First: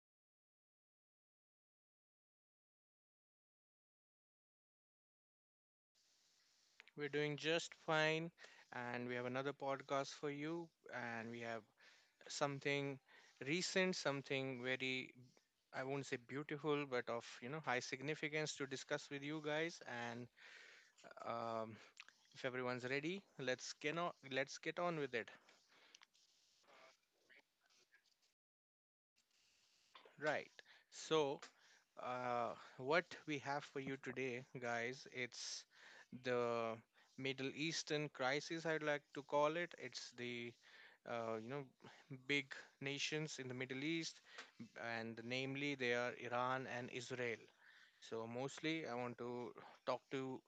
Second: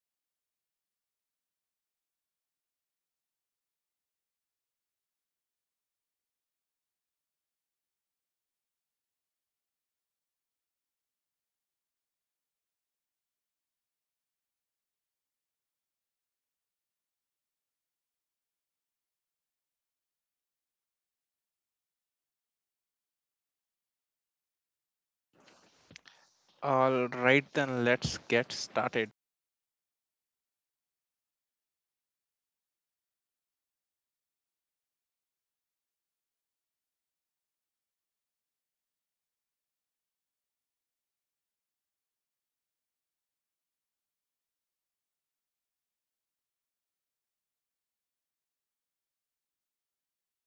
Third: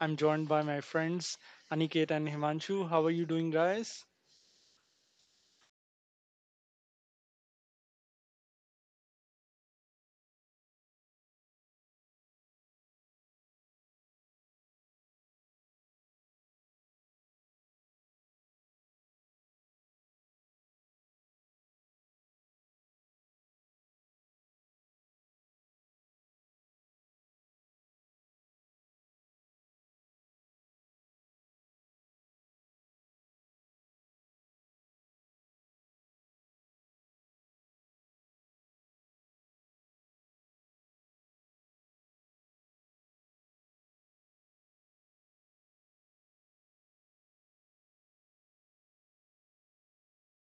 I'm joined by my friends Aniket and Himanshu. How are you doing, guys? We're doing just fine, and we have another podcast for you. And we have something recent, something very, I won't say beautiful, but of high significance to discuss with you guys. And um, if everyone's ready, let's get on with it. All right, then let's get started. Right. So uh, what we have for you today, guys. It's the Middle Eastern crisis, I'd like to call it. It's the uh, you know big nations in the Middle East, and namely they are Iran and Israel. So mostly, I want to talk to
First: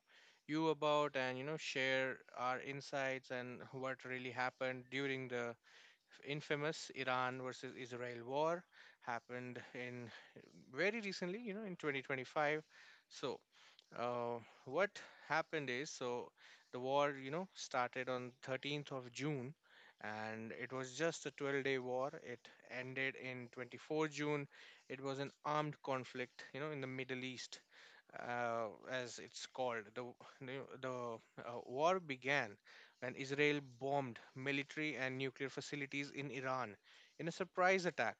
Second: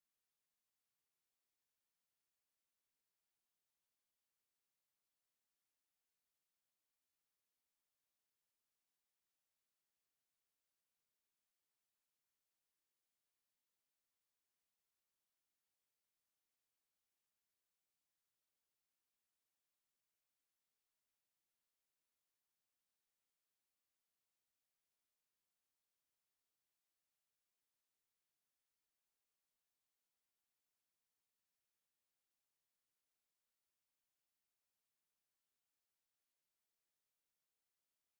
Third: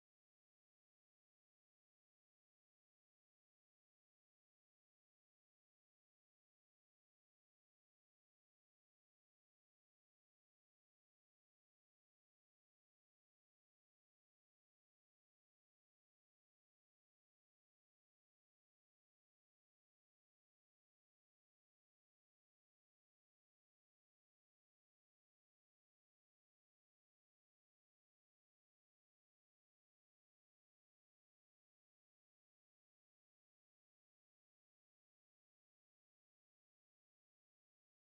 you about and share our insights and what really happened during the infamous Iran versus Israel war happened in very recently, in 2025. So uh, what happened is so the war, started on 13th of June, and it was just a 12-day war. It ended in 24 June. It was an armed conflict, in the Middle East, as it's called. The war began when Israel bombed military and nuclear facilities in Iran in a surprise attack,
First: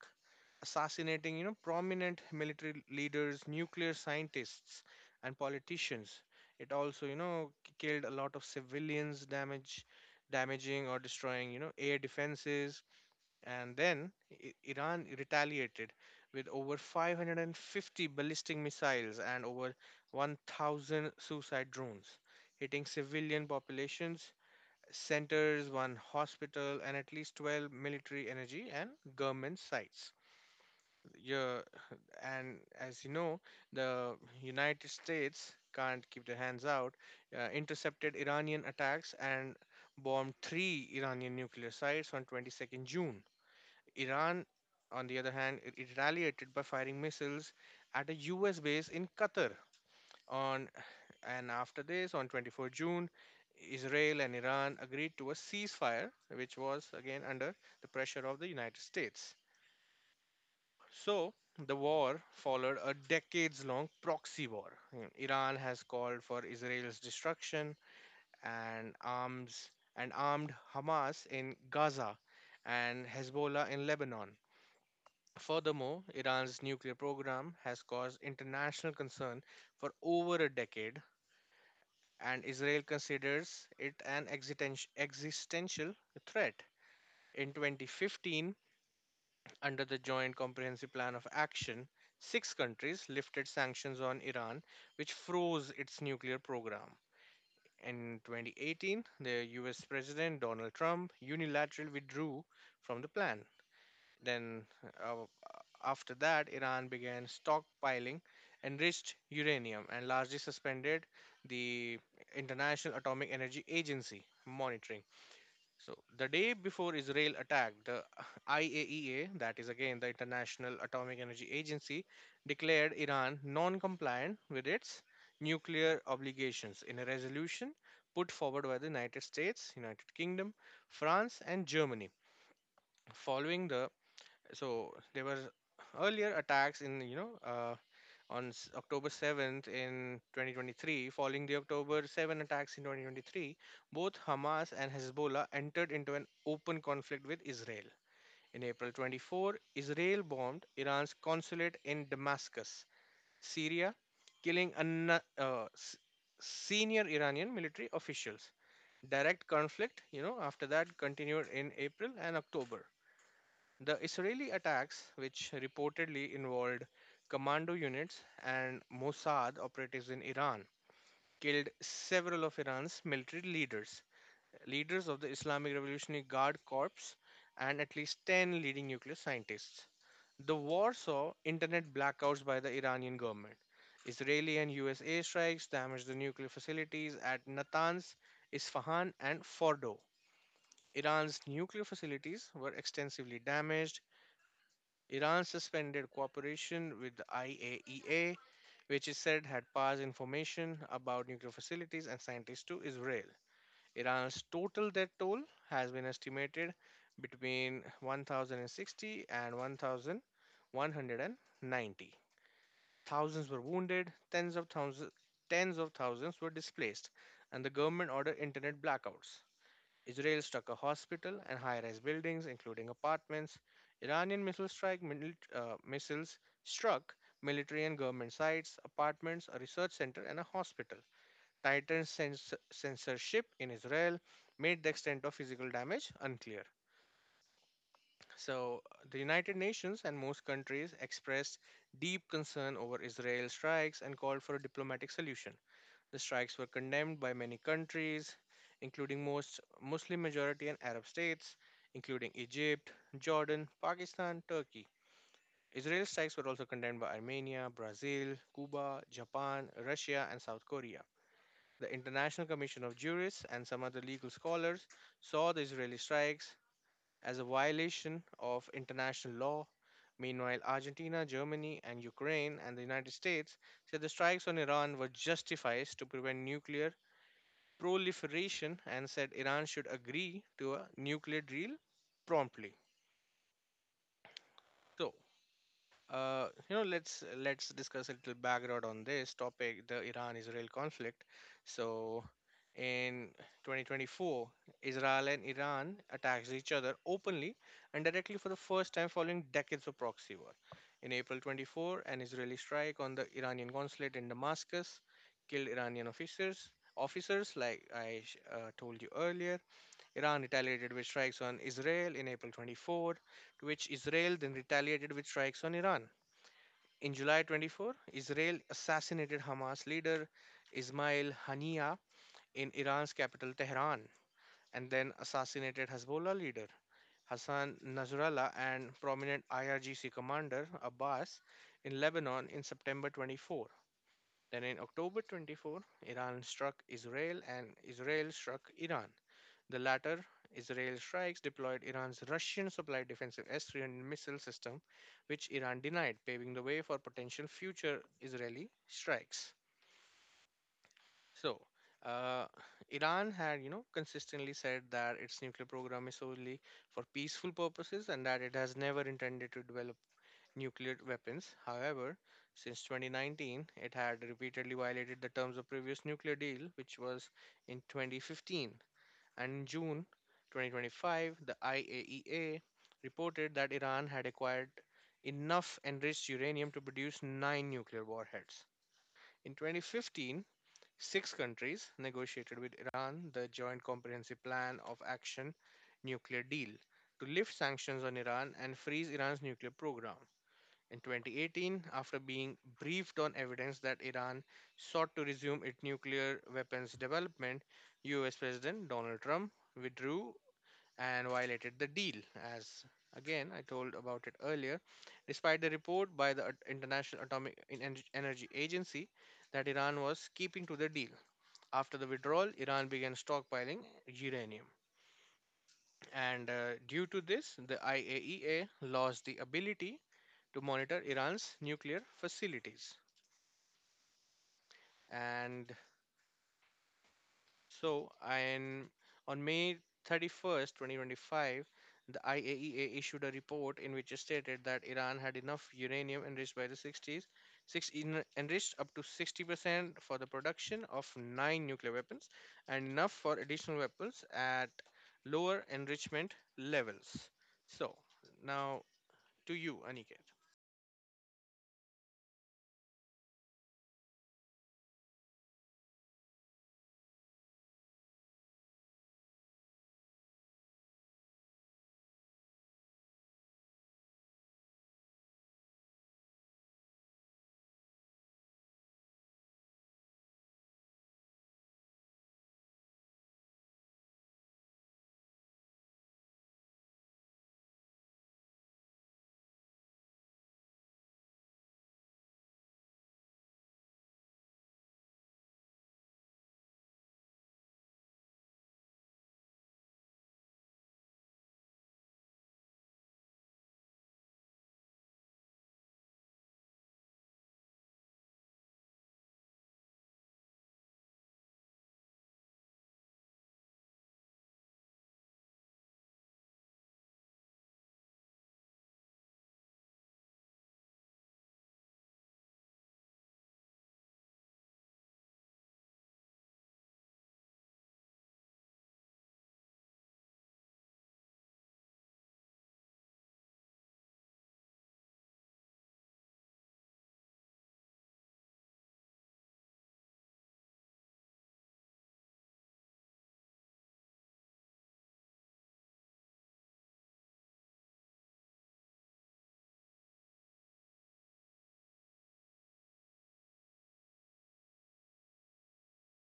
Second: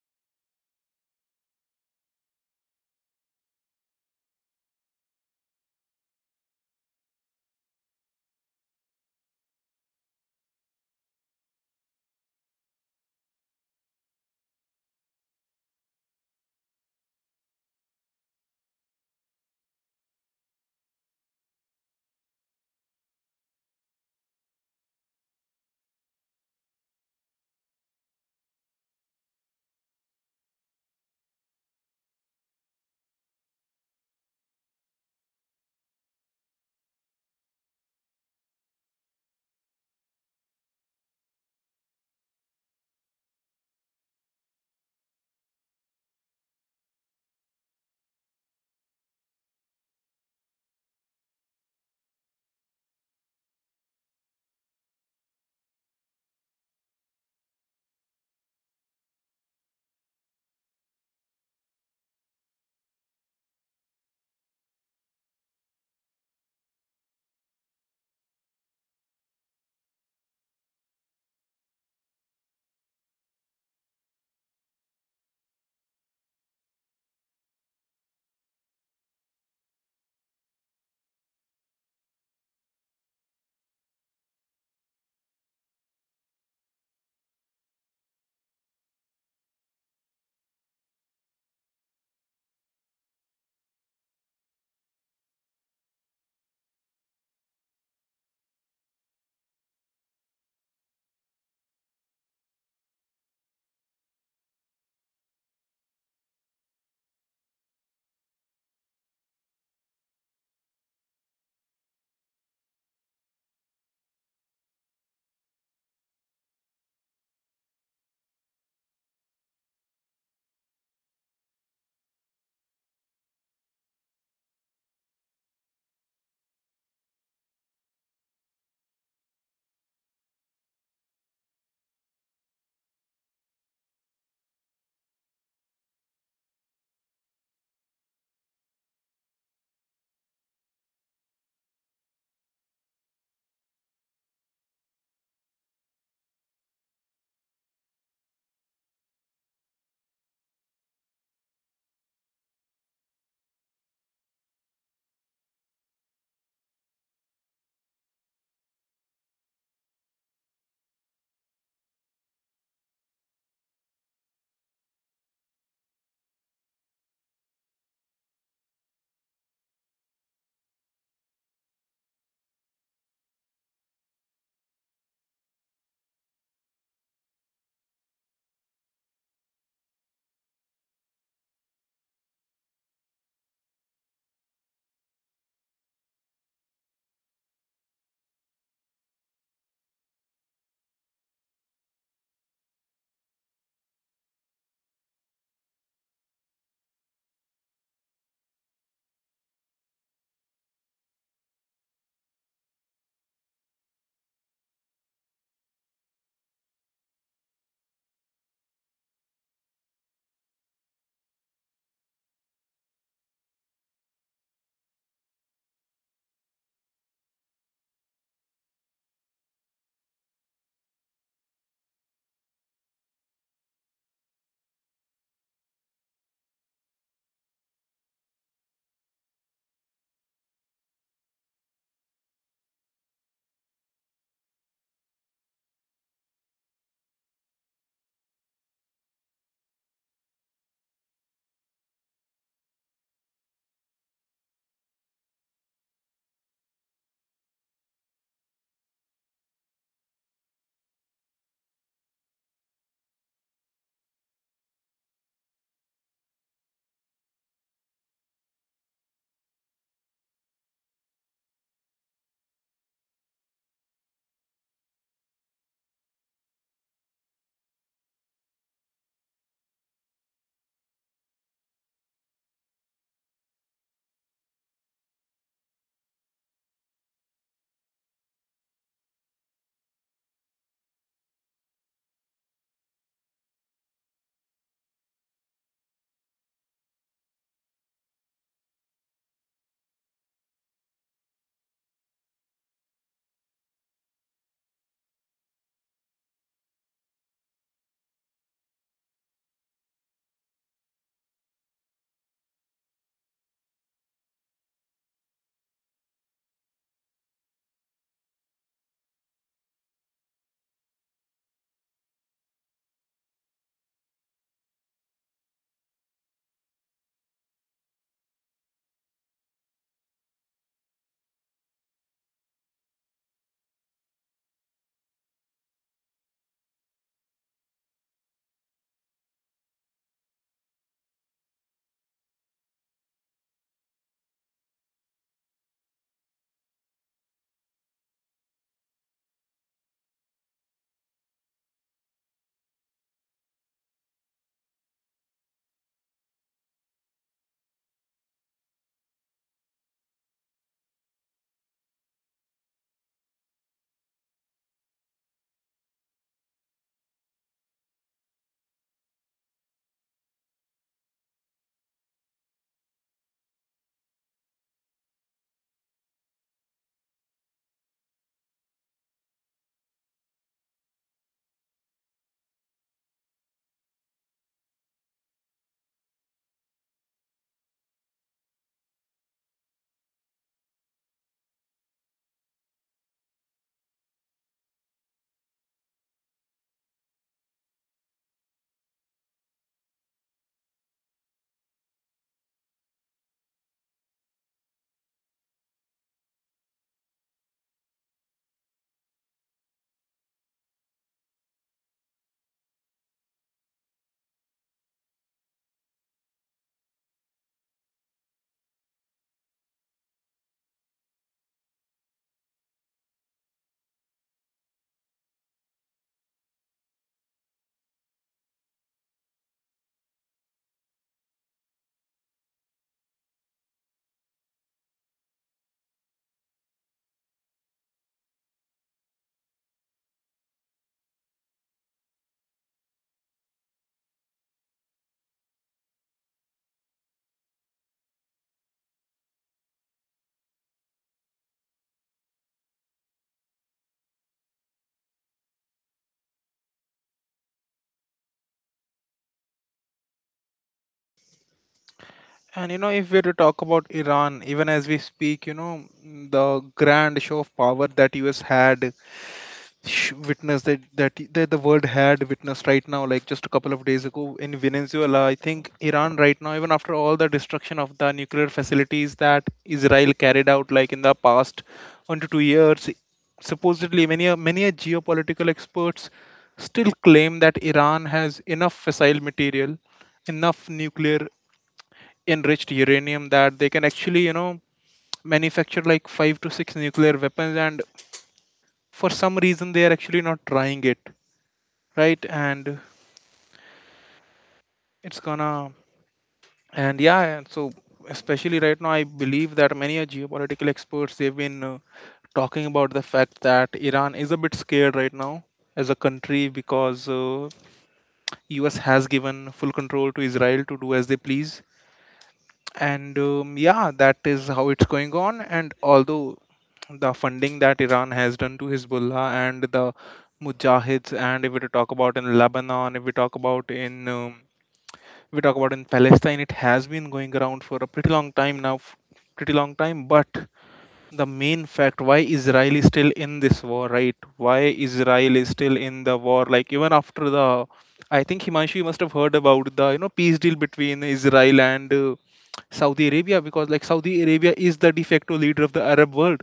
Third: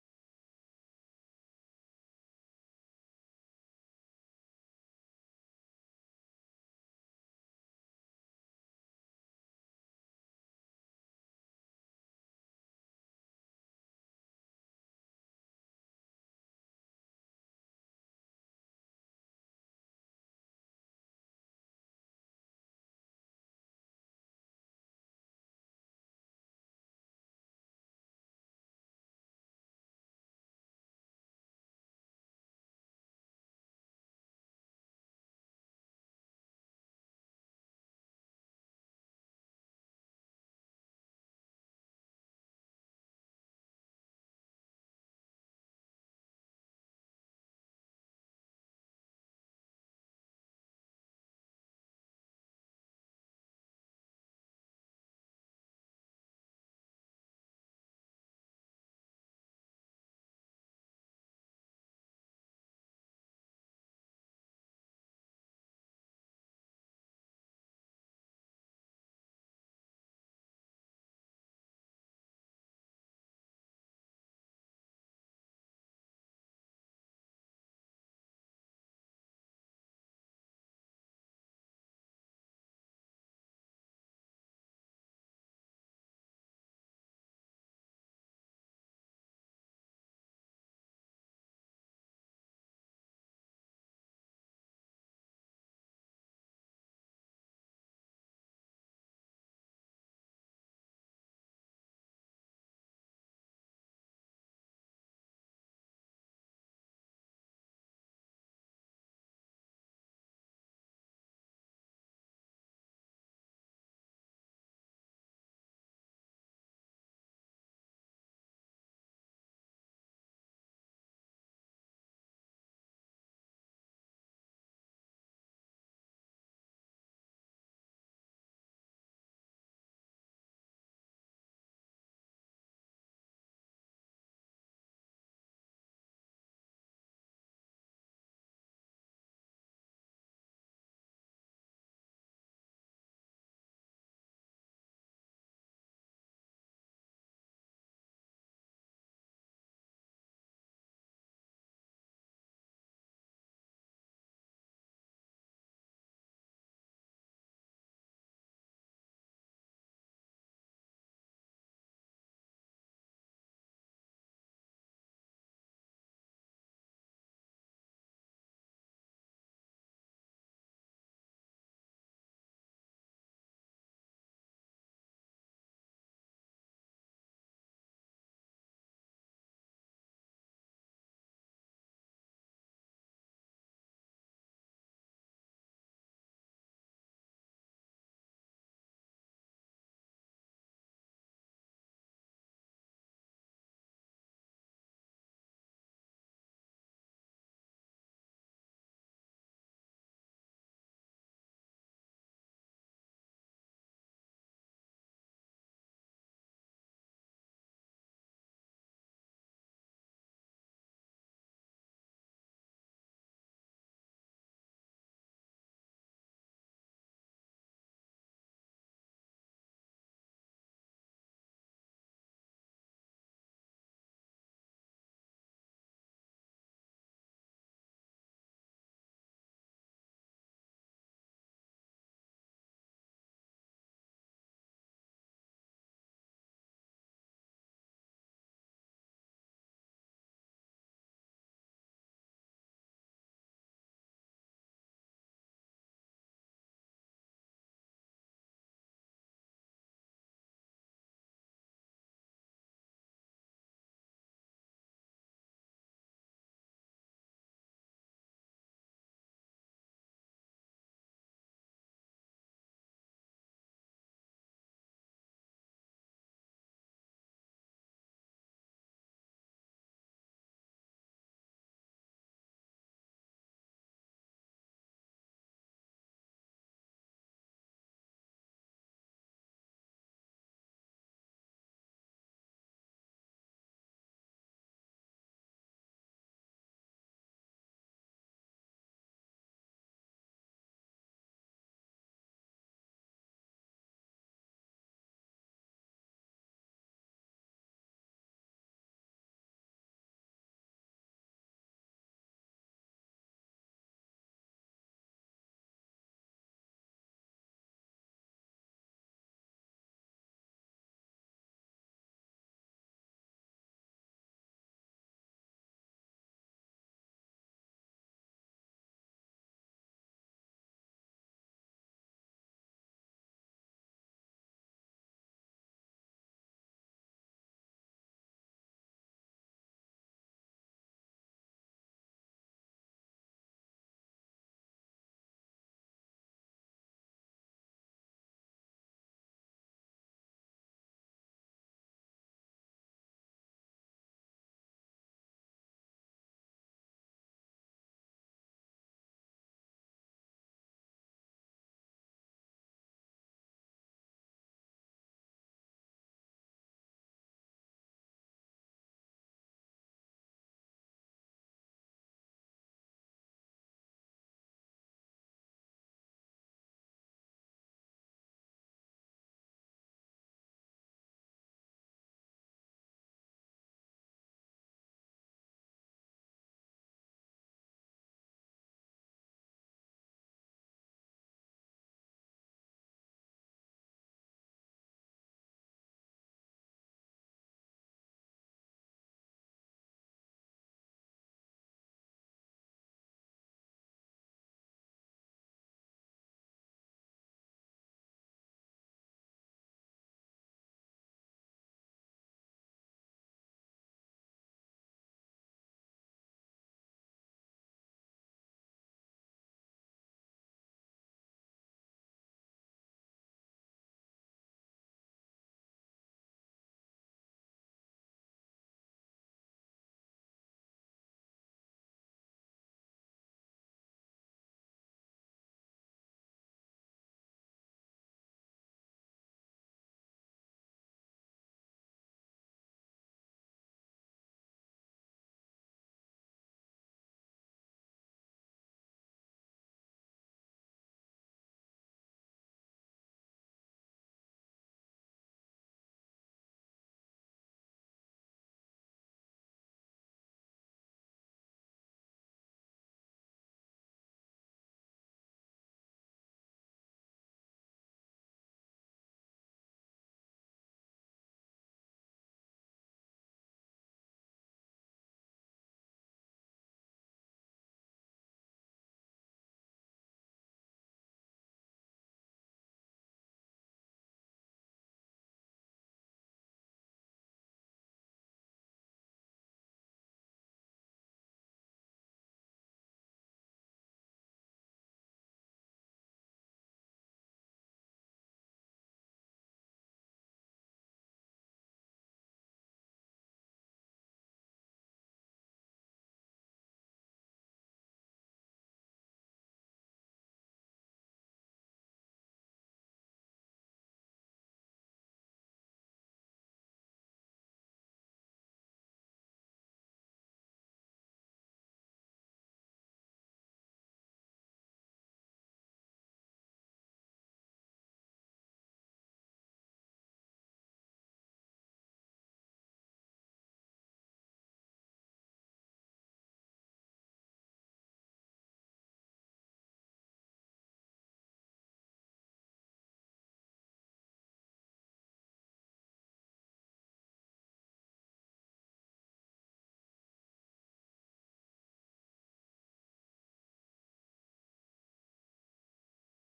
assassinating prominent military leaders, nuclear scientists, and politicians. It also killed a lot of civilians, damage damaging or destroying air defenses. And then Iran retaliated with over 550 ballistic missiles and over 1000 suicide drones, hitting civilian populations centers, one hospital, and at least 12 military, energy, and government sites. Yeah. And as you know, the United States can't keep their hands out, intercepted Iranian attacks and bombed three Iranian nuclear sites on 22nd June. Iran, on the other hand, it retaliated by firing missiles at a U.S. base in Qatar. On and after this, on 24 June, Israel and Iran agreed to a ceasefire, which was again under the pressure of the United States. So the war followed a decades long proxy war. Iran has called for Israel's destruction and arms and armed Hamas in Gaza and Hezbollah in Lebanon. Furthermore, Iran's nuclear program has caused international concern for over a decade, and Israel considers it an existential threat. In 2015, under the Joint Comprehensive Plan of Action, six countries lifted sanctions on Iran, which froze its nuclear program. In 2018, the US President Donald Trump unilaterally withdrew from the plan. Then, uh, after that, Iran began stockpiling enriched uranium and largely suspended the International Atomic Energy Agency monitoring. So, the day before Israel attacked, the IAEA, that is again the International Atomic Energy Agency, declared Iran non compliant with its nuclear obligations in a resolution put forward by the United States, United Kingdom, France, and Germany. Following the so, there were earlier attacks in you know on s- October 7th in 2023. Following the October 7 attacks in 2023, both Hamas and Hezbollah entered into an open conflict with Israel. In April 24, Israel bombed Iran's consulate in Damascus, Syria, killing senior Iranian military officials. Direct conflict, after that continued in April and October. The Israeli attacks, which reportedly involved commando units and Mossad operatives in Iran, killed several of Iran's military leaders, leaders of the Islamic Revolutionary Guard Corps, and at least 10 leading nuclear scientists. The war saw internet blackouts by the Iranian government. Israeli and US airstrikes damaged the nuclear facilities at Natanz, Isfahan, and Fordo. Iran's nuclear facilities were extensively damaged. Iran suspended cooperation with the IAEA, which is said had passed information about nuclear facilities and scientists to Israel. Iran's total death toll has been estimated between 1,060 and 1,190. Thousands were wounded, tens of thousands were displaced, and the government ordered internet blackouts. Israel struck a hospital and high rise buildings, including apartments. Iranian missiles struck military and government sites, apartments, a research center, and a hospital. Tightened censorship in Israel made the extent of physical damage unclear. So, the United Nations and most countries expressed deep concern over Israel strikes and called for a diplomatic solution. The strikes were condemned by many countries, including most Muslim majority and Arab states, including Egypt, Jordan, Pakistan, Turkey. Israeli strikes were also condemned by Armenia, Brazil, Cuba, Japan, Russia, and South Korea. The International Commission of Jurists and some other legal scholars saw the Israeli strikes as a violation of international law. Meanwhile, Argentina, Germany, and Ukraine and the United States said the strikes on Iran were justified to prevent nuclear proliferation and said Iran should agree to a nuclear deal promptly. So, let's discuss a little background on this topic, the Iran-Israel conflict. So, in 2024, Israel and Iran attacks each other openly and directly for the first time following decades of proxy war. In April 24, an Israeli strike on the Iranian consulate in Damascus killed Iranian officers. Officers, like told you earlier, Iran retaliated with strikes on Israel in April 24, to which Israel then retaliated with strikes on Iran. In July 24, Israel assassinated Hamas leader Ismail Haniyeh in Iran's capital Tehran and then assassinated Hezbollah leader Hassan Nasrallah and prominent IRGC commander Abbas in Lebanon in September 24. Then in October 24, Iran struck Israel and Israel struck Iran. The latter, Israel strikes deployed Iran's Russian supplied defensive S 300 missile system, which Iran denied, paving the way for potential future Israeli strikes. So, uh, Iran had, consistently said that its nuclear program is solely for peaceful purposes, and that it has never intended to develop nuclear weapons. However, since 2019, it had repeatedly violated the terms of previous nuclear deal, which was in 2015, and in June 2025, the IAEA reported that Iran had acquired enough enriched uranium to produce nine nuclear warheads. In 2015, six countries negotiated with Iran the Joint Comprehensive Plan of Action nuclear deal to lift sanctions on Iran and freeze Iran's nuclear program. In 2018, after being briefed on evidence that Iran sought to resume its nuclear weapons development, US President Donald Trump withdrew and violated the deal, as again I told about it earlier. Despite the report by the International Atomic Energy Agency that Iran was keeping to the deal, after the withdrawal, Iran began stockpiling uranium. And due to this, the IAEA lost the ability to monitor Iran's nuclear facilities. And So, and on May 31st, 2025, the IAEA issued a report in which it stated that Iran had enough uranium enriched by the 60s, enriched up to 60% for the production of nine nuclear weapons, and enough for additional weapons at lower enrichment levels. So, now to you, Aniket. And you know, if we were to talk about Iran, even as we speak, you know, the grand show of power that US had witnessed that the world had witnessed right now, like just a couple of days ago in Venezuela. I think Iran right now, even after all the destruction of the nuclear facilities that Israel carried out, like in the past 1 to 2 years, supposedly many a geopolitical experts still claim that Iran has enough fissile material, enough nuclear enriched uranium that they can actually manufacture like 5 to 6 nuclear weapons. And for some reason, they are actually not trying it, right. And it's gonna and yeah, and so especially right now, I believe that many are geopolitical experts, they've been talking about the fact that Iran is a bit scared right now as a country, because US has given full control to Israel to do as they please. And yeah, that is how it's going on. And although the funding that Iran has done to Hezbollah and the mujahids, and if we talk about in Lebanon, if we talk about in if we talk about in Palestine, it has been going around for a pretty long time now, pretty long time. But the main fact, why Israel is still in this war, right? Why Israel is still in the war? Like even after the, I think Himanshu, you must have heard about the peace deal between Israel and Saudi Arabia, because like Saudi Arabia is the de facto leader of the Arab world,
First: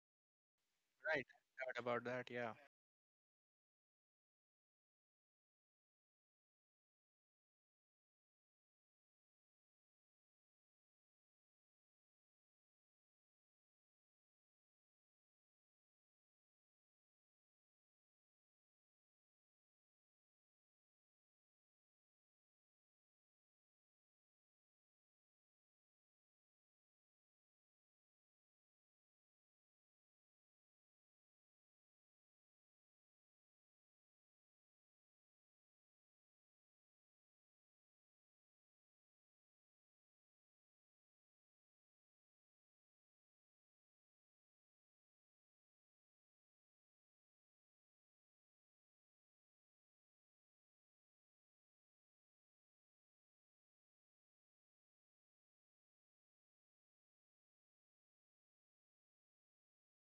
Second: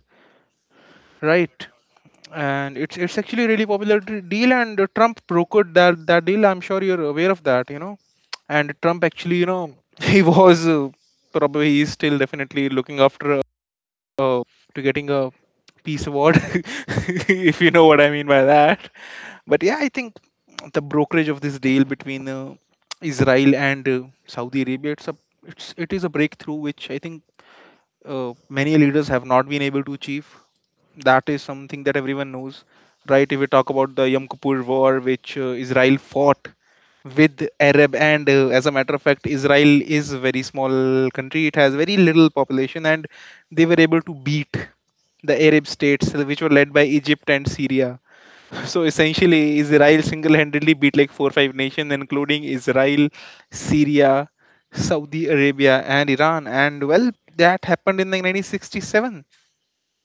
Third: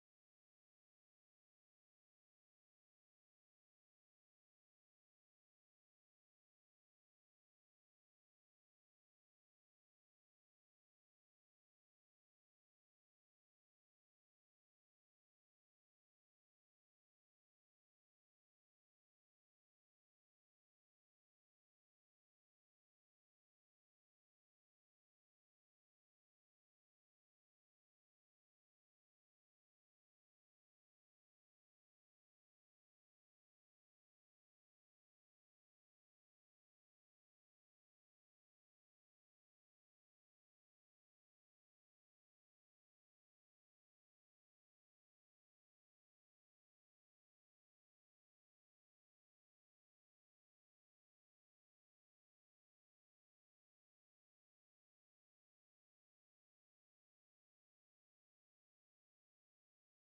Right, I right? heard about that, yeah. And it's actually a really popular deal, and Trump brokered that deal. I'm sure you're aware of that. And Trump actually, he was probably he's still definitely looking after uh, to getting a peace award, if you know what I mean by that. But yeah, I think the brokerage of this deal between Israel and Saudi Arabia, it is a breakthrough which I think many leaders have not been able to achieve. That is something that everyone knows, right? If we talk about the Yom Kippur War, which Israel fought with Arab, and as a matter of fact, Israel is a very small country. It has very little population, and they were able to beat the Arab states, which were led by Egypt and Syria. So essentially, Israel single handedly beat like four or five nations, including Israel, Syria, Saudi Arabia, and Iran. And well, that happened in like 1967.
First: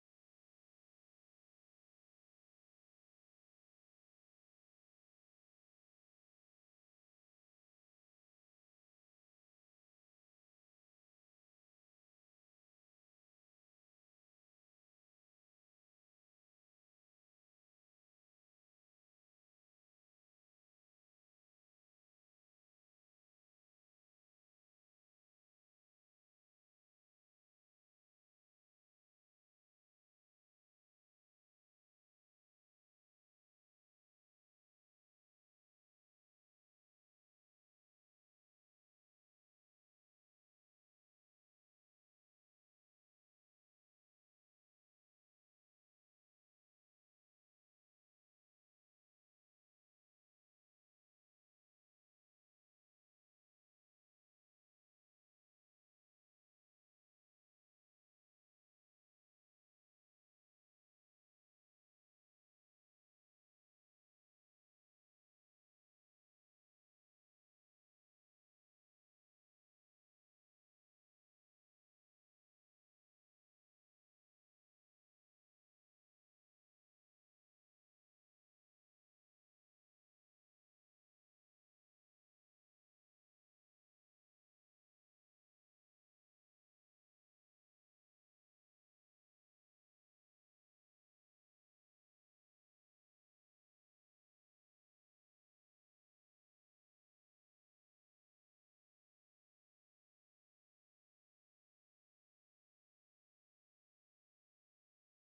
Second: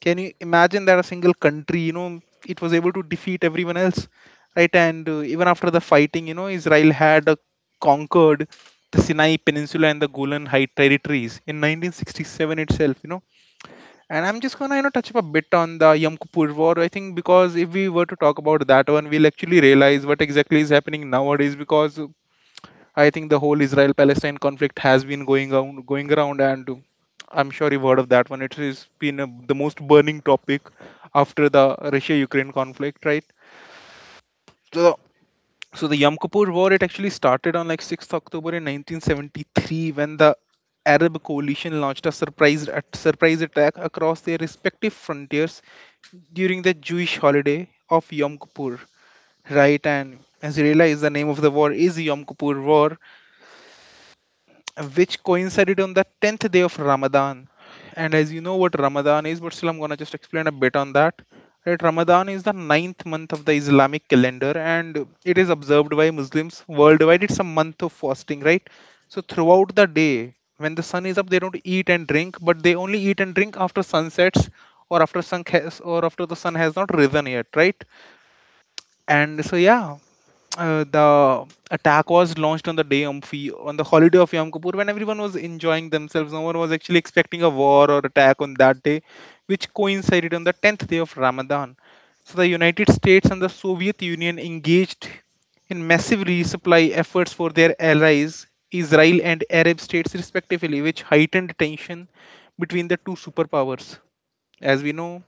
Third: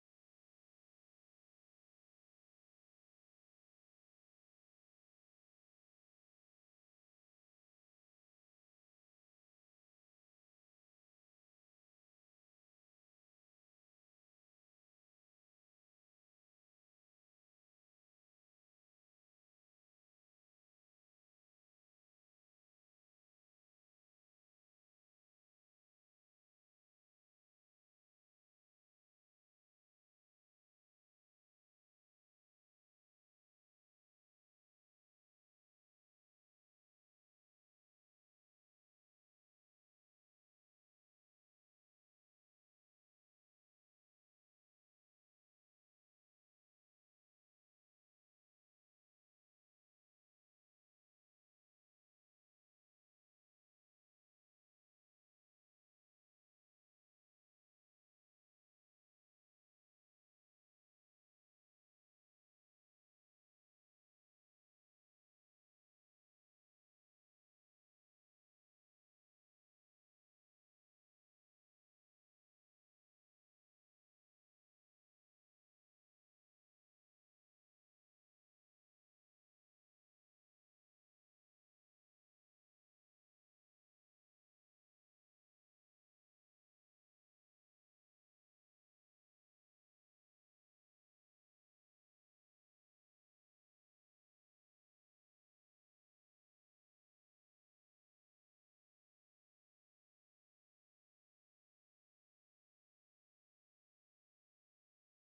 Can you imagine that a single country, it was able to defeat everyone else, right? And even after the fighting, Israel had conquered the Sinai Peninsula and the Golan Heights territories in 1967 itself. And I'm just gonna, touch up a bit on the Yom Kippur War. I think because if we were to talk about that one, we'll actually realize what exactly is happening nowadays. Because I think the whole Israel-Palestine conflict has been going on, going around, and I'm sure you've heard of that one. It has been the most burning topic after the Russia-Ukraine conflict, right? So the so the Yom Kippur War, it actually started on like 6th October in 1973, when the Arab coalition launched a surprise attack across their respective frontiers during the Jewish holiday of Yom Kippur. Right, and as you realize, the name of the war is Yom Kippur War, which coincided on the 10th day of Ramadan. And as you know what Ramadan is, but still I'm gonna just explain a bit on that. Right, Ramadan is the ninth month of the Islamic calendar, and it is observed by Muslims worldwide. It's a month of fasting, right? So throughout the day, when the sun is up, they don't eat and drink, but they only eat and drink after sunsets, or or after the sun has not risen yet, right? And so yeah, the attack was launched on the day of on the holiday of Yom Kippur, when everyone was enjoying themselves. No one was actually expecting a war or attack on that day, which coincided on the 10th day of Ramadan. So the United States and the Soviet Union engaged in massive resupply efforts for their allies, Israel and Arab states, respectively, which heightened tension between the two superpowers. As we know,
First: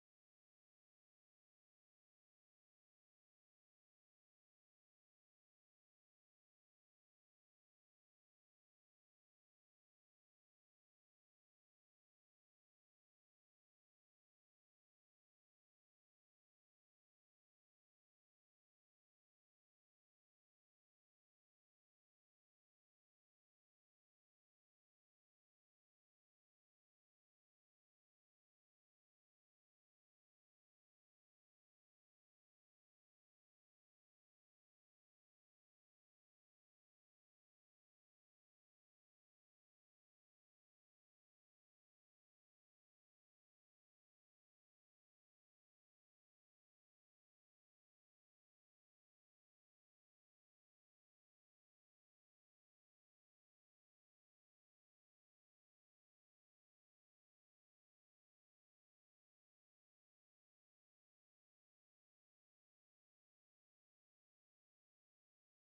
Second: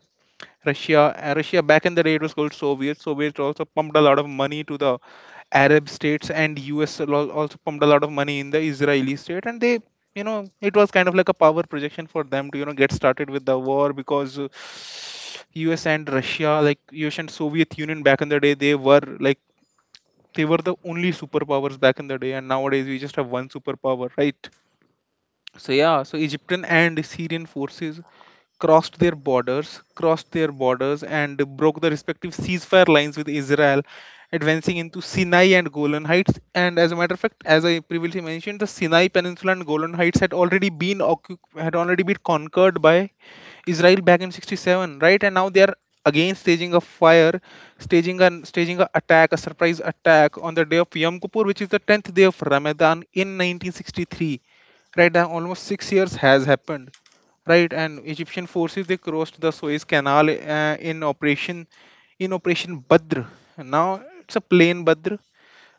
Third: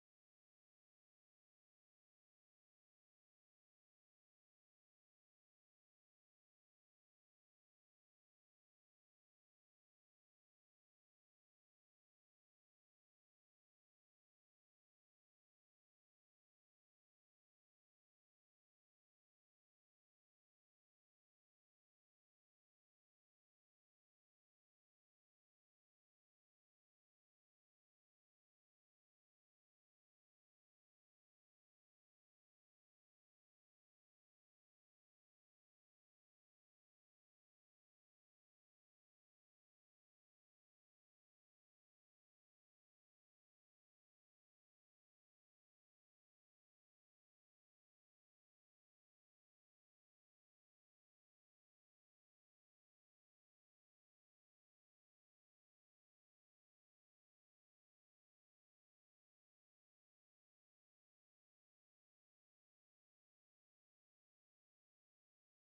Russia, back in the day it was called Soviet. Soviet also pumped a lot of money to the Arab states, and US also pumped a lot of money in the Israeli state, and they, it was kind of like a power projection for them to, get started with the war, because US and Russia, like US and Soviet Union back in the day, they were the only superpowers back in the day, and nowadays we just have one superpower, right? So yeah, so Egyptian and Syrian forces crossed their borders, and broke the respective ceasefire lines with Israel, advancing into Sinai and Golan Heights. And as a matter of fact, as I previously mentioned, the Sinai Peninsula and Golan Heights had already been conquered by Israel back in 67, right? And now they are again staging a fire, staging an a surprise attack on the day of Yom Kippur, which is the 10th day of Ramadan in 1963. Right now, almost 6 years has happened. Right, and Egyptian forces, they crossed the Suez Canal in Operation Badr. Now it's a plain Badr,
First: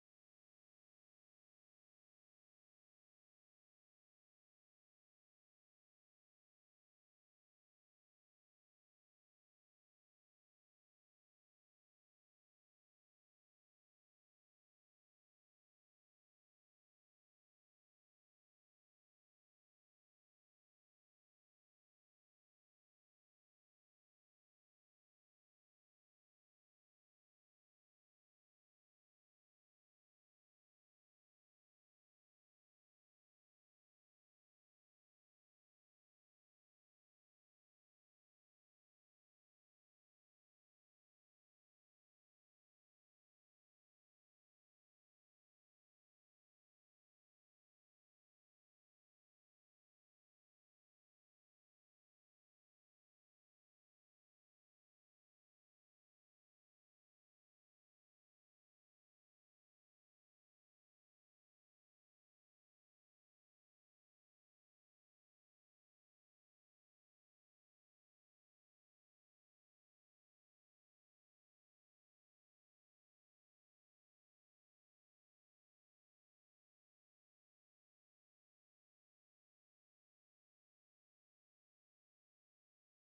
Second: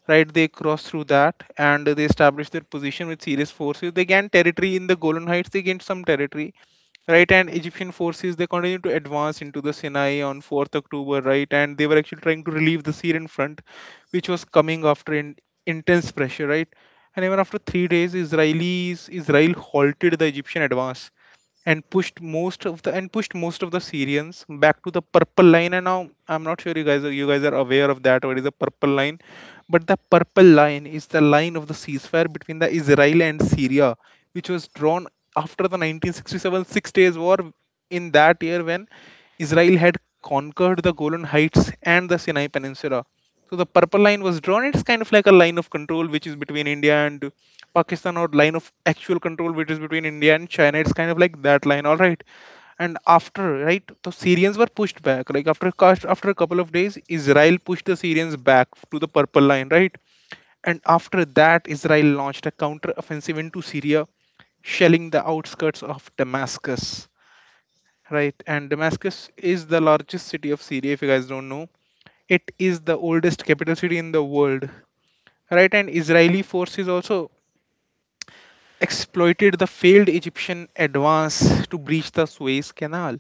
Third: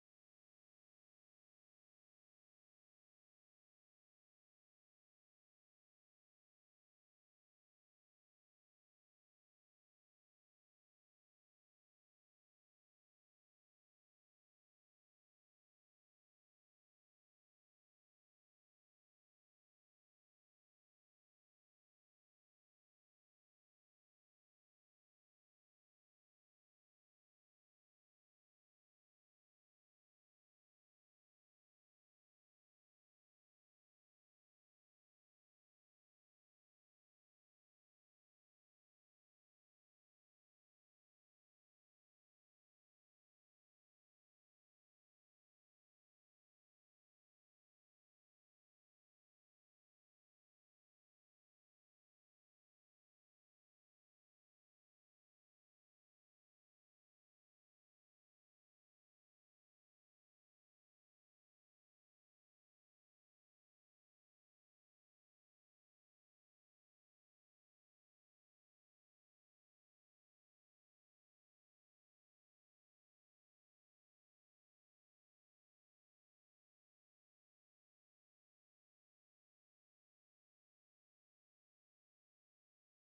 right? They crossed through that, and they established their position with serious forces. They gained territory in the Golan Heights. They gained some territory, right? And Egyptian forces, they continued to advance into the Sinai on 4th October, right? And they were actually trying to relieve the Syrian front, which was coming after intense pressure, right? And even after 3 days, Israel halted the Egyptian advance, and pushed most of the Syrians back to the purple line. And now I'm not sure, you guys are aware of that, what is the purple line. But the purple line is the line of the ceasefire between the Israel and Syria, which was drawn after the 1967 Six Days War, in that year when Israel had conquered the Golan Heights and the Sinai Peninsula. So the purple line was drawn. It's kind of like a line of control which is between India and Pakistan, or line of actual control which is between India and China. It's kind of like that line, all right. And after, right, the Syrians were pushed back. Like after a couple of days, Israel pushed the Syrians back to the purple line, right? And after that, Israel launched a counter offensive into Syria, shelling the outskirts of Damascus. Right, and Damascus is the largest city of Syria, if you guys don't know. It is the oldest capital city in the world. Right, and Israeli forces also exploited the failed Egyptian advance to breach the Suez Canal,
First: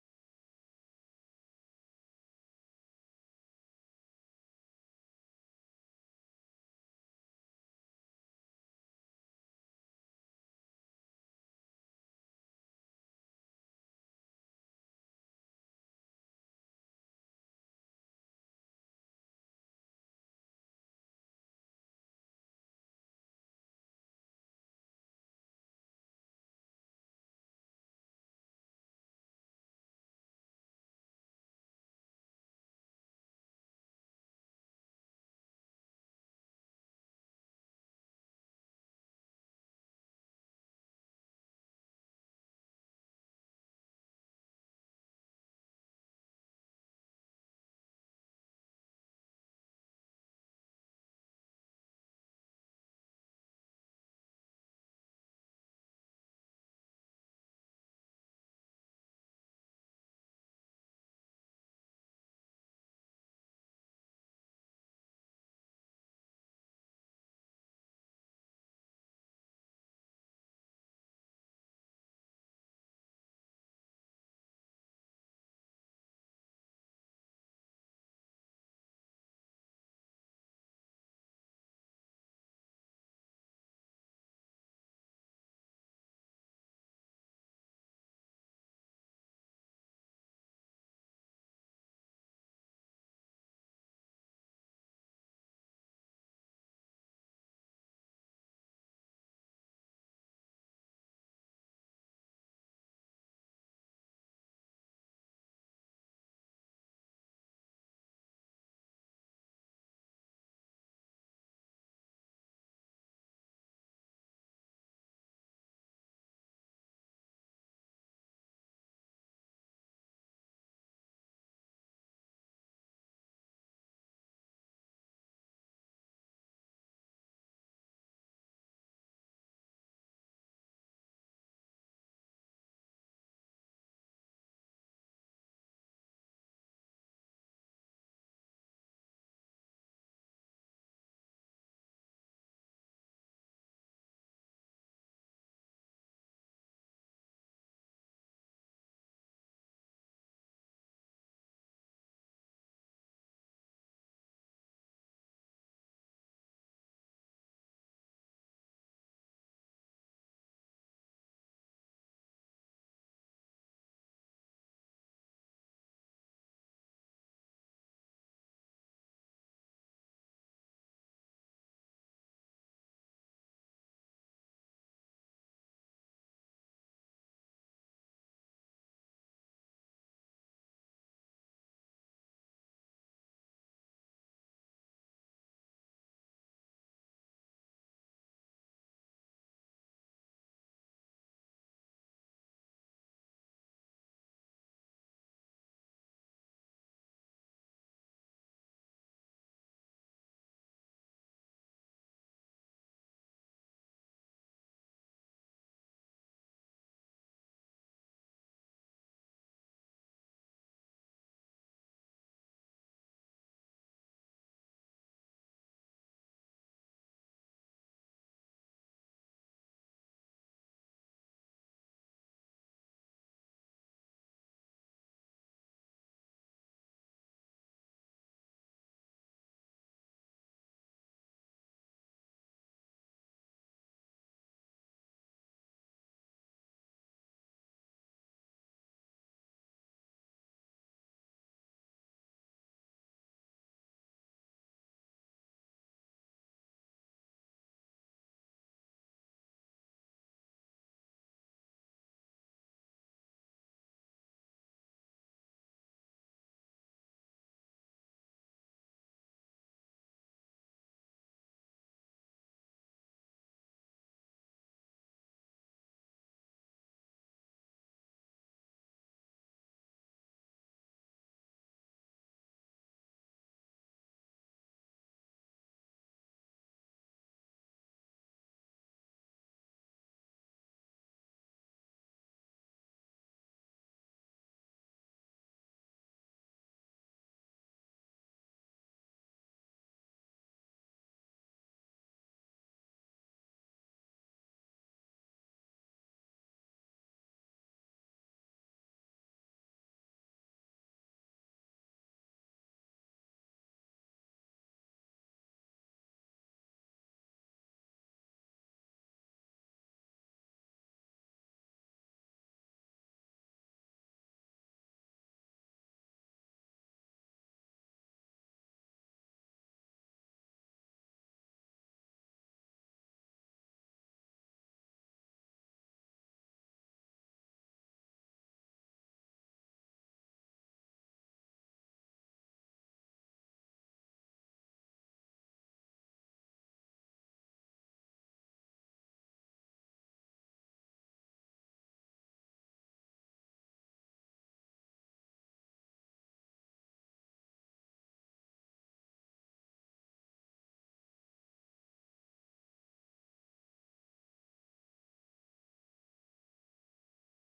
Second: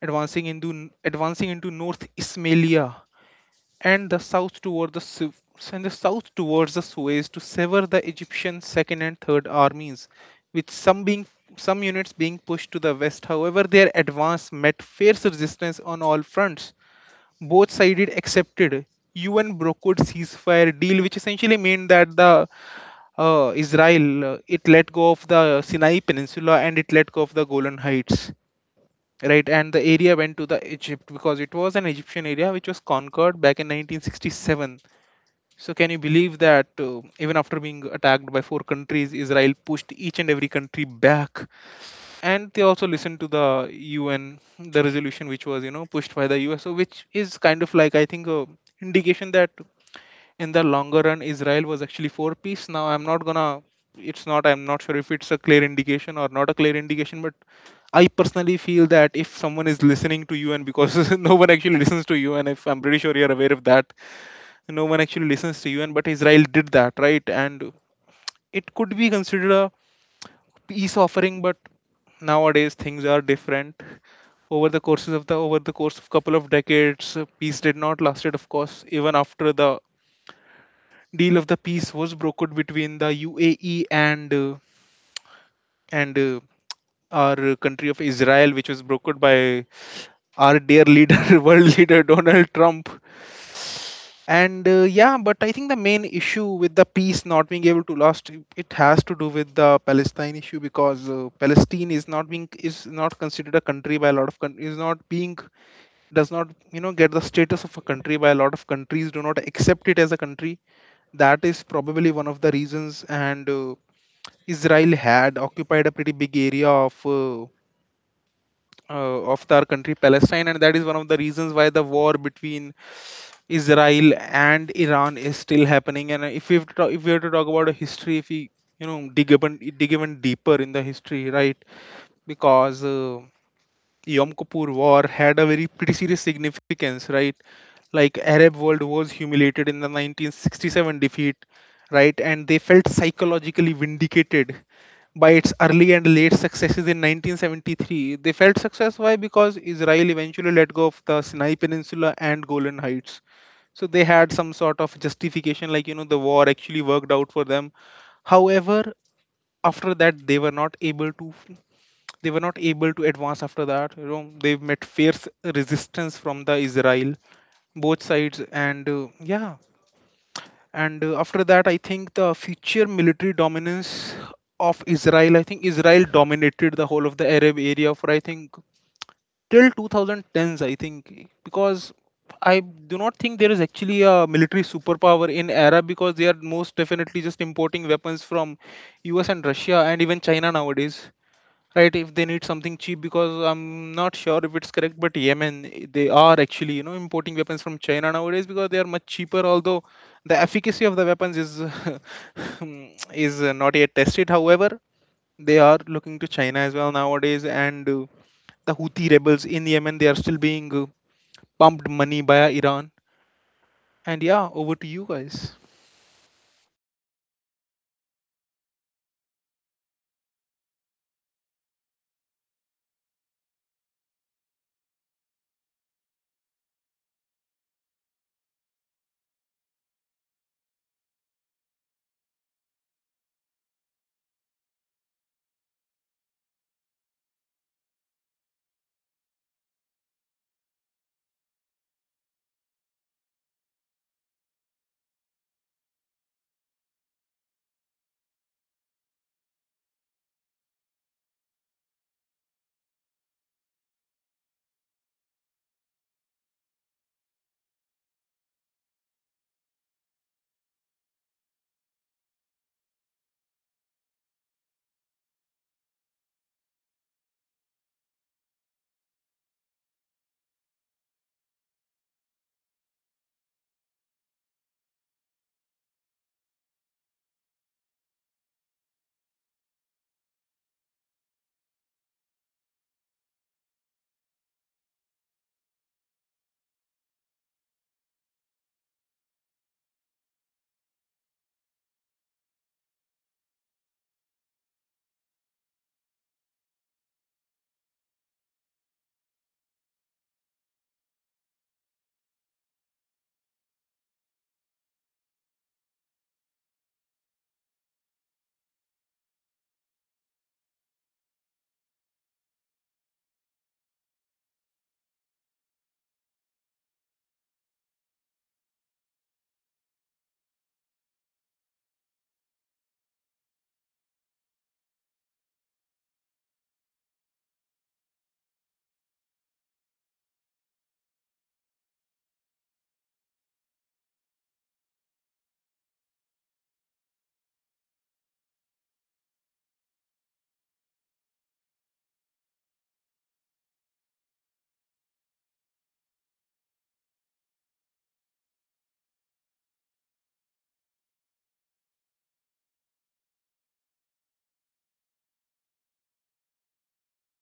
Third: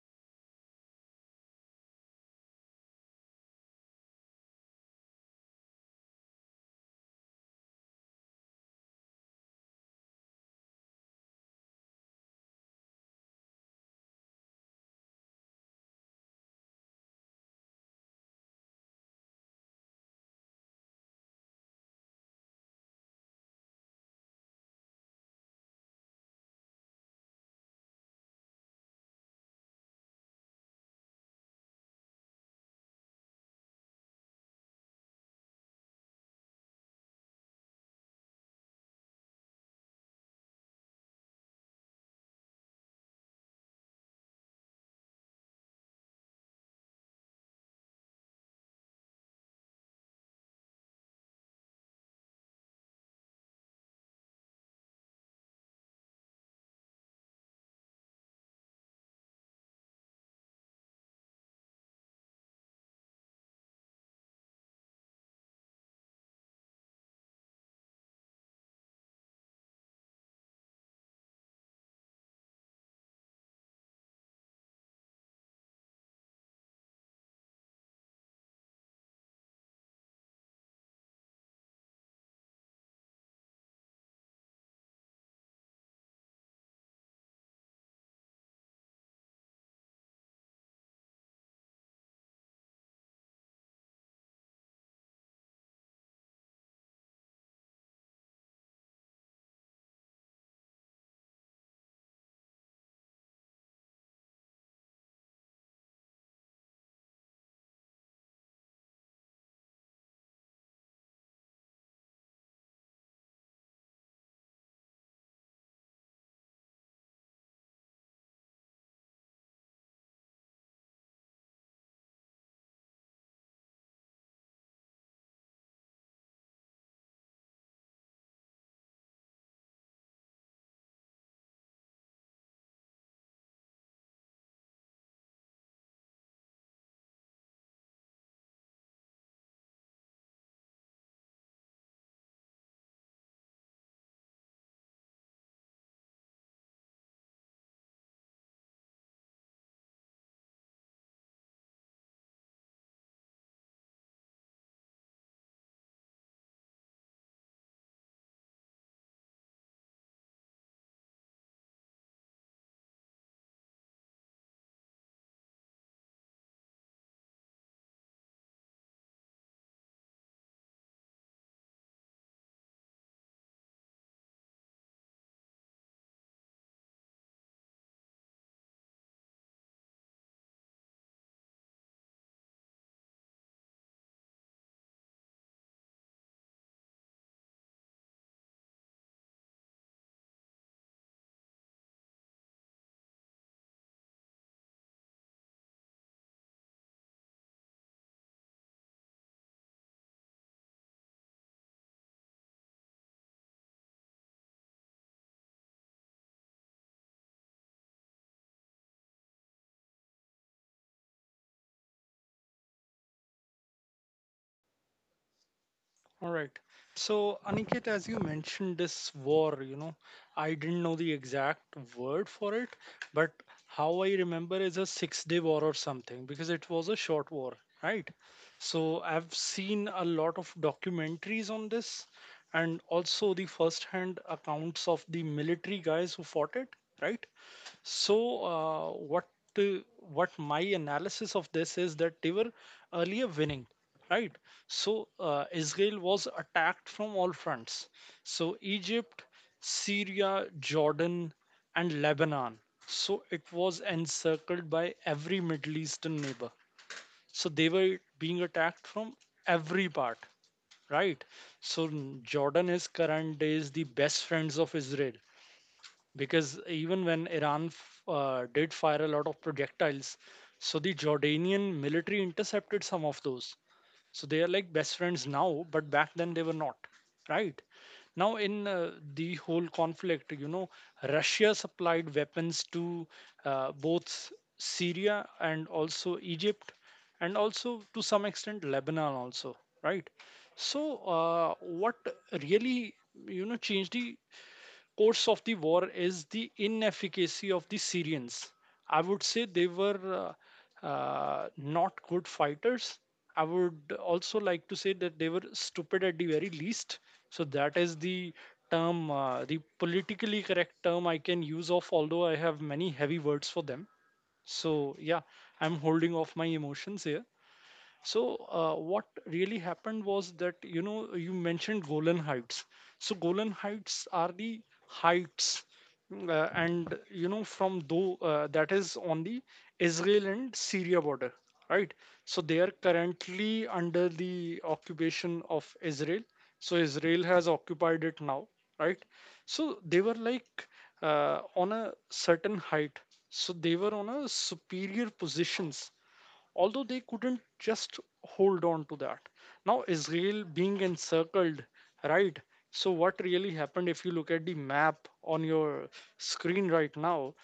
advancing into North Ismailia, and the south towards the Suez to sever the Egyptian second and third armies, with some units being pushed to the west. However, their advance met fierce resistance on all fronts. Both sided accepted UN brokered ceasefire deal, which essentially meant that the Israel, it let go of the Sinai Peninsula, and it let go of the Golan Heights, right. And the area went to the Egypt, because it was an Egyptian area which was conquered back in 1967. So, can you believe that, even after being attacked by four countries, Israel pushed each and every country back. And they also listened to the UN, the resolution which was pushed by the US. So, which is kind of like, I think, a indication that in the longer run, Israel was actually for peace. Now, I'm not sure if it's a clear indication or not a clear indication. But I personally feel that if someone is listening to you, and because no one actually listens to you, and if I'm pretty sure you're aware of that, no one actually listens to you, and but Israel did that, right? And it could be considered a peace offering, but nowadays things are different. Over the courses of the over the course of couple of decades, peace did not lasted, of course, even after the deal of the peace was brokered between the UAE and our country of Israel, which was brokered by our dear leader, world leader Donald Trump and yeah, but I think the main issue with the peace not being able to last, it has to do with the Palestine issue. Because uh, palestine is not being is not considered a country by a is not being does not you know get the status of a country. By a lot of countries do not accept it as a country. That is probably one of the reasons. And uh, israel had occupied a pretty big area of our country Palestine, and that is one of the reasons why the war between Israel and Iran is still happening. And if we were to talk about a history, if we you know dig even deeper in the history, right? Because Yom Kippur War had a very pretty serious significance, right? Like Arab world was humiliated in the 1967 defeat, right? And they felt psychologically vindicated by its early and late successes in 1973. They felt success why? Because Israel eventually let go of the Sinai Peninsula and Golan Heights, so they had some sort of justification, like you know the war actually worked out for them. However, after that they were not able to, they were not able to advance after that. You know, they met fierce resistance from the Israel, both sides. And yeah and After that, I think the future military dominance of Israel, I think Israel dominated the whole of the Arab area for, I think, till 2010s, I think, because I do not think there is actually a military superpower in Arab, because they are most definitely just importing weapons from US and Russia and even China nowadays, right? If they need something cheap, because I'm not sure if it's correct, but Yemen, they are actually you know importing weapons from China nowadays because they are much cheaper, although the efficacy of the weapons is is not yet tested. However, they are looking to China as well nowadays, and the Houthi rebels in Yemen. They are still being pumped money by Iran. And yeah, over to you guys. All right. So, Aniket, as you mentioned, this war, you know, I didn't know the exact word for it, but how I remember is a six-day war or something because it was a short war, right? So, I've seen a lot of documentaries on this and also the first hand accounts of the military guys who fought it, right? So, what my analysis of this is that they were earlier winning, right? So, Israel was attacked from all fronts. So, Egypt, Syria, Jordan, and Lebanon. So, it was encircled by every Middle Eastern neighbor. So, they were being attacked from every part, right? So, Jordan is current days the best friends of Israel because even when Iran did fire a lot of projectiles, so the Jordanian military intercepted some of those. So they are like best friends now, but back then they were not, right? Now, in the whole conflict, you know, Russia supplied weapons to both Syria and also Egypt, and also to some extent Lebanon, also, right? So, what really, you know, changed the course of the war is the inefficacy of the Syrians. I would say they were not good fighters. I would also like to say that they were stupid at the very least. So that is the term, the politically correct term I can use off, although I have many heavy words for them. So yeah, I'm holding off my emotions here. So what really happened was that you mentioned Golan Heights. So Golan Heights are the heights, and from though that is on the Israel and Syria border, right? So they are currently under the occupation of Israel. So Israel has occupied it now, right? So they were like on a certain height. So they were on a superior positions, although they couldn't just hold on to that. Now, Israel being encircled, right? So, what really happened if you look at the map on your screen right now?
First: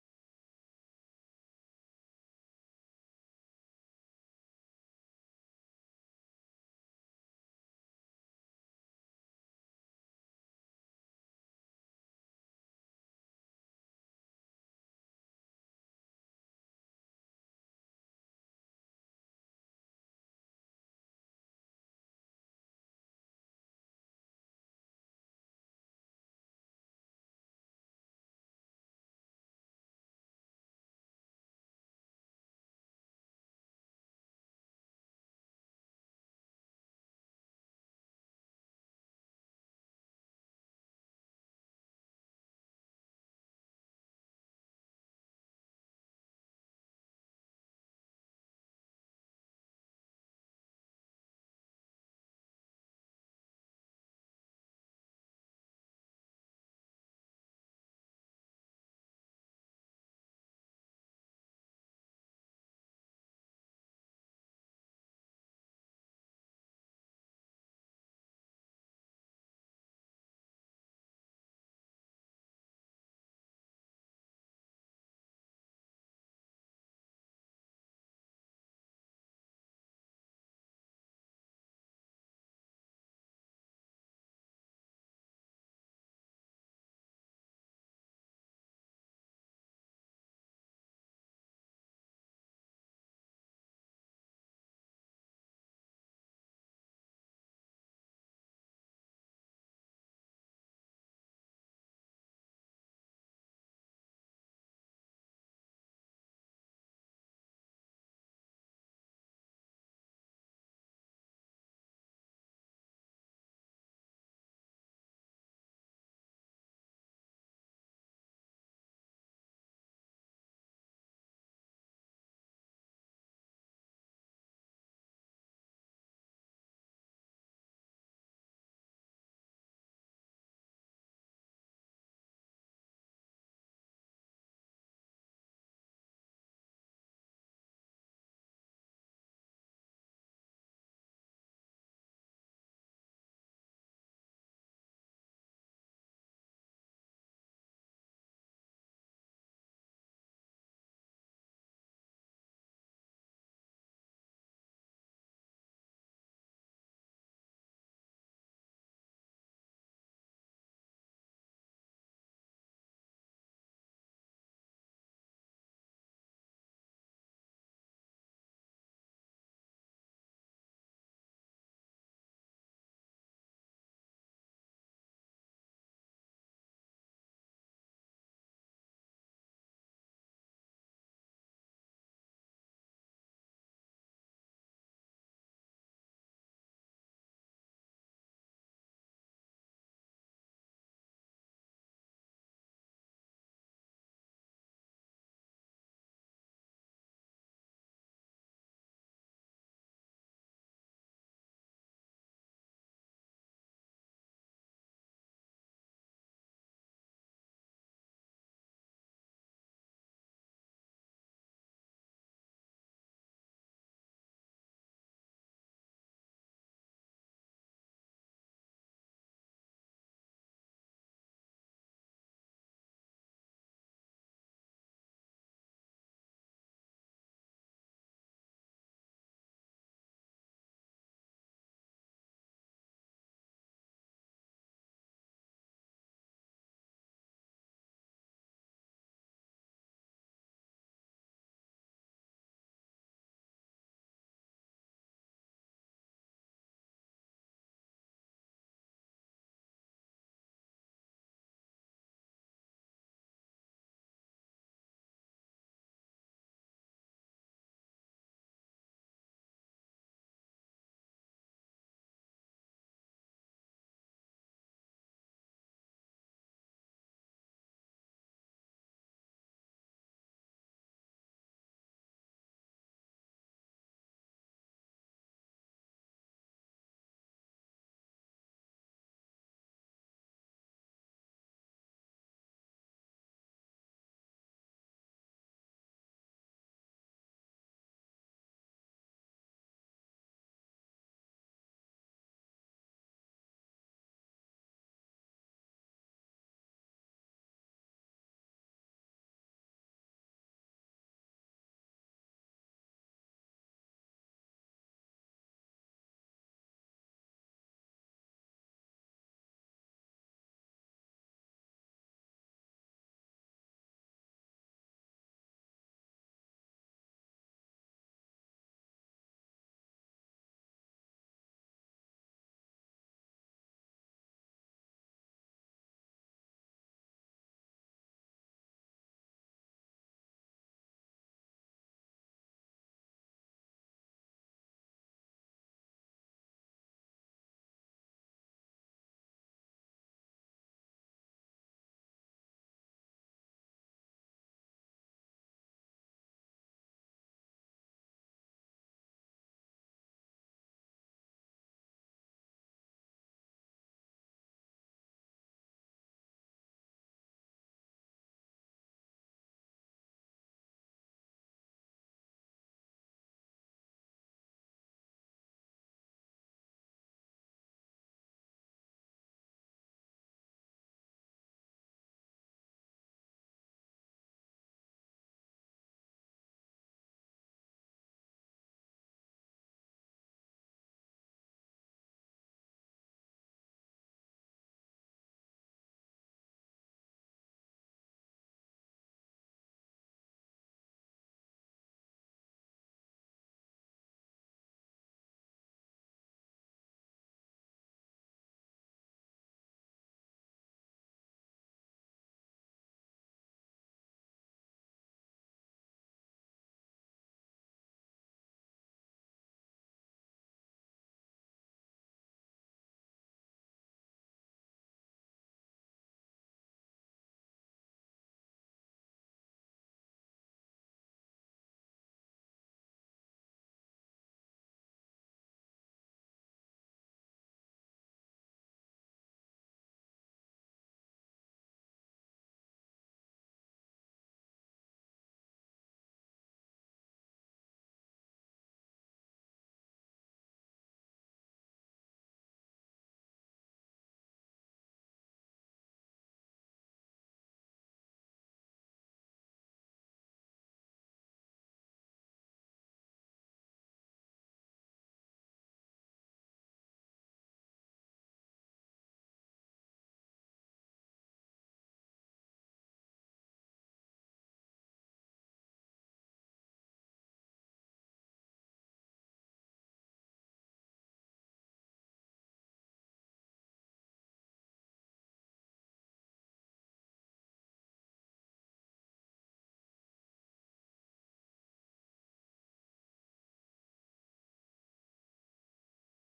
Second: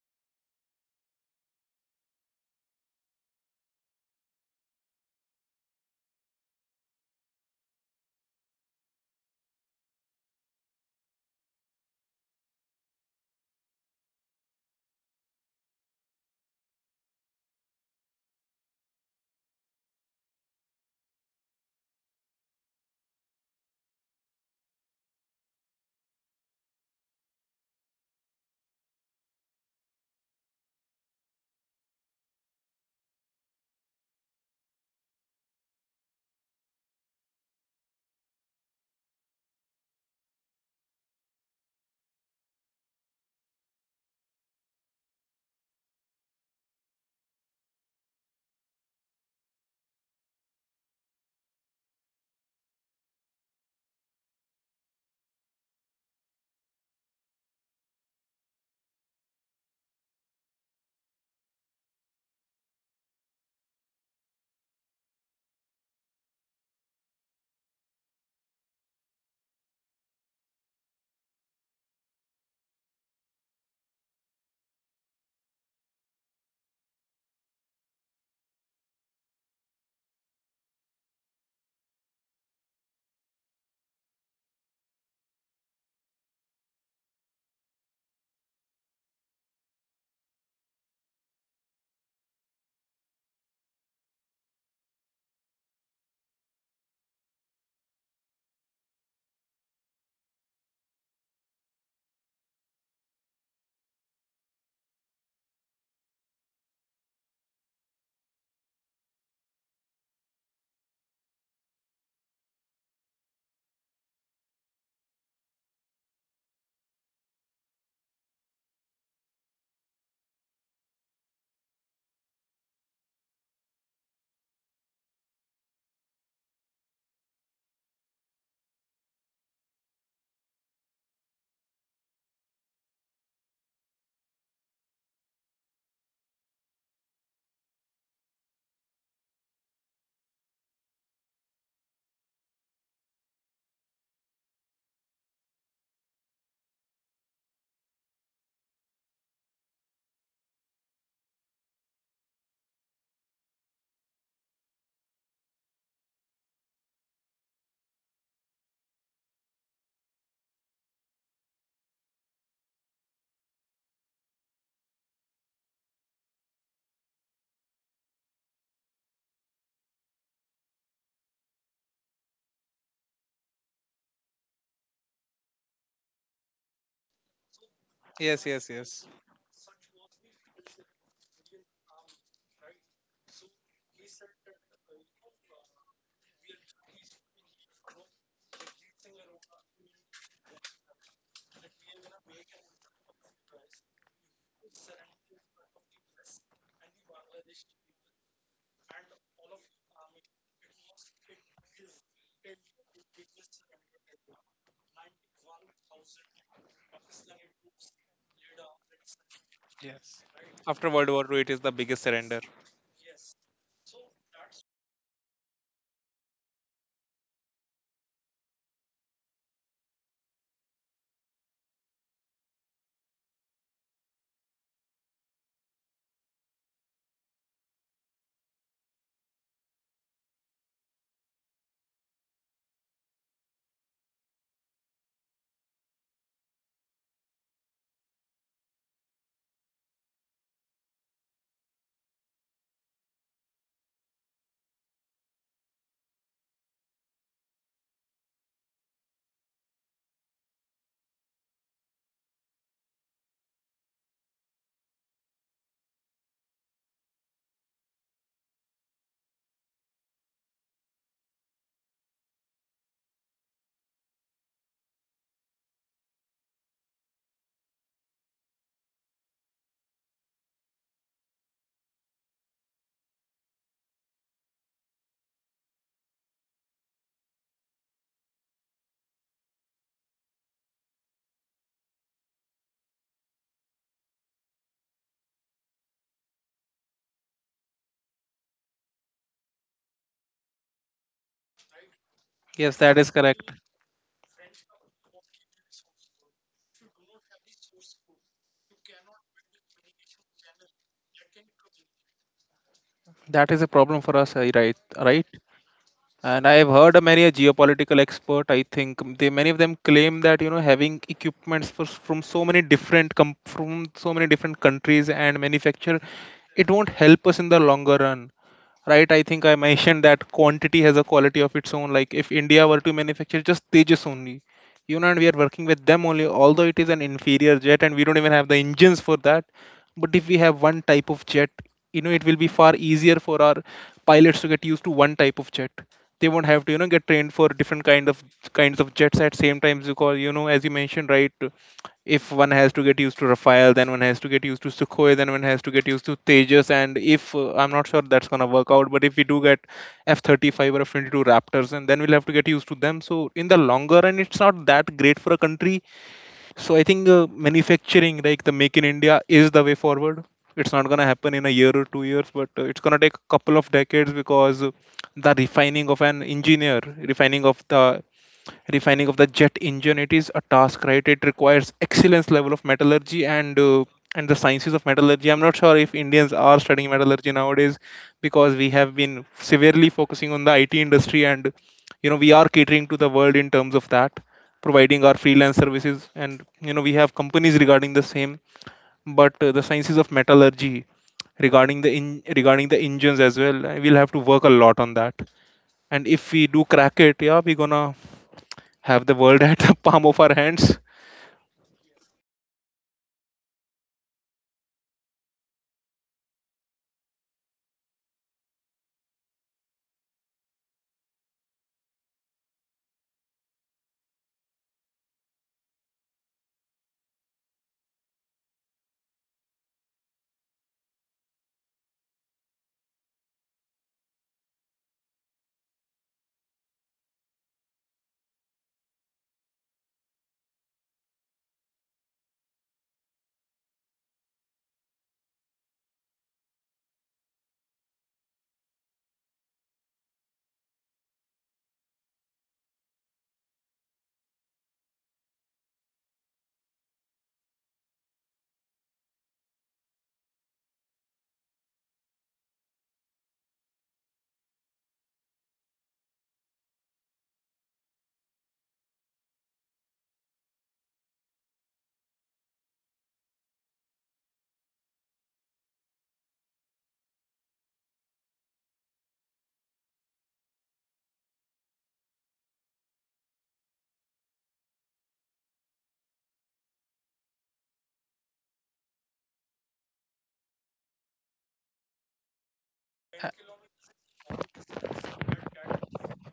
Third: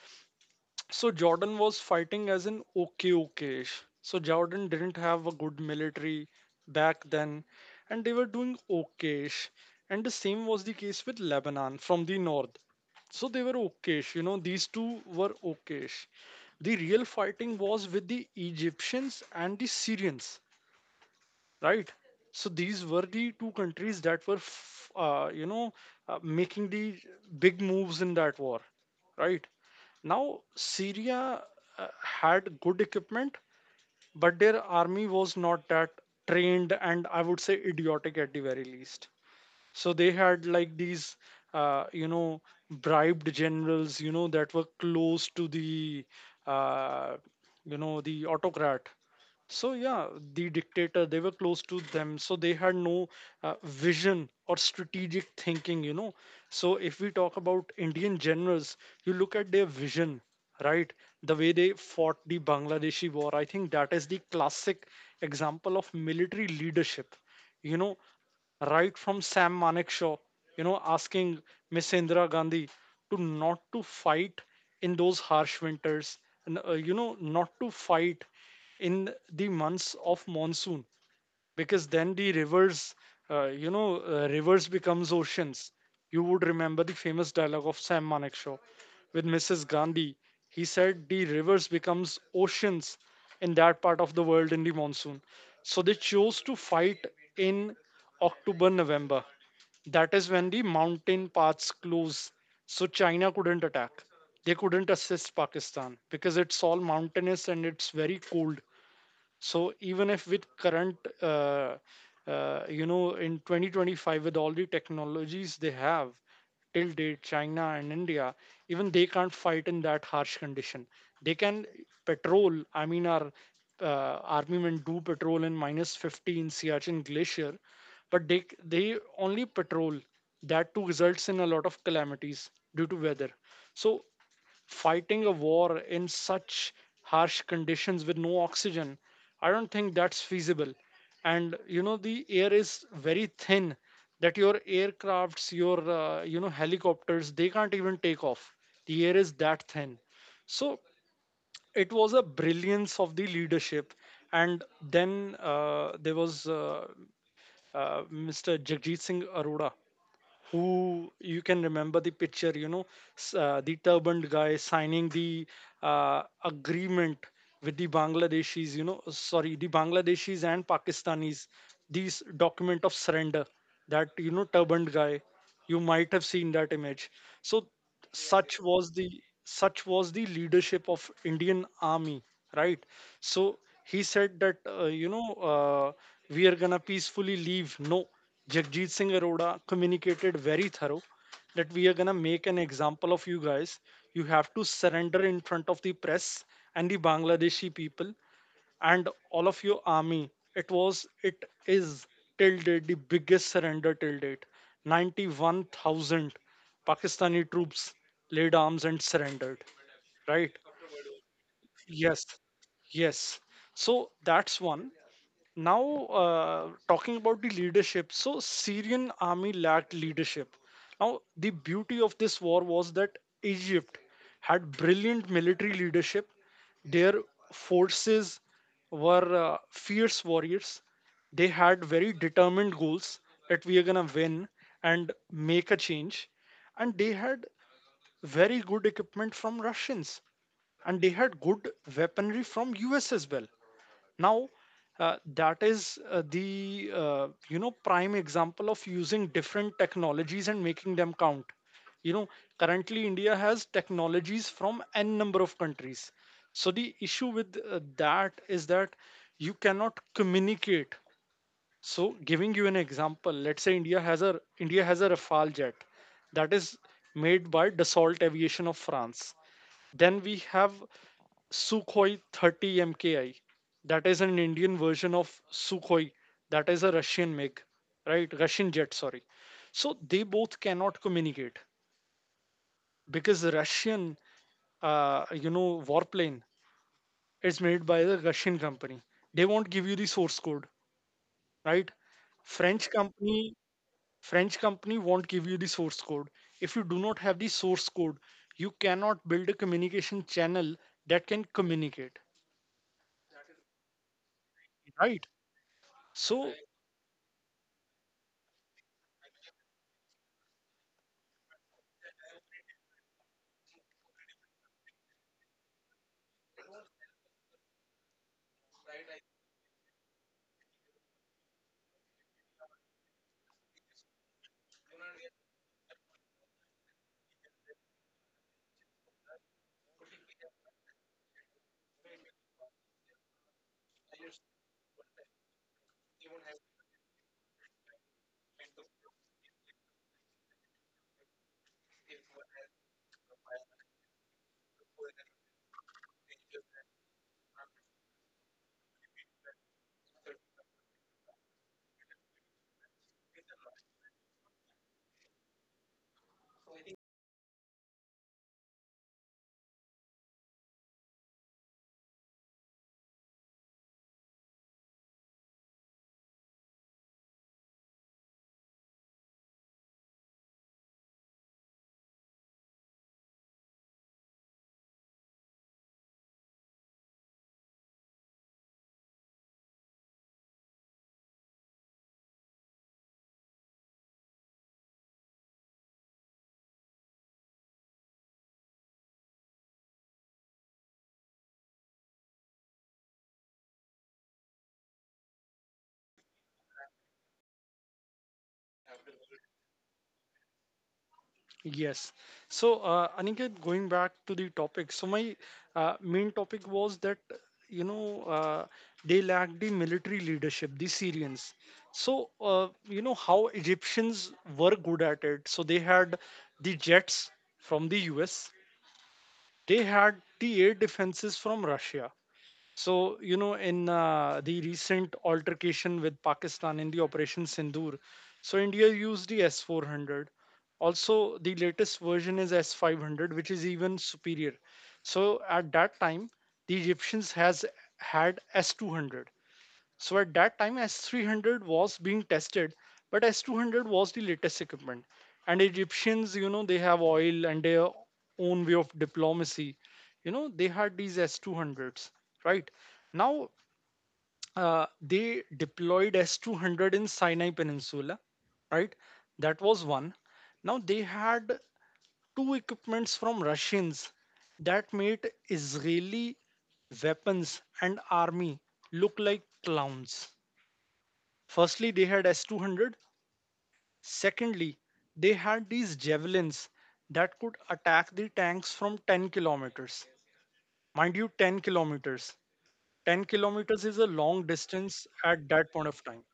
So, Jordan was fighting as an okay, okay. So, Jordan didn't have a good military back then, and they were doing okayish. And the same was the case with Lebanon from the north. So they were okayish. These two were okayish. The real fighting was with the Egyptians and the Syrians, right? So these were the two countries that were, making the big moves in that war, right? Now, Syria had good equipment, but their army was not that trained, and I would say idiotic at the very least. So they had like these uh, you know bribed generals, that were close to the uh, you know the autocrat. So yeah, the dictator, they were close to them. So they had no vision or strategic thinking. So if we talk about Indian generals, you look at their vision, right? The way they fought the Bangladeshi war, I think that is the classic example of military leadership you know right from Sam Manekshaw, asking Miss Indira Gandhi to not to fight in those harsh winters, and not to fight in the months of monsoon, because then the rivers becomes oceans. You would remember the famous dialogue of Sam Manekshaw with Mrs. Gandhi. He said the rivers becomes oceans in that part of the world in the monsoon. So they chose to fight in October, November. That is when the mountain paths close, so China couldn't attack. They couldn't assist Pakistan because it's all mountainous and it's very cold. So even if with current uh, in 2025, with all the technologies they have, till date China and India, even they can't fight in that harsh condition. They can patrol. I mean, our armament do patrol in minus 50 in Siachen Glacier, but they only patrol. That too results in a lot of calamities due to weather. So fighting a war in such harsh conditions with no oxygen, I don't think that's feasible. And you know, the air is very thin, that your aircrafts, your helicopters, they can't even take off. The air is that thin. So it was a brilliance of the leadership. And then there was Mr. Jagjit Singh Arora, who you can remember the picture, the turbaned guy signing the agreement with the Bangladeshis, sorry, the Bangladeshis and Pakistanis, these document of surrender. That turbaned guy, you might have seen that image. So yes, Yes, yes, yes. such was the leadership of Indian army, right? So he said that uh, we are gonna peacefully leave. No, Jagjit Singh Arora communicated very thorough that we are gonna make an example of you guys. You have to surrender in front of the press and the Bangladeshi people and all of your army. It is till date the biggest surrender till date. 91,000 Pakistani troops laid arms and surrendered. Yes. Right? After World War II, it is the biggest Yes, surrender. yes. So that's one. Now talking about the leadership, so Syrian army lacked leadership. Now, the beauty of this war was that Egypt had brilliant military leadership. Their forces were fierce warriors. They had very determined goals, that we are going to win and make a change. And they had very good equipment from Russians, and they had good weaponry from US as well. Now that is the prime example of using different technologies and making them count you know Currently, India has technologies from n number of countries. So the issue with that is that you cannot communicate. So giving you an example, let's say India has a rafale jet that is made by Dassault Aviation of France. Then we have Sukhoi 30 MKI. That is an Indian version of Sukhoi. That is a Russian MiG, right? Russian jet, sorry. So they both cannot communicate because the Russian warplane is made by the Russian company. They won't give you the source code, right? Yes, French that is correct. company, French company won't give you the source code. If you do not have the source code, you cannot build a communication channel that can communicate, That is a problem for us, right? right? Right. And So I have heard a many a geopolitical expert. I think they many of them claim that you know having equipments from so many from so many different countries and manufacture, it won't help us in the longer run. Right, I think I mentioned that quantity has a quality of its own. Like if India were to manufacture just Tejas only, you know, and we are working with them only, although it is an inferior jet and we don't even have the engines for that, but if we have one type of jet, you know it will be far easier for our pilots to get used to one type of jet. They won't have to you know get trained for different kinds of jets at same times, because you know, as you mentioned, right, if one has to get used to Rafael, then one has to get used to Sukhoi, then one has to get used to Tejas. And if I'm not sure that's gonna work out, but if we do get F-35 or F-22 Raptors, and then we'll have to get used to them. So in the longer run, it's not that great for a country. So I think manufacturing, like the Make in India, is the way forward. It's not gonna happen in a year or 2 years, but it's gonna take a couple of decades, because the refining of an engineer, refining of the, refining of the jet engine, it is a task, right? It requires excellence level of metallurgy, and the sciences of metallurgy, I'm not sure if Indians are studying metallurgy nowadays, because we have been severely focusing on the IT industry, and you know we are catering to the world in terms of that, providing our freelance services, and you know we have companies regarding the same. But the sciences of metallurgy, regarding the in, regarding the engines as well, we'll have to work a lot on that. And if we do crack it, yeah, we're gonna have the world at the palm of our hands. yes. So, Aniket, going back to the topic. So, my main topic was that, you know, uh, they lacked the military leadership, the Syrians. So, how Egyptians were good at it. So, they had the jets from the US, they had the air defenses from Russia. So, in the recent altercation with Pakistan in the Operation Sindoor, so India used the S-400. Also, the latest version is S-500, which is even superior. So, at that time, the Egyptians has had S-200. So at that time, S-300 was being tested, but S-200 was the latest equipment. And Egyptians, they have oil and their own way of diplomacy. They had these S-200s, right? Now, they deployed S-200 in Sinai Peninsula, right? That was one. Now, they had two equipments from Russians that made Israeli weapons and army look like clowns. Firstly, they had S-200. Secondly, they had these javelins that could attack the tanks from 10 kilometers. Mind you, 10 kilometers. 10 kilometers is a long distance at that point of time,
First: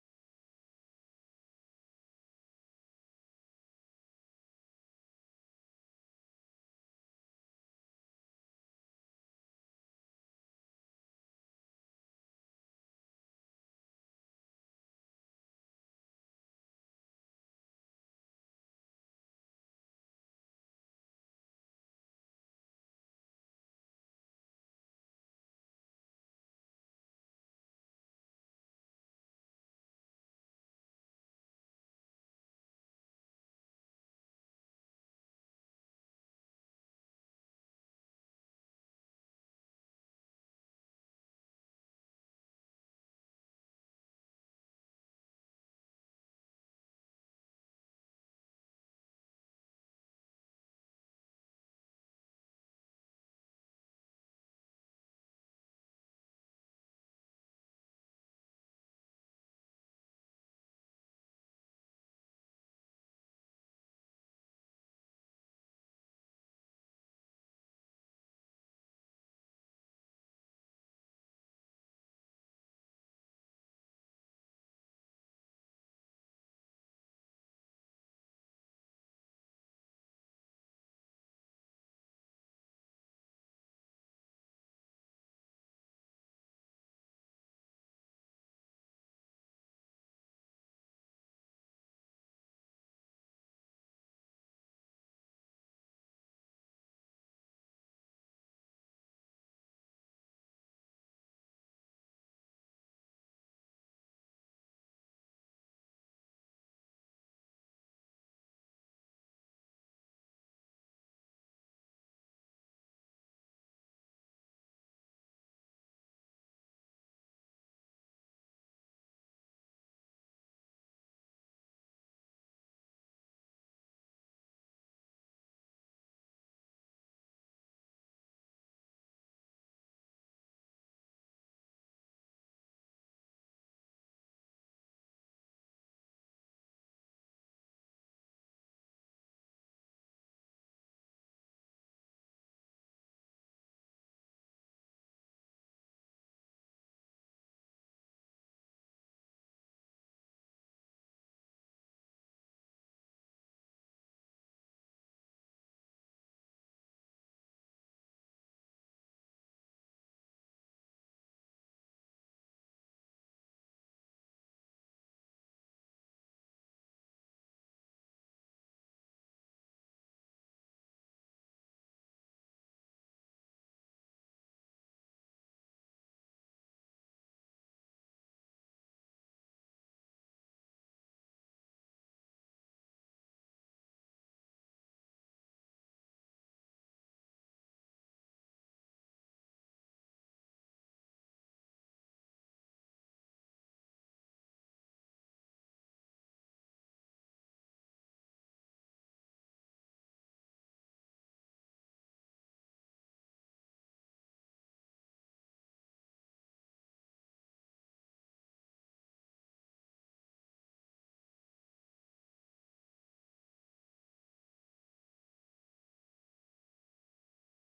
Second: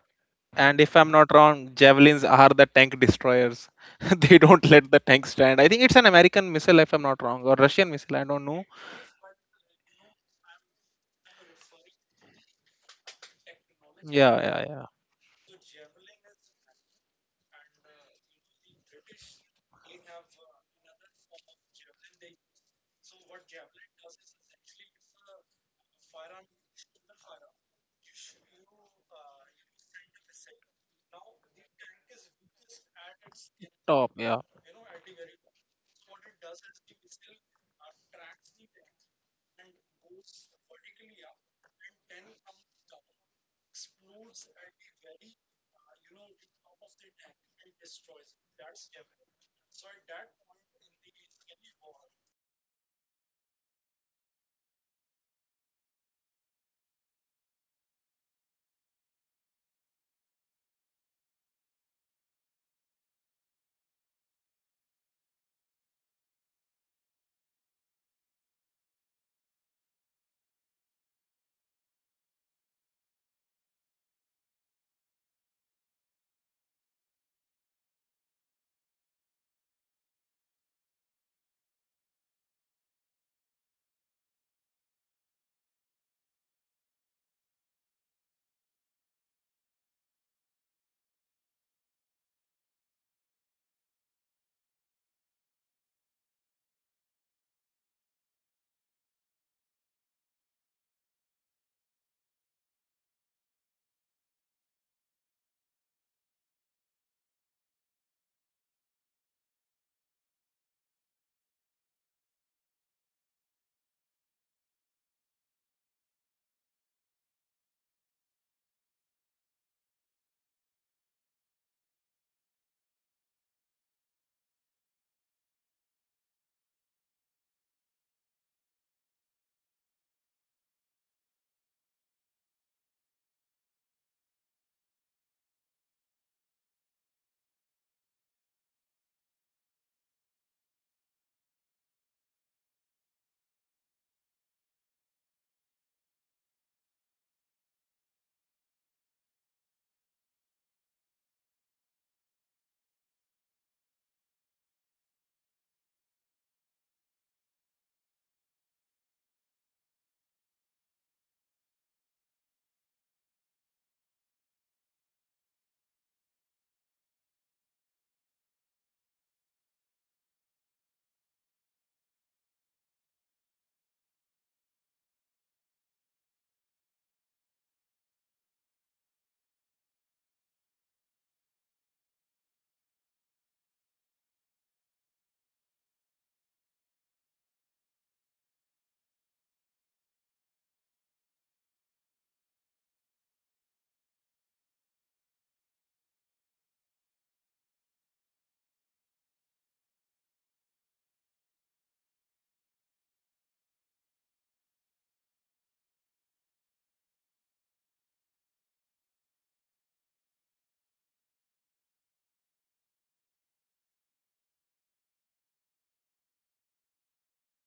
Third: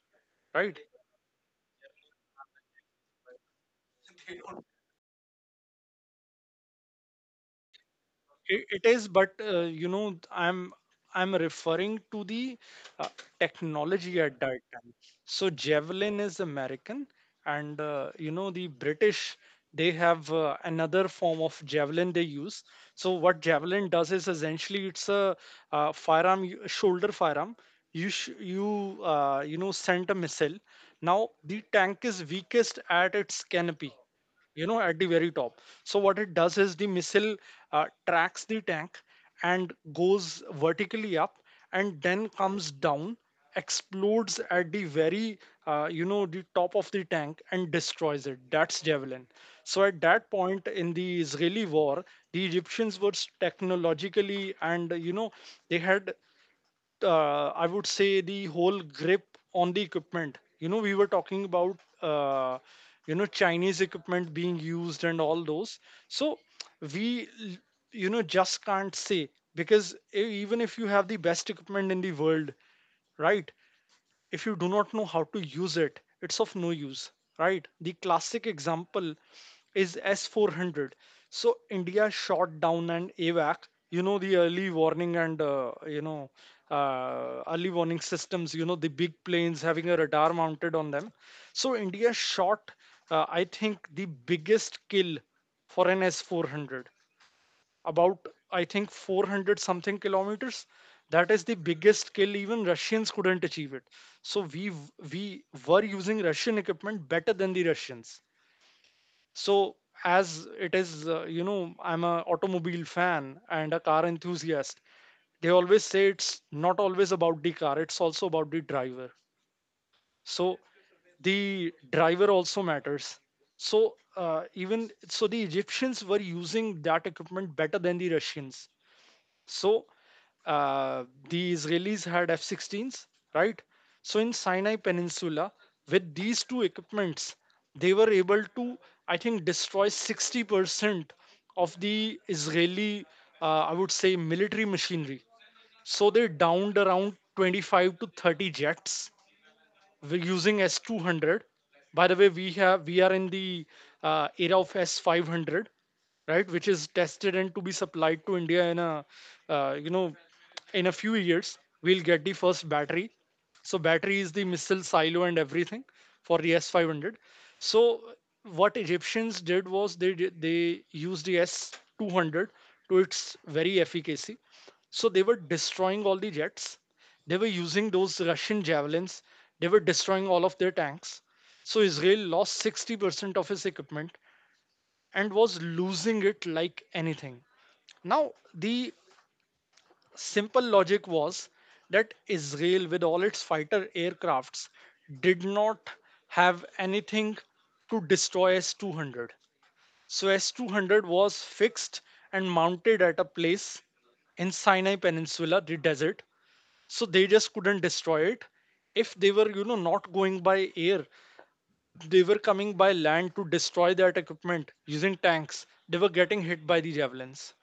right? And if I'm not wrong, javelins are the tank destroyers. They don't let the tank stand. I think it's an American missile, if I'm not wrong, or Russian missile. I don't It, know. it is, but I'm referring to the uh, technology Yeah, at that yeah, yeah. time. So Javelin is American, and the British, they have another form of Javelin they use. So what Javelin does is essentially it's a shoulder firearm. You sh you you know send a missile. Now, the tank is weakest at its canopy Top, yeah. you know at the very top. So what it does is the missile tracks the tank and goes vertically up and then comes down, explodes at the very you know the top of the tank and destroys it. That's javelin. So at that point in the Israeli war, the Egyptians were technologically, and they had, I would say, the whole grip on the equipment. We were talking about Chinese equipment being used and all those. So we just can't say, because even if you have the best equipment in the world, right? If you do not know how to use it, it's of no use, right? The classic example is S-400. So India shot down an AVAC, the early warning and early warning systems, the big planes having a radar mounted on them. So India shot, I think, the biggest kill for an S-400, about, I think, 400 something kilometers. That is the biggest scale. Even Russians couldn't achieve it. So we were using Russian equipment better than the Russians. So, as it is, I'm a automobile fan and a car enthusiast. They always say it's not always about the car; it's also about the driver. So the driver also matters. So, even so, the Egyptians were using that equipment better than the Russians. So, the Israelis had F 16s, right? So in Sinai Peninsula, with these two equipments, they were able to, I think, destroy 60% of the Israeli, I would say, military machinery. So they downed around 25 to 30 jets. We're using S-200. By the way, we are in the era of S-500, right, which is tested and to be supplied to India in a uh, you know few years. We'll get the first battery. So battery is the missile silo and everything for the S-500. So what Egyptians did was they used the S-200 to its very efficacy. So they were destroying all the jets. They were using those Russian javelins. They were destroying all of their tanks. So Israel lost 60% of his equipment and was losing it like anything. Now, the simple logic was that Israel, with all its fighter aircrafts, did not have anything to destroy S 200. So S 200 was fixed and mounted at a place in Sinai Peninsula, the desert, so they just couldn't destroy it. If they were not going by air, they were coming by land to destroy that equipment using tanks. They were getting hit by the javelins.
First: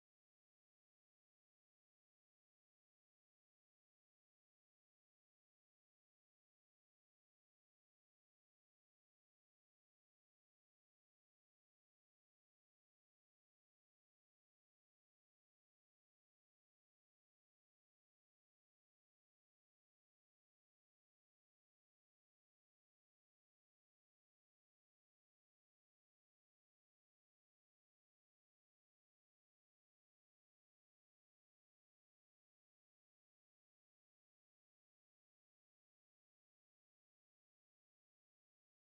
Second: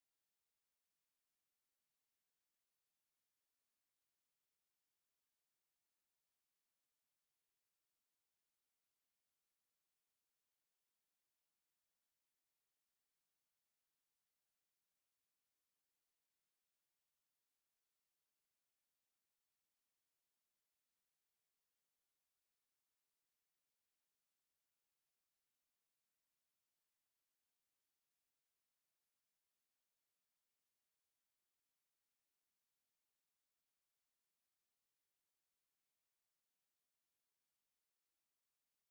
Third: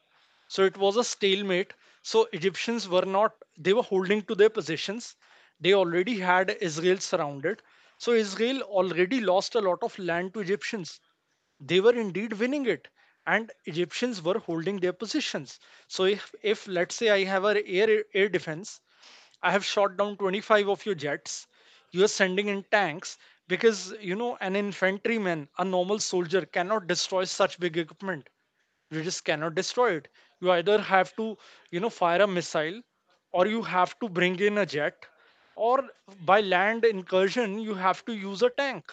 So it was a stalemate. So Egyptians were not, they were holding to their positions. They already had Israel surrounded. So Israel already lost a lot of land to Egyptians. They were indeed winning it, and Egyptians were holding their positions. So, if let's say I have an air defense. I have shot down 25 of your jets. You're sending in tanks because, an infantryman, a normal soldier, cannot destroy such big equipment. You just cannot destroy it. You either have to, fire a missile, or you have to bring in a jet, or, by land incursion, you have to use a tank,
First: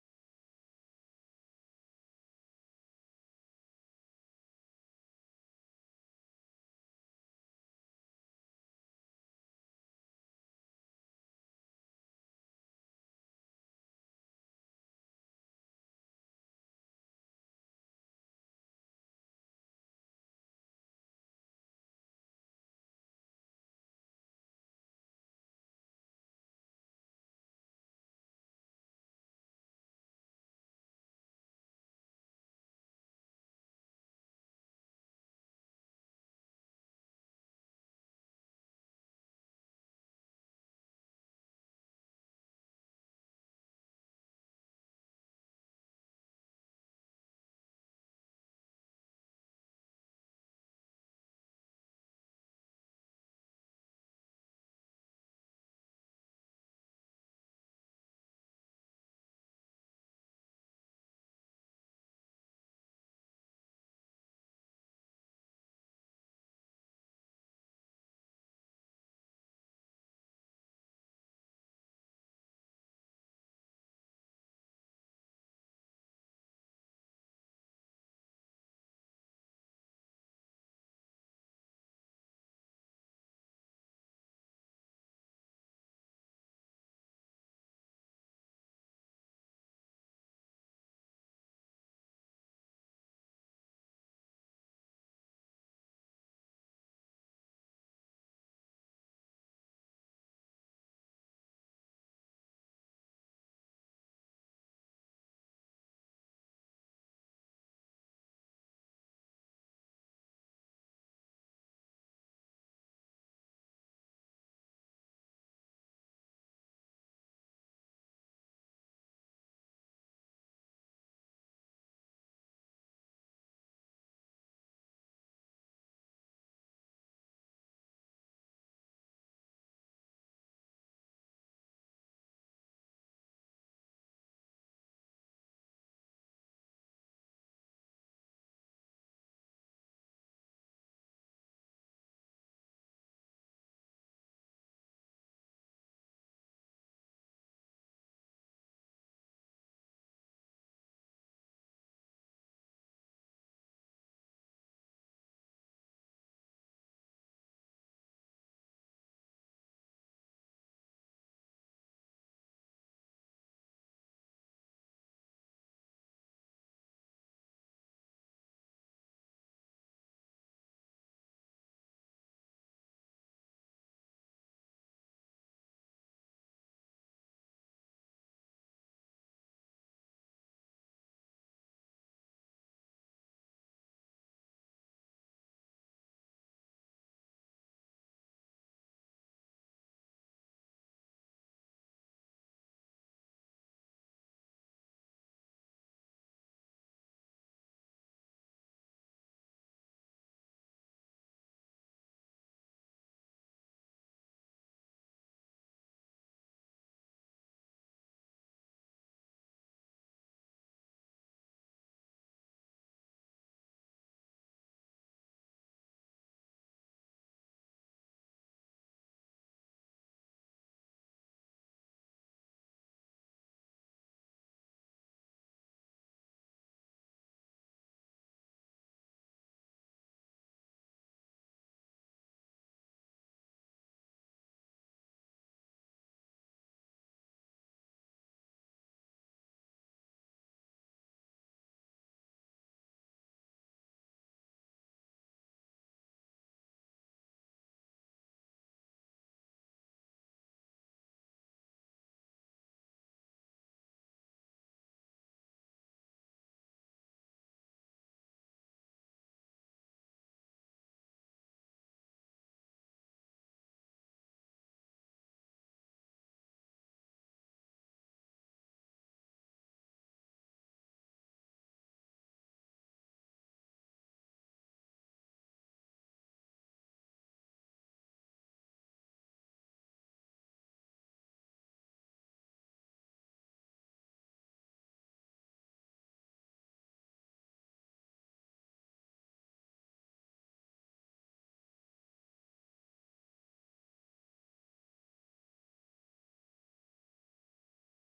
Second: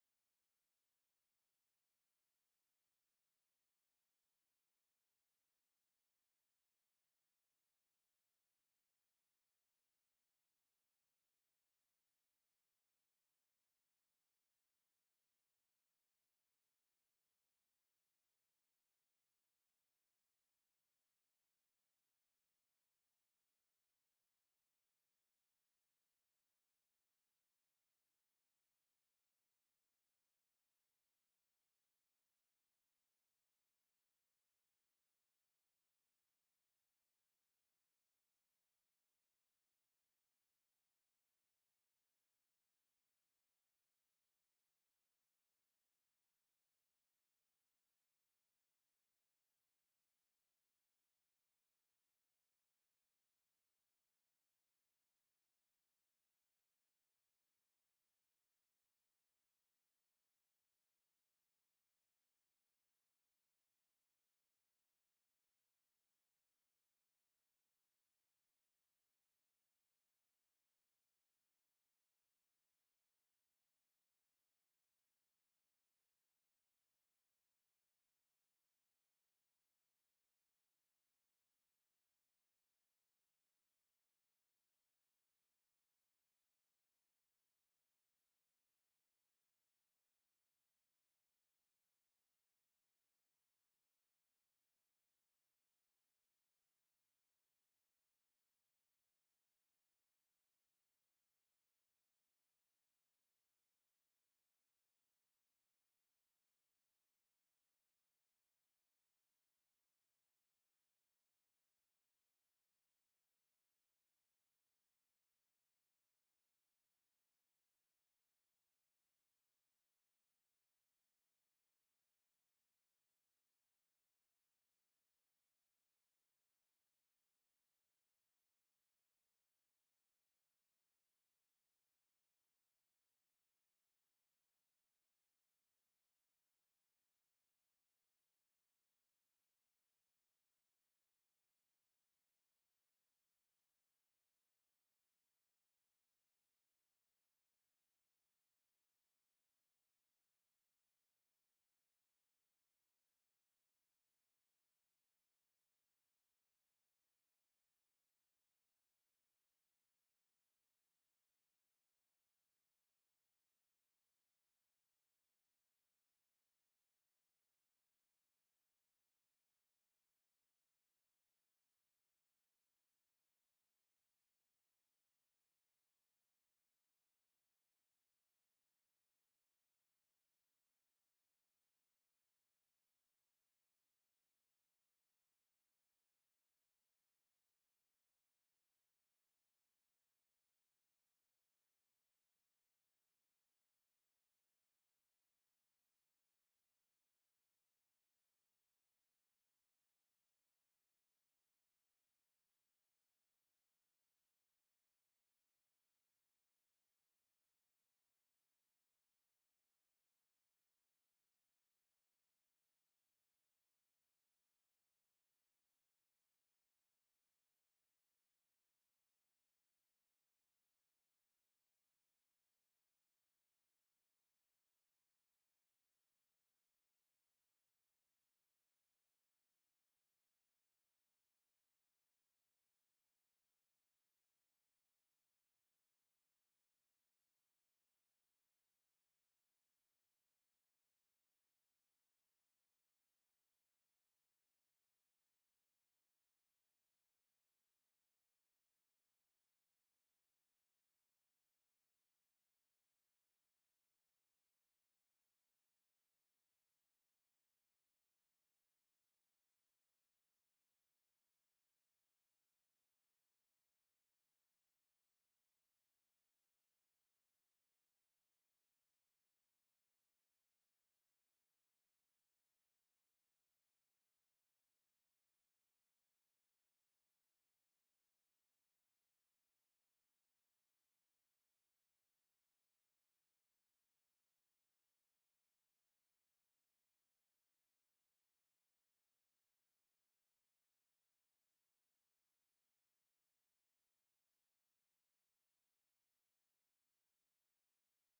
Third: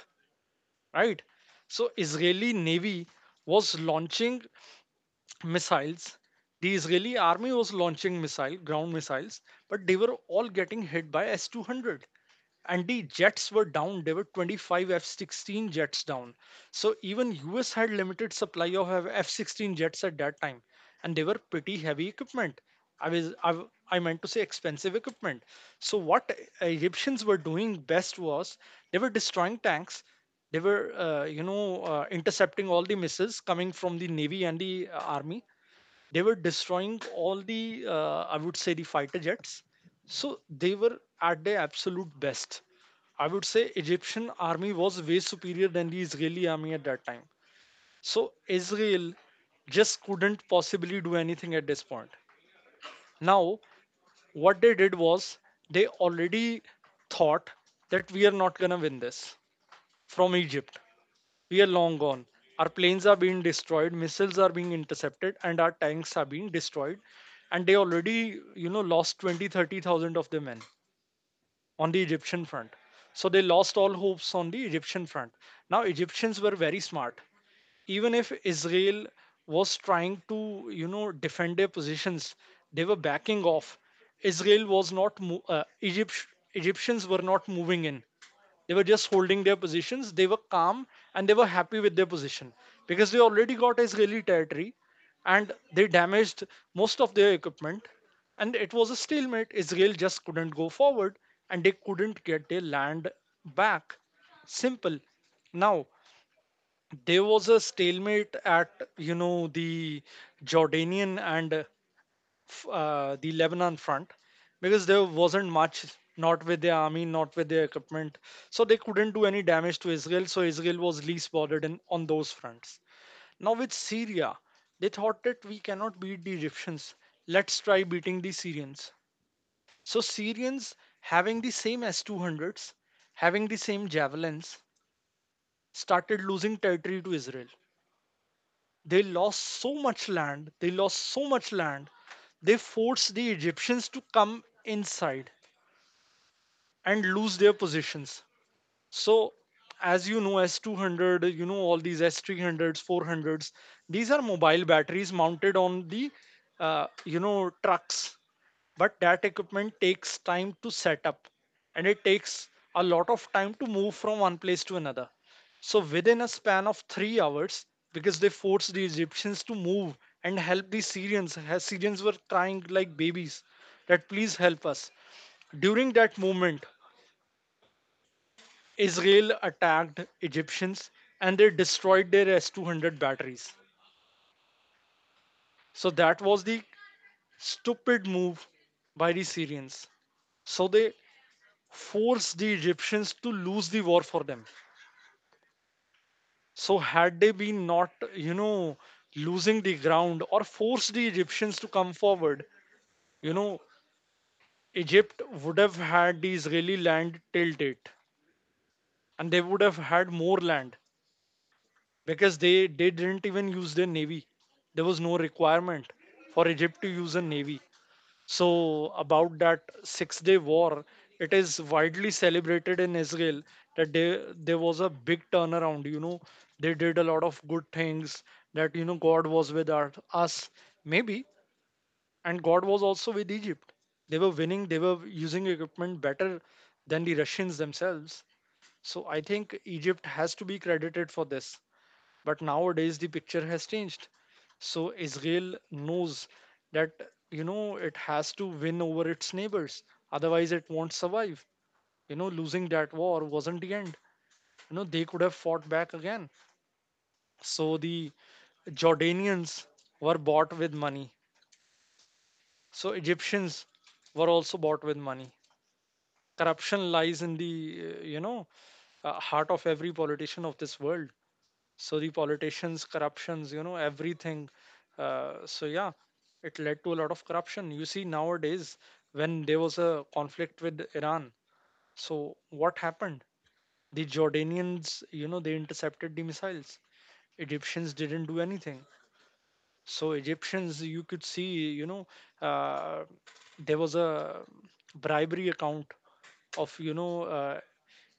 right? So Israeli Navy was launching missiles. The Israeli army was launching missile, ground missiles, but they were all getting hit by S 200. And the jets were down. There were 25 F 16 jets down. So even US had limited supply of F 16 jets at that time. And they were pretty heavy equipment. I was I meant to say expensive equipment. So what Egyptians were doing best was they were destroying tanks. They were intercepting all the missiles coming from the navy and the army. They were destroying all the I would say, the fighter jets. So they were at their absolute best. I would say Egyptian army was way superior than the Israeli army at that time. So Israel just couldn't possibly do anything at this point. Now, what they did was they already thought that we are not going to win this. From Egypt, we are long gone. Our planes are being destroyed, missiles are being intercepted, and our tanks are being destroyed. And they already, lost 20, 30,000 of their men on the Egyptian front. So they lost all hopes on the Egyptian front. Now, Egyptians were very smart. Even if Israel was trying to, defend their positions, they were backing off. Israel was not, Egypt, Egyptians were not moving in. They were just holding their positions. They were calm and they were happy with their position because they already got Israeli territory and they damaged most of their equipment. And it was a stalemate. Israel just couldn't go forward and they couldn't get their land back. Simple. Now, there was a stalemate at, the Jordanian and the Lebanon front, because there wasn't much, not with their army, not with their equipment. So they couldn't do any damage to Israel. So Israel was least bothered on those fronts. Now with Syria, they thought that we cannot beat the Egyptians. Let's try beating the Syrians. So Syrians, having the same S 200s, having the same javelins, started losing territory to Israel. They lost so much land, they lost so much land. They forced the Egyptians to come inside and lose their positions. So, as you know, S-200, all these S-300s, 400s, these are mobile batteries mounted on the trucks. But that equipment takes time to set up, and it takes a lot of time to move from one place to another. So within a span of 3 hours, because they forced the Egyptians to move and help the Syrians, as Syrians were crying like babies that, "Please help us," during that moment, Israel attacked Egyptians and they destroyed their S 200 batteries. So that was the stupid move by the Syrians. So they forced the Egyptians to lose the war for them. So had they been not, losing the ground or forced the Egyptians to come forward, you know, Egypt would have had the Israeli land till date and they would have had more land, because they didn't even use their navy. There was no requirement for Egypt to use a navy. So, about that Six Day War, it is widely celebrated in Israel that, there was a big turnaround. They did a lot of good things, that, God was with us, maybe, and God was also with Egypt. They were winning, they were using equipment better than the Russians themselves. So, I think Egypt has to be credited for this, but nowadays, the picture has changed. So Israel knows that, it has to win over its neighbors. Otherwise, it won't survive. Losing that war wasn't the end. They could have fought back again. So the Jordanians were bought with money. So Egyptians were also bought with money. Corruption lies in the, heart of every politician of this world. So the politicians, corruptions, everything. So, yeah, it led to a lot of corruption you see nowadays. When there was a conflict with Iran, so what happened? The Jordanians, they intercepted the missiles. Egyptians didn't do anything. So Egyptians, you could see, you know uh, there was a bribery account of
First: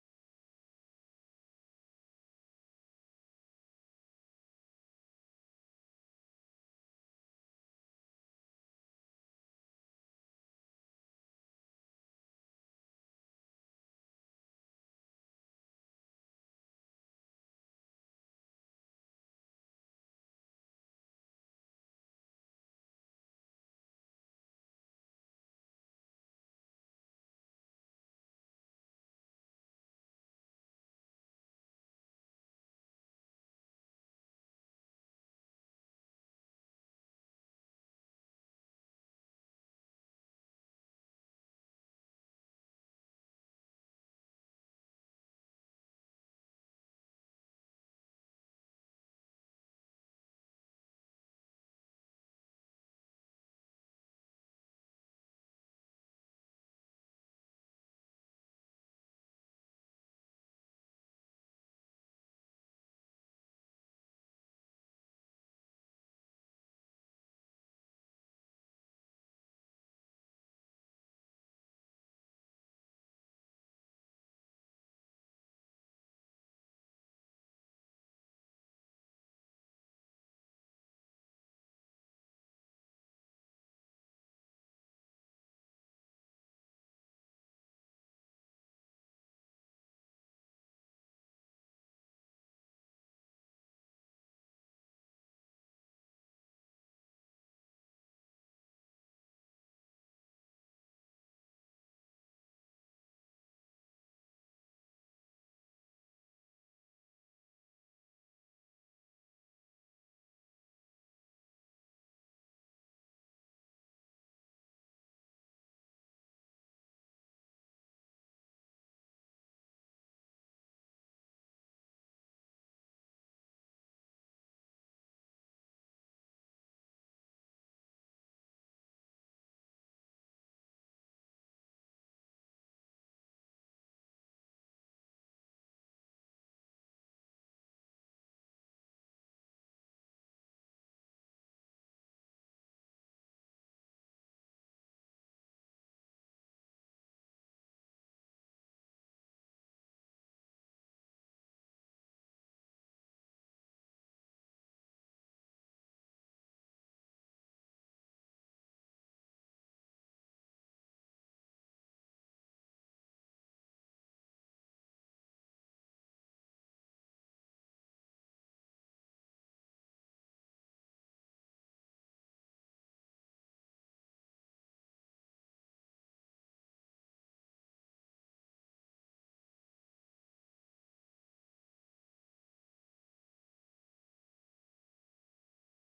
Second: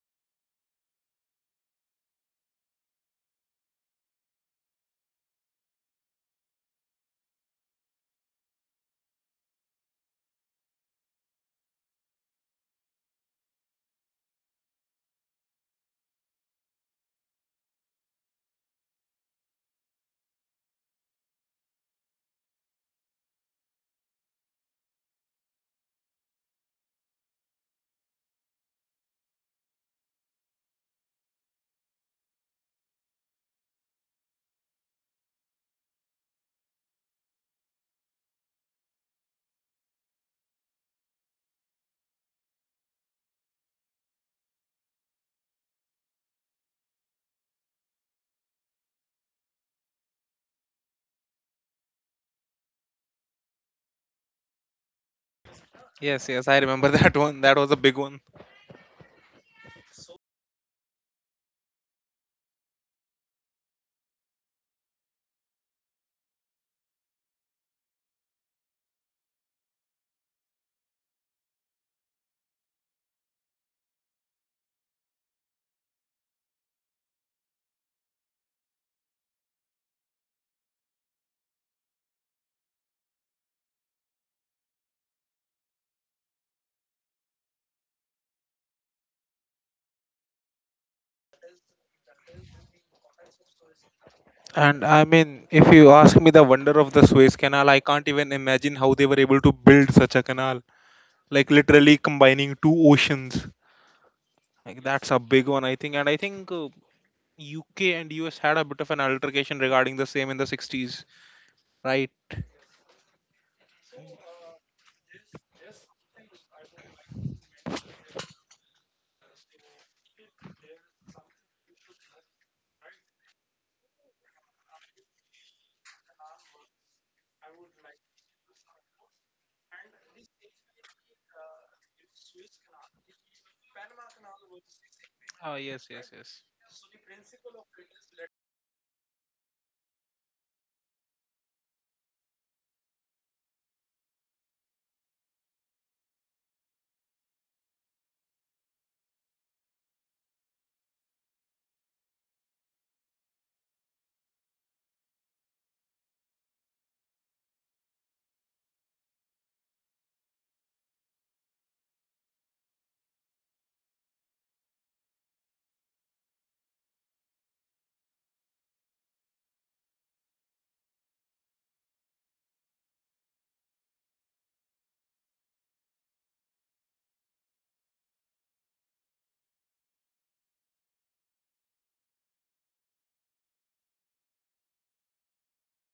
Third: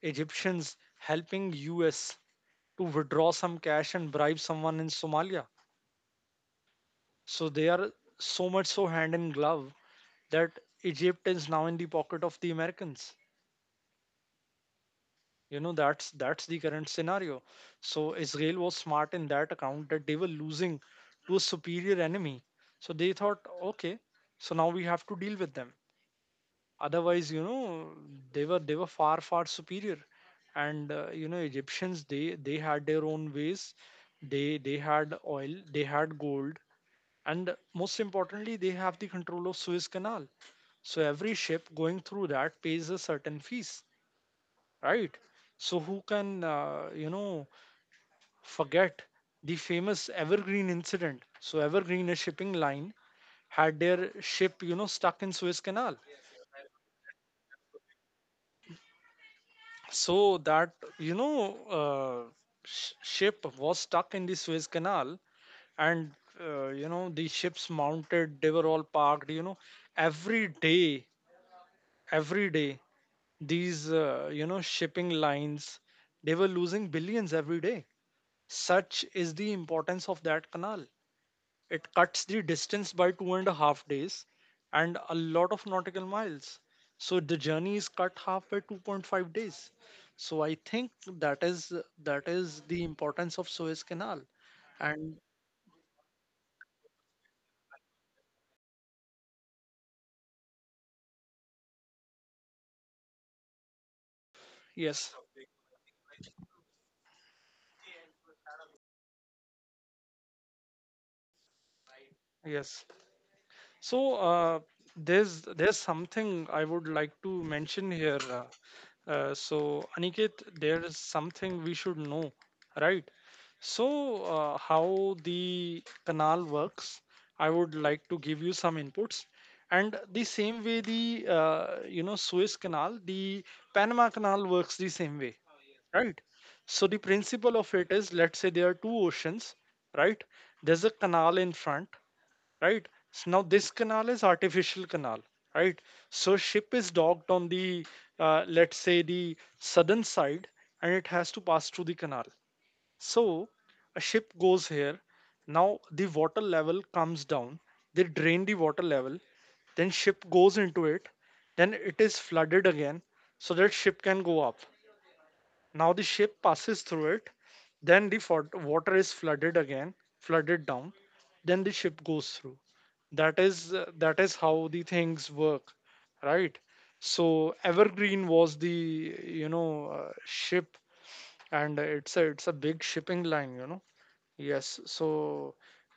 Egyptians helping us to withdraw some cash and bribe someone in Somalia. So they are so much, so hand in glove, that Egypt is now in the pocket of the Americans. That's the current scenario. So Israel was smart in that account that they were losing to a superior enemy. So they thought, okay, so now we have to deal with them. Otherwise, they were far, far superior, and Egyptians, they had their own ways. They had oil, they had gold, and most importantly, they have the control of Suez Canal. So every ship going through that pays a certain fees, right? So who can forget the famous Evergreen incident? So Evergreen, a shipping line, had their ship stuck in Suez Canal. Yes, yes, I remember that one. That was a big one. So that you know uh, ship was stuck in the Suez Canal, and the ships mounted. They were all parked. Every day, every day, these shipping lines, they were losing billions every day. Such is the importance of that canal. It cuts the distance by 2.5 days and a lot of nautical miles. So the journey is cut half by 2.5 days. So I think that is that is the importance of Suez Canal. And I And mean, if you ask me, the wonder of the Suez Canal, I can't even imagine how they were able to build such a canal. Like literally combining two oceans. Like yes, that's a big one, I think. And I think UK and US had a bit of an altercation regarding the same in the 60s, right? yes, so there's something I would like to mention here. So, Aniket, there is something we should know, right? So, how the canal works, I would like to give you some inputs. And the same way the Suez Canal, the Panama Canal works the same way, Oh, yes, yes, right? yes. So the principle of it is, let's say there are two oceans, right? There's a canal in front, right? So now this canal is artificial canal, right? So ship is docked on the, let's say the southern side, and it has to pass through the canal. So a ship goes here. Now the water level comes down. They drain the water level. Then ship goes into it. Then it is flooded again, so that ship can go up. Now the ship passes through it, then the water is flooded again, flooded down, then the ship goes through. That is how the things work, right? So Evergreen was the ship, and it's a big shipping line, you know. Yes, so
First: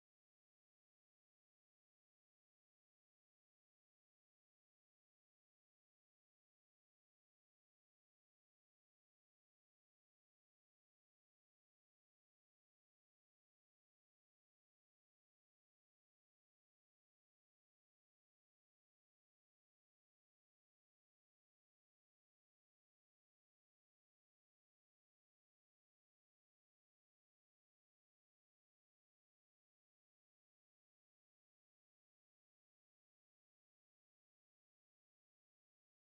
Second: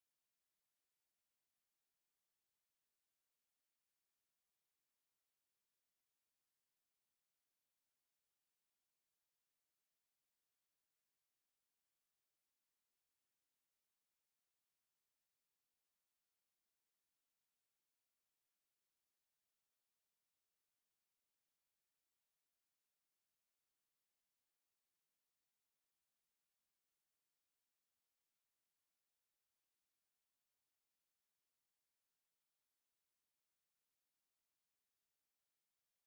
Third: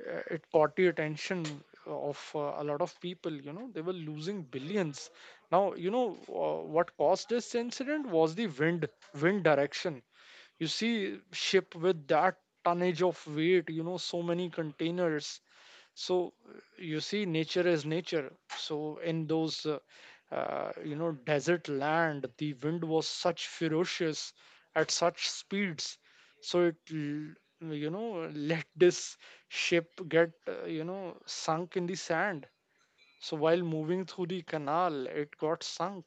it caught the attention of a lot of people. You know, they were losing billions. Now, what caused this incident was the wind direction. You see, ship with that tonnage of weight, you know, so many containers, so you see, nature is nature. So in those you know, desert land, the wind was such ferocious, at such speeds, so you know, let this ship get you know, sunk in the sand. So while moving through the canal, it got sunk.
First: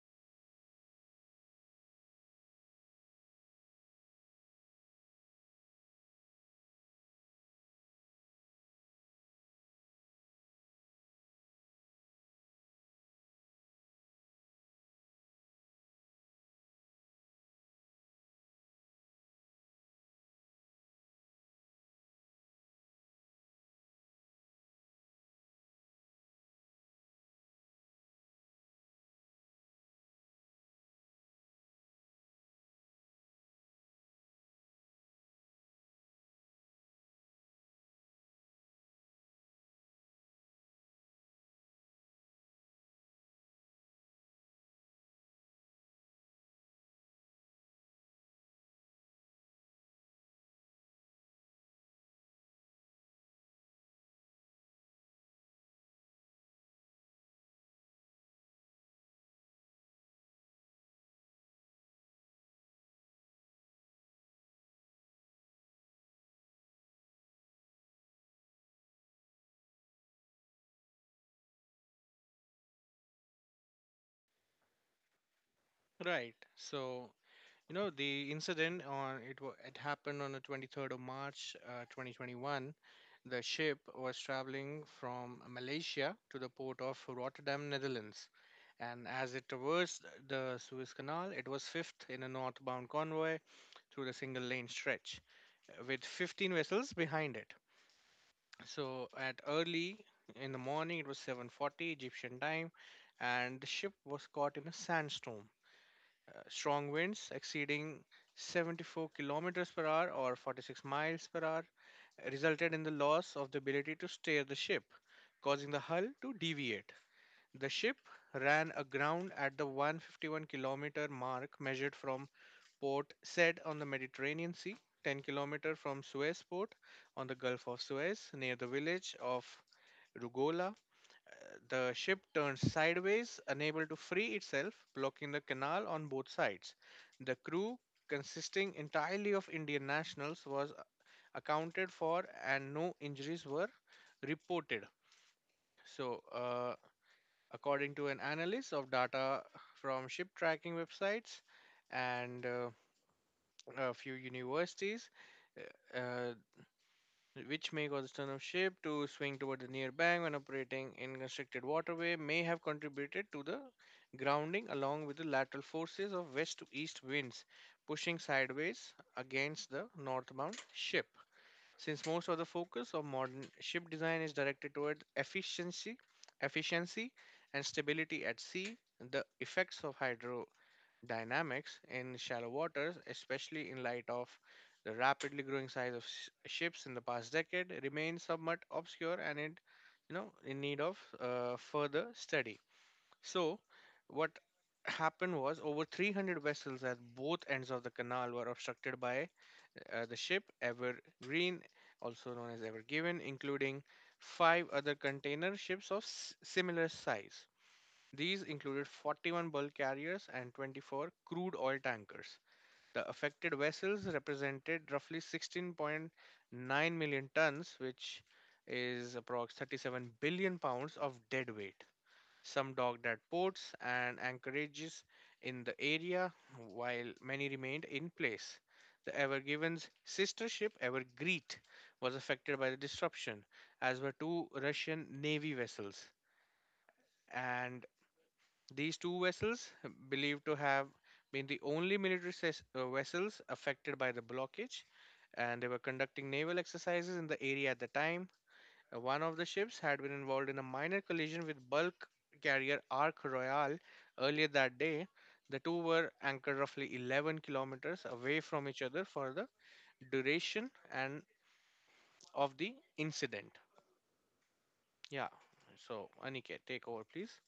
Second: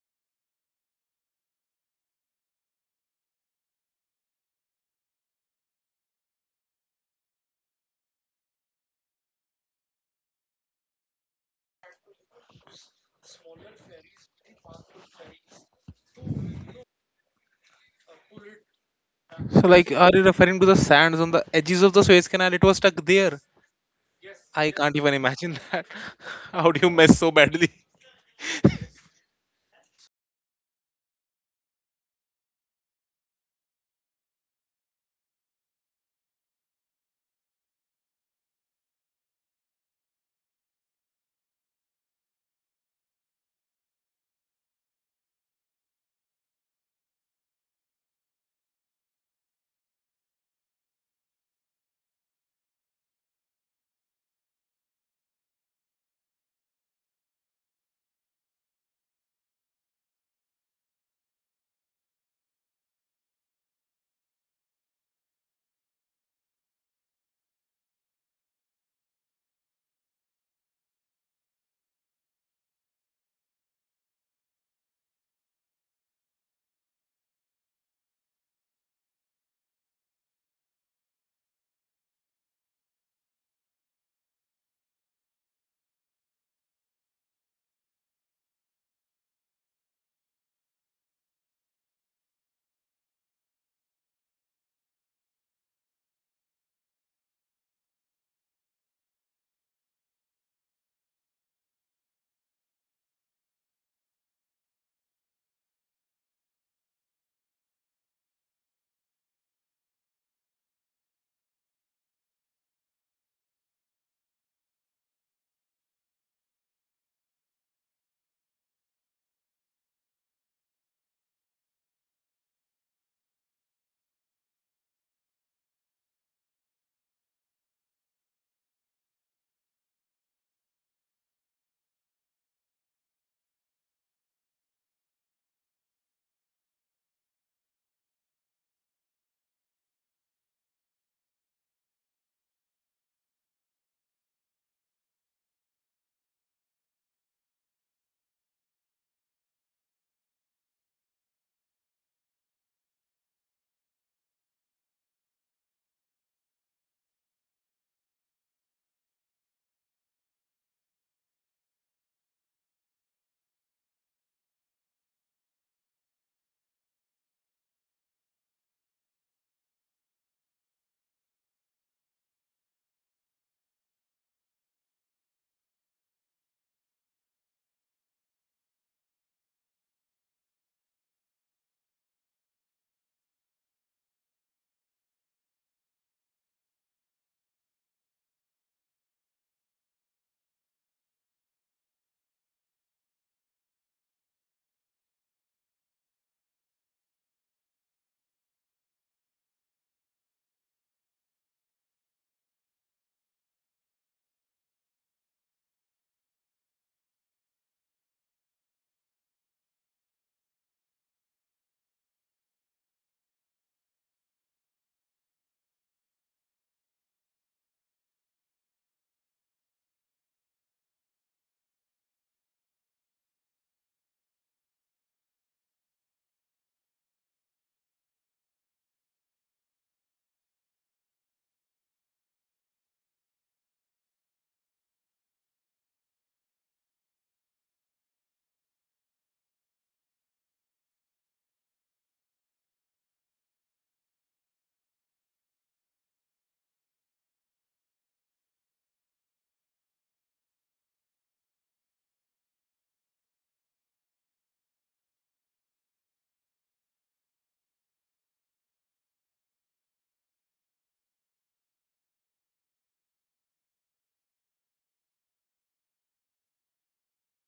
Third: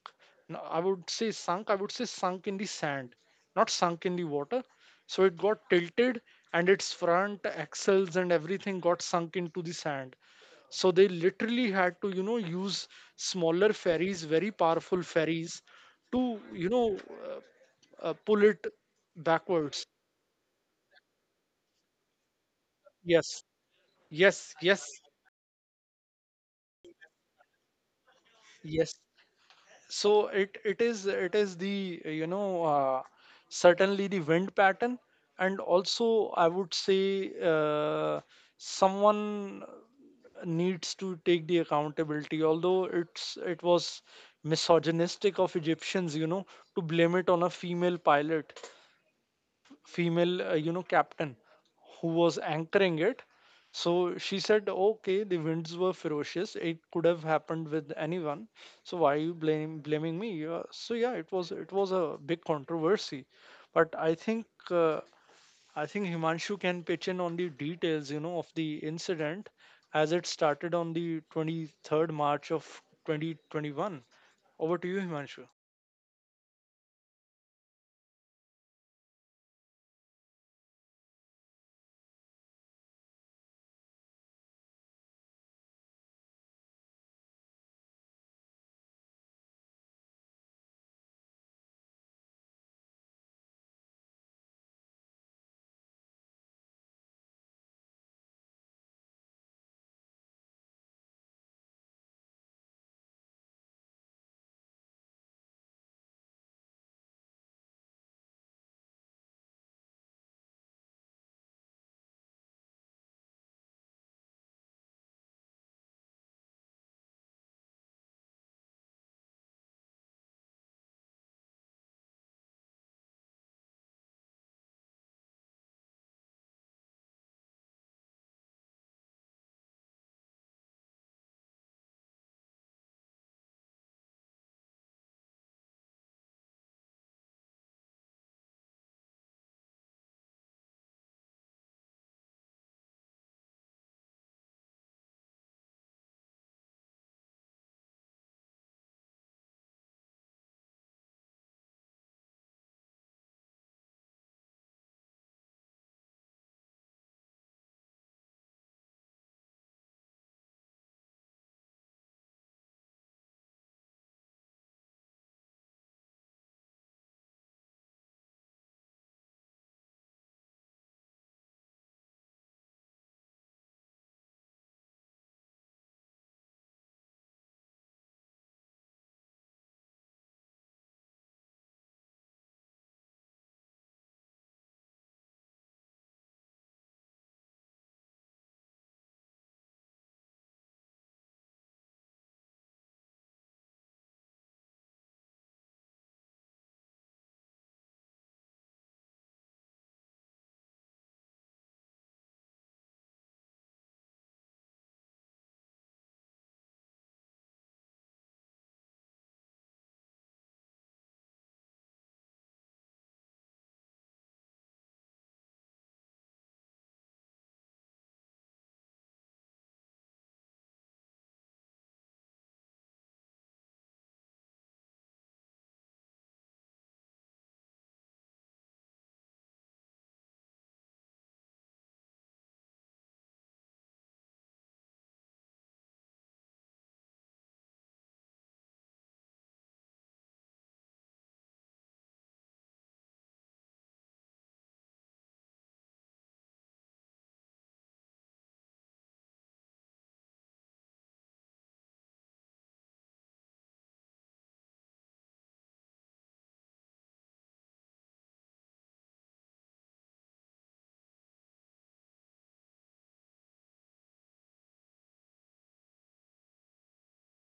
No, I would say sunk, I would say sunk in the sand, not sunk in the water. So it got tilted and its front axles and everything got sunk into the sand. So they literally had to, you know, use smaller ferries, very powerful ferries to, you know, pull it So, backwards. like, are you referring to the sands on the edges of the Suez Canal? It was stuck there. Yes, yes, I yes, can't even imagine that. How do you mess so badly? yes. So it is the certainly the wind pattern. And also I would say someone needs to take the accountability, although it was misogynistic of Egyptians, you know, to blame it on a female pilot, female you know, captain who was anchoring it. So she said, okay, the winds were ferocious, it could have happened with anyone, so why are you blaming me? So yeah, it was a big controversy, but I think uh, I think Himanshu can pitch in on the details, you know, of the incident, as it started on the 23rd March of 2021. Over to you, Himanshu. Right. So, the incident, it happened on the 23rd of March, 2021. The ship was traveling from Malaysia to the port of Rotterdam, Netherlands. And as it traversed the Suez Canal, it was fifth in a northbound convoy through the single lane stretch, with 15 vessels behind it. So at early in the morning, it was 7:40 Egyptian time, and the ship was caught in a sandstorm. Strong winds exceeding 74 kilometers per hour or 46 miles per hour resulted in the loss of the ability to steer the ship, causing the hull to deviate. The ship ran aground at the 151-kilometer mark measured from Port Said on the Mediterranean Sea, 10 kilometers from Suez port on the Gulf of Suez, near the village of Rugola. The ship turned sideways, unable to free itself, blocking the canal on both sides. The crew, consisting entirely of Indian nationals, was accounted for, and no injuries were reported. So, according to an analysis of data from ship tracking websites and a few universities, uh, uh, which may cause the stern of ship to swing toward the near bank when operating in constricted waterway, may have contributed to the grounding, along with the lateral forces of west to east winds pushing sideways against the northbound ship. Since most of the focus of modern ship design is directed toward efficiency and stability at sea, the effects of hydro dynamics in shallow waters, especially in light of the rapidly growing size of ships in the past decade, remains somewhat obscure and it, in need of further study. So, what happened was over 300 vessels at both ends of the canal were obstructed by the ship Evergreen, also known as Ever Given, including five other container ships of similar size. These included 41 bulk carriers and 24 crude oil tankers. The affected vessels represented roughly 16.9 million tons, which is approx 37 billion pounds of dead weight. Some docked at ports and anchorages in the area, while many remained in place. The Ever Given's sister ship, Ever Greet, was affected by the disruption, as were two Russian Navy vessels. And these two vessels, believed to have been the only military vessels affected by the blockage, and they were conducting naval exercises in the area at the time. One of the ships had been involved in a minor collision with bulk carrier Ark Royal earlier that day. The two were anchored roughly 11 kilometers away from each other for the duration and of the incident. Yeah. So, Aniket, take over, please.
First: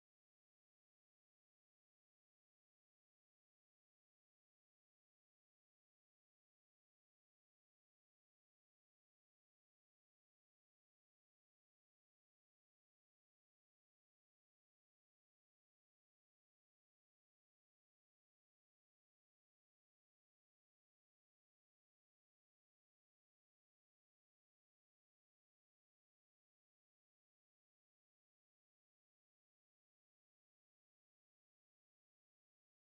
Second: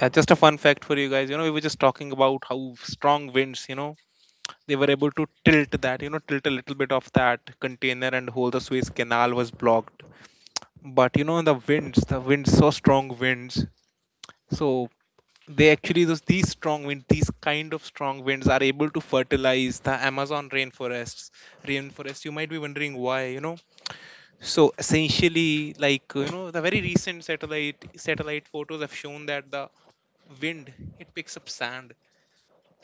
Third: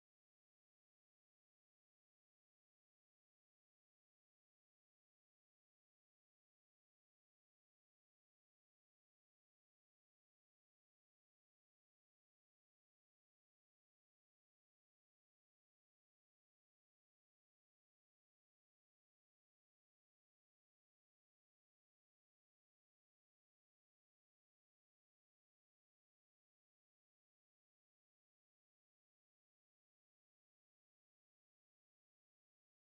Just a fun fact for you guys. You know, we were just talking about how strong winds, you know, they were able to tilt that, you know, tilt a little bit of that container and whole the Suez Canal was blocked. But you know, the winds, so strong winds, so they actually, those these strong winds, these kind of strong winds, are able to fertilize the Amazon rainforests. Rainforest, you might be wondering why. You know, so essentially like, you know the very recent satellite photos have shown that the wind, it picks up sand,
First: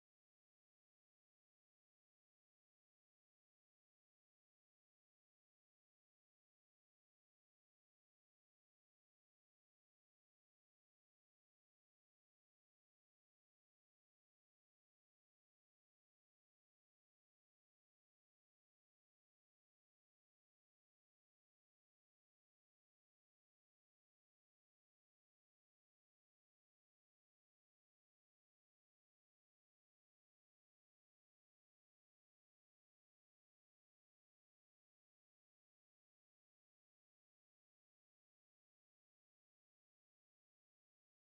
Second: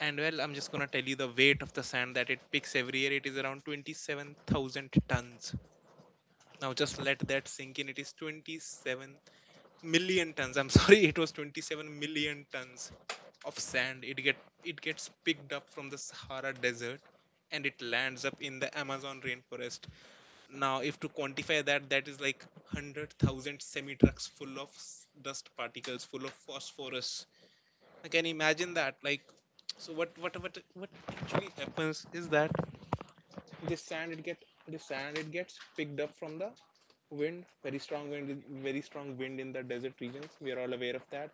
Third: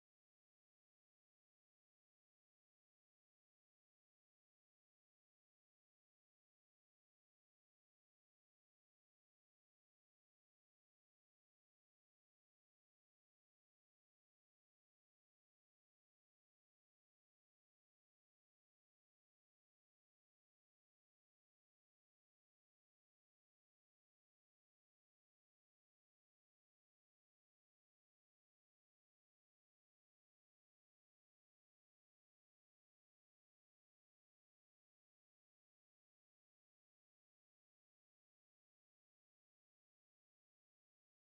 and well, I'm just going to tell you the weight of the sand that it picks every year, it is around 27,000 tons. Now just let that sink in. It is 27 million tons, I'm sorry, it was 27 million tons of sand. It gets picked up from the Sahara Desert, and it lands up in the Amazon rainforest. Now, if to quantify that, that is like 100,000 semi trucks full of dust particles, full of phosphorus. I can imagine that, like. So what actually happens is that this sand, it get the sand, it gets picked up from the wind, very strong wind, in the desert regions, we are all aware of that.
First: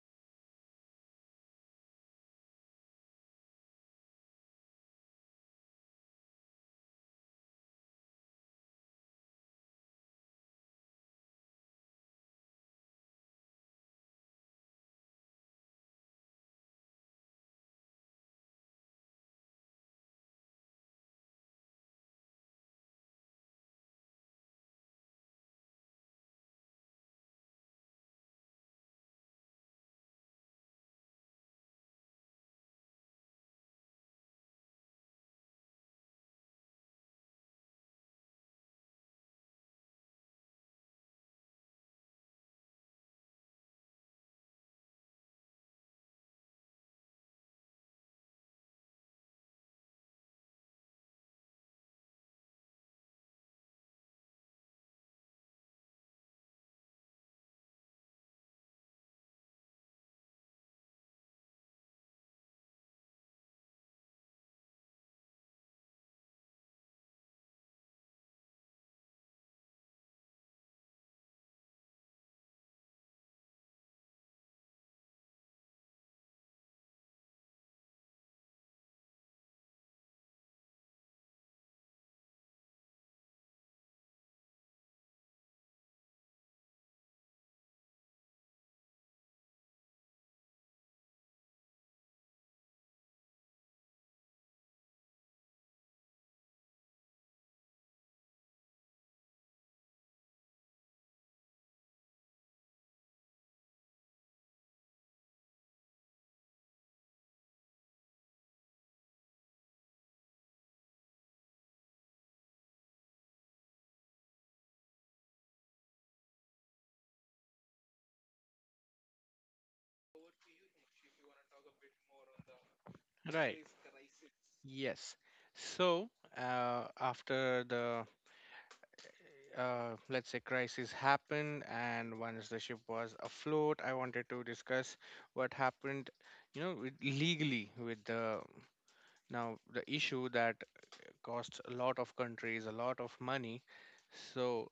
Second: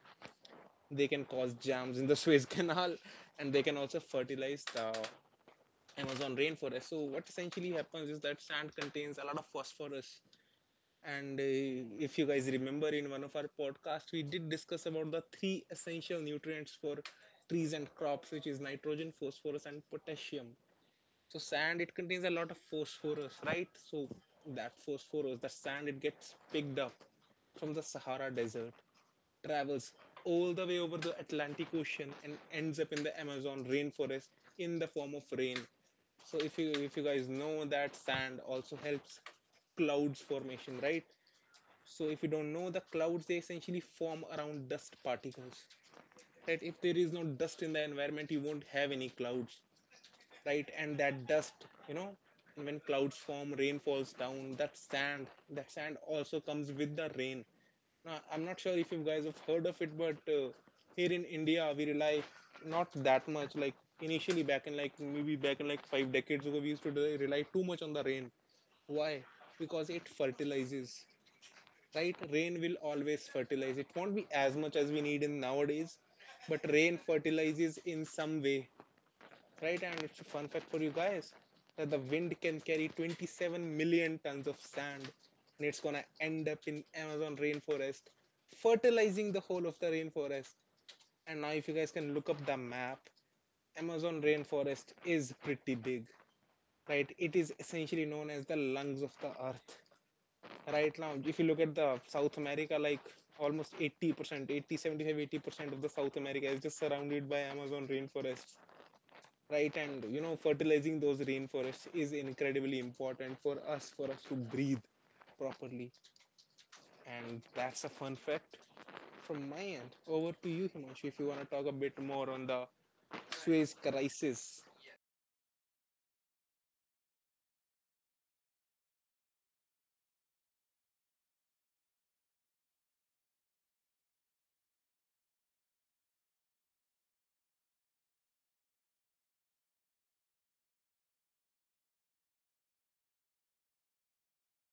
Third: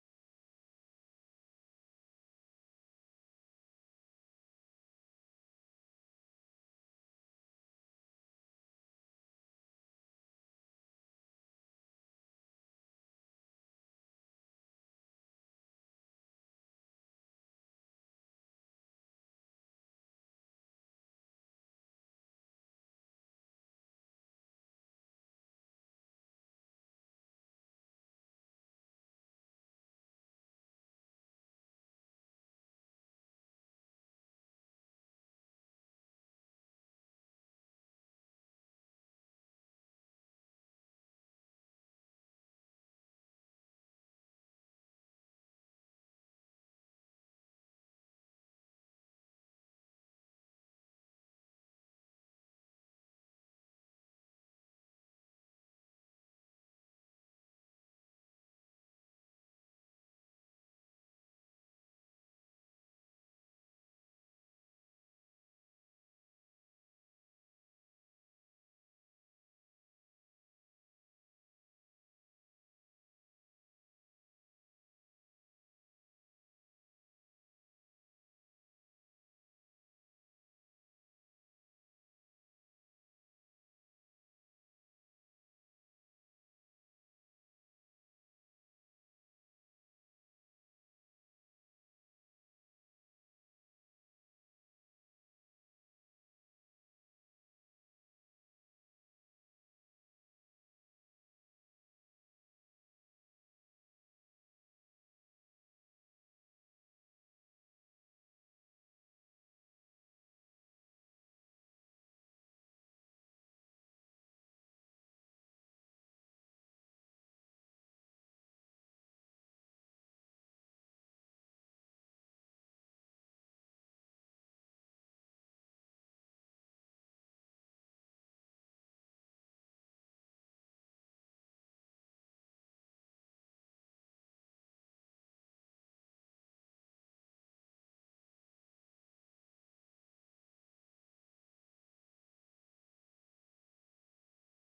They can cause jams in the Suez Canal, and they can also fertilize the Amazon rainforest. So what essentially happens is that sand contains a lot of phosphorus. And if you guys remember in one of our podcasts, we did discuss about the three essential nutrients for trees and crops, which is nitrogen, phosphorus, and potassium. So sand, it contains a lot of phosphorus, right? So that phosphorus, the sand, it gets picked up from the Sahara Desert, travels all the way over the Atlantic Ocean and ends up in the Amazon rainforest in the form of rain. So if you, if you guys know that sand also helps clouds formation, right? So if you don't know, the clouds, they essentially form around dust particles. Right? If there is no dust in the environment, you won't have any clouds, right? And that dust, you know, when clouds form, rain falls down, that sand also comes with the rain. I'm not sure if you guys have heard of it, but here in India, we rely not that much. Like initially, back in like, five decades ago, we used to rely too much on the rain. Why? Because it fertilizes, right? Rain will always fertilize. It won't be as much as we need in nowadays, but rain fertilizes in some way, right? And it's a fun fact for you guys that the wind can carry 27 million tons of sand, and it's gonna end up in Amazon rainforest, fertilizing the whole of the rainforest. And now, if you guys can look up the map, Amazon rainforest is pretty big, right? It is essentially known as the lungs of the earth. Right now, if you look at the South America, like almost 80%, 80, 75, 80% of the South America is just surrounded by Amazon rainforests. Right, and you know fertilizing those rainforests is incredibly important for us, for us to breathe properly. And that's a fun fact from my end. Over to you, Himanshu, if you want to talk a bit more on the Right. Suez crisis. Yes. So after the let's say crisis happened, and once the ship was afloat, I wanted to discuss what happened, with, legally with the now the issue that costs a lot of countries a lot of money. So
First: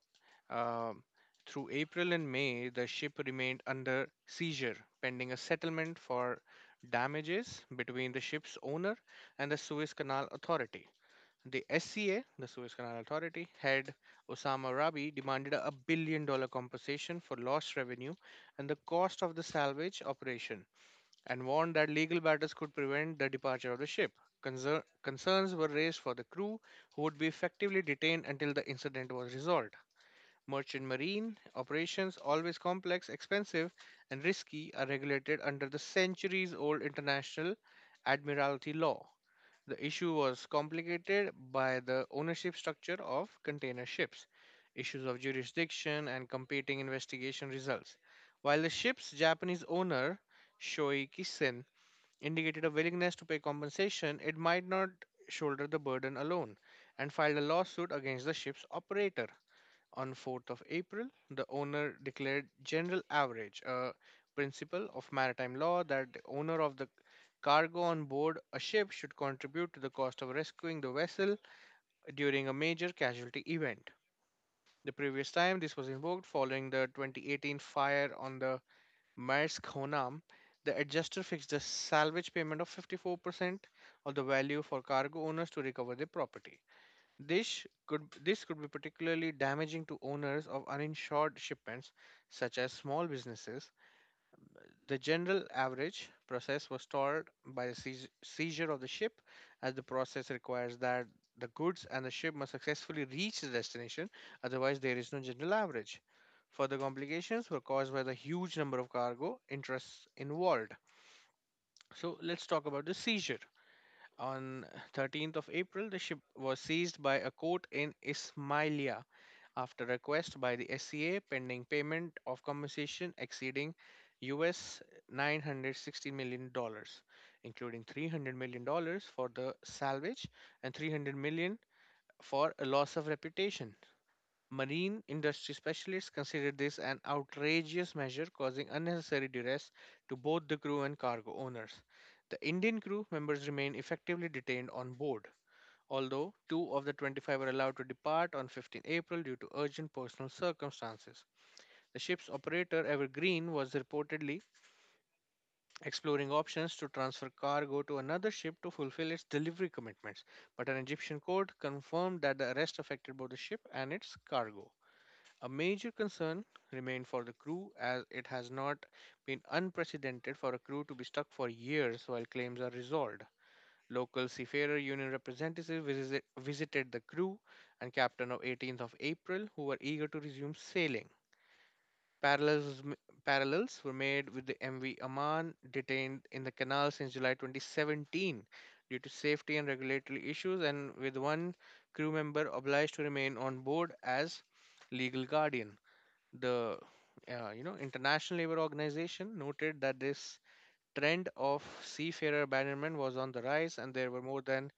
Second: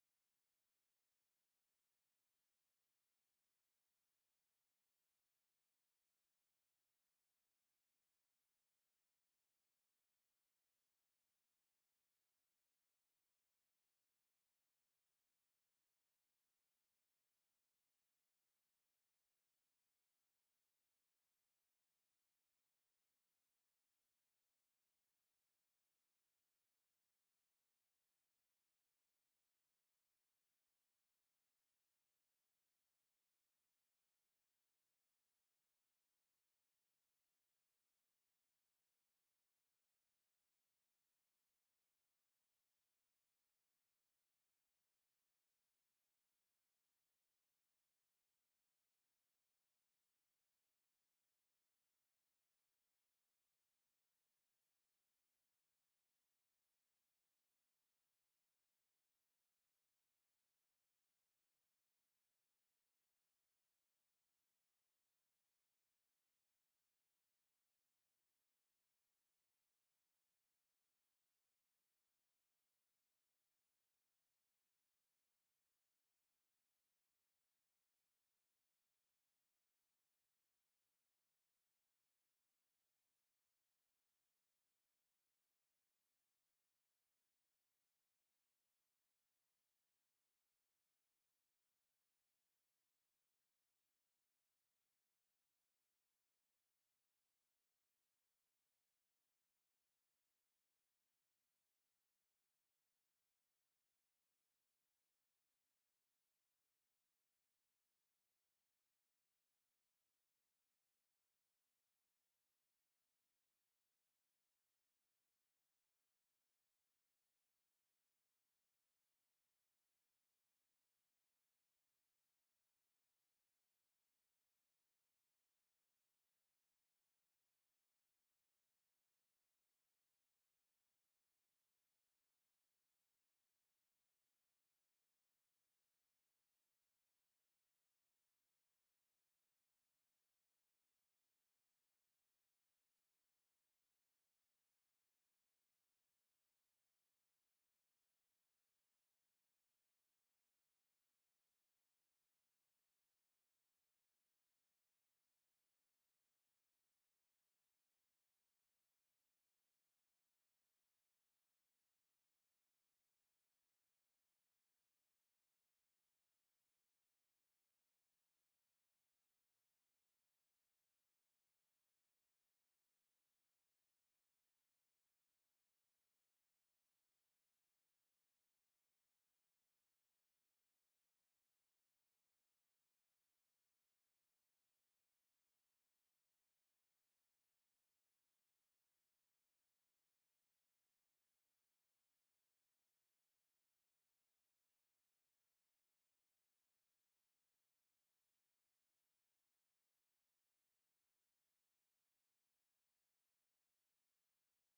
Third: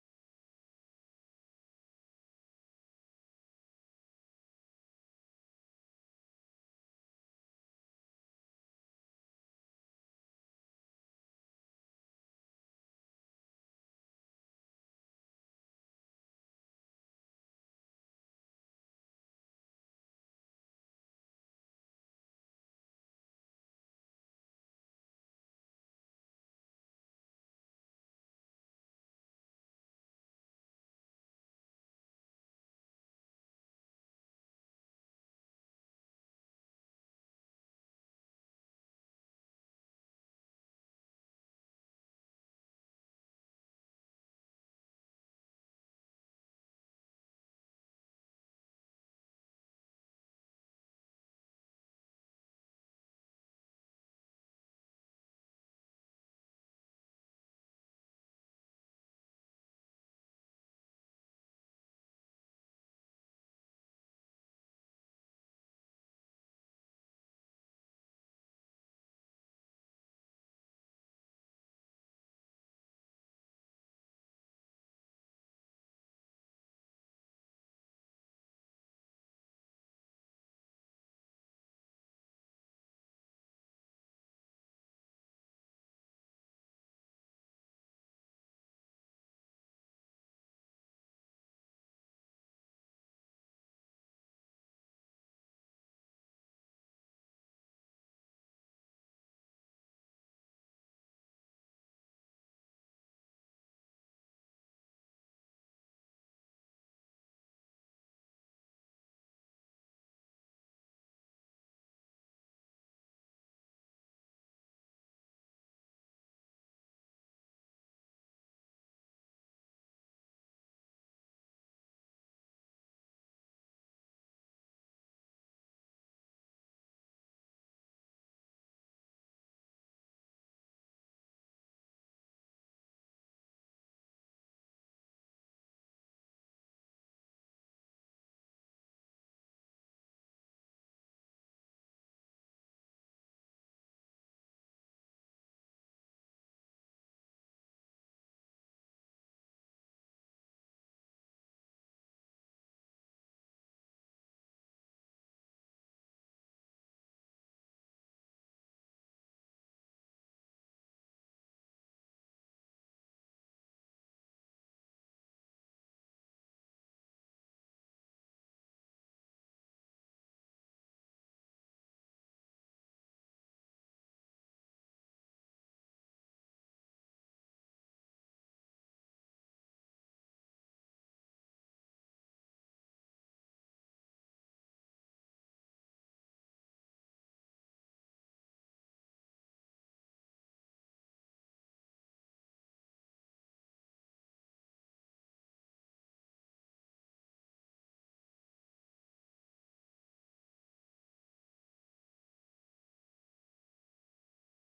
um, through April and May, the ship remained under seizure pending a settlement for damages between the ship's owner and the Suez Canal Authority. The SCA, the Suez Canal Authority, head Osama Rabi demanded $1 billion compensation for lost revenue and the cost of the salvage operation and warned that legal battles could prevent the departure of the ship. Concerns were raised for the crew who would be effectively detained until the incident was resolved. Merchant marine operations, always complex, expensive, and risky, are regulated under the centuries old international admiralty law. The issue was complicated by the ownership structure of container ships, issues of jurisdiction, and competing investigation results. While the ship's Japanese owner, Shoei Kisen, indicated a willingness to pay compensation, it might not shoulder the burden alone and filed a lawsuit against the ship's operator. On 4th of April, the owner declared general average, a principle of maritime law that the owner of the cargo on board a ship should contribute to the cost of rescuing the vessel during a major casualty event. The previous time this was invoked following the 2018 fire on the Maersk Honam, the adjuster fixed the salvage payment of 54% of the value for cargo owners to recover their property. This could be particularly damaging to owners of uninsured shipments such as small businesses. The general average process was stalled by the seizure of the ship, as the process requires that the goods and the ship must successfully reach the destination. Otherwise, there is no general average. Further complications were caused by the huge number of cargo interests involved. So, let's talk about the seizure. On 13th of April, the ship was seized by a court in Ismailia after request by the SCA pending payment of compensation exceeding US $960 million, dollars, including $300 million dollars for the salvage and $300 million for a loss of reputation. Marine industry specialists considered this an outrageous measure causing unnecessary duress to both the crew and cargo owners. The Indian crew members remain effectively detained on board, although two of the 25 were allowed to depart on 15 April due to urgent personal circumstances. The ship's operator, Evergreen, was reportedly exploring options to transfer cargo to another ship to fulfill its delivery commitments, but an Egyptian court confirmed that the arrest affected both the ship and its cargo. A major concern remained for the crew, as it has not been unprecedented for a crew to be stuck for years while claims are resolved. Local Seafarer Union representatives visited the crew and captain of 18th of April, who were eager to resume sailing. Parallels, parallels were made with the MV Amman, detained in the canal since July 2017 due to safety and regulatory issues, and with one crew member obliged to remain on board as legal guardian. The International Labour Organization noted that this trend of seafarer abandonment was on the rise, and there were more than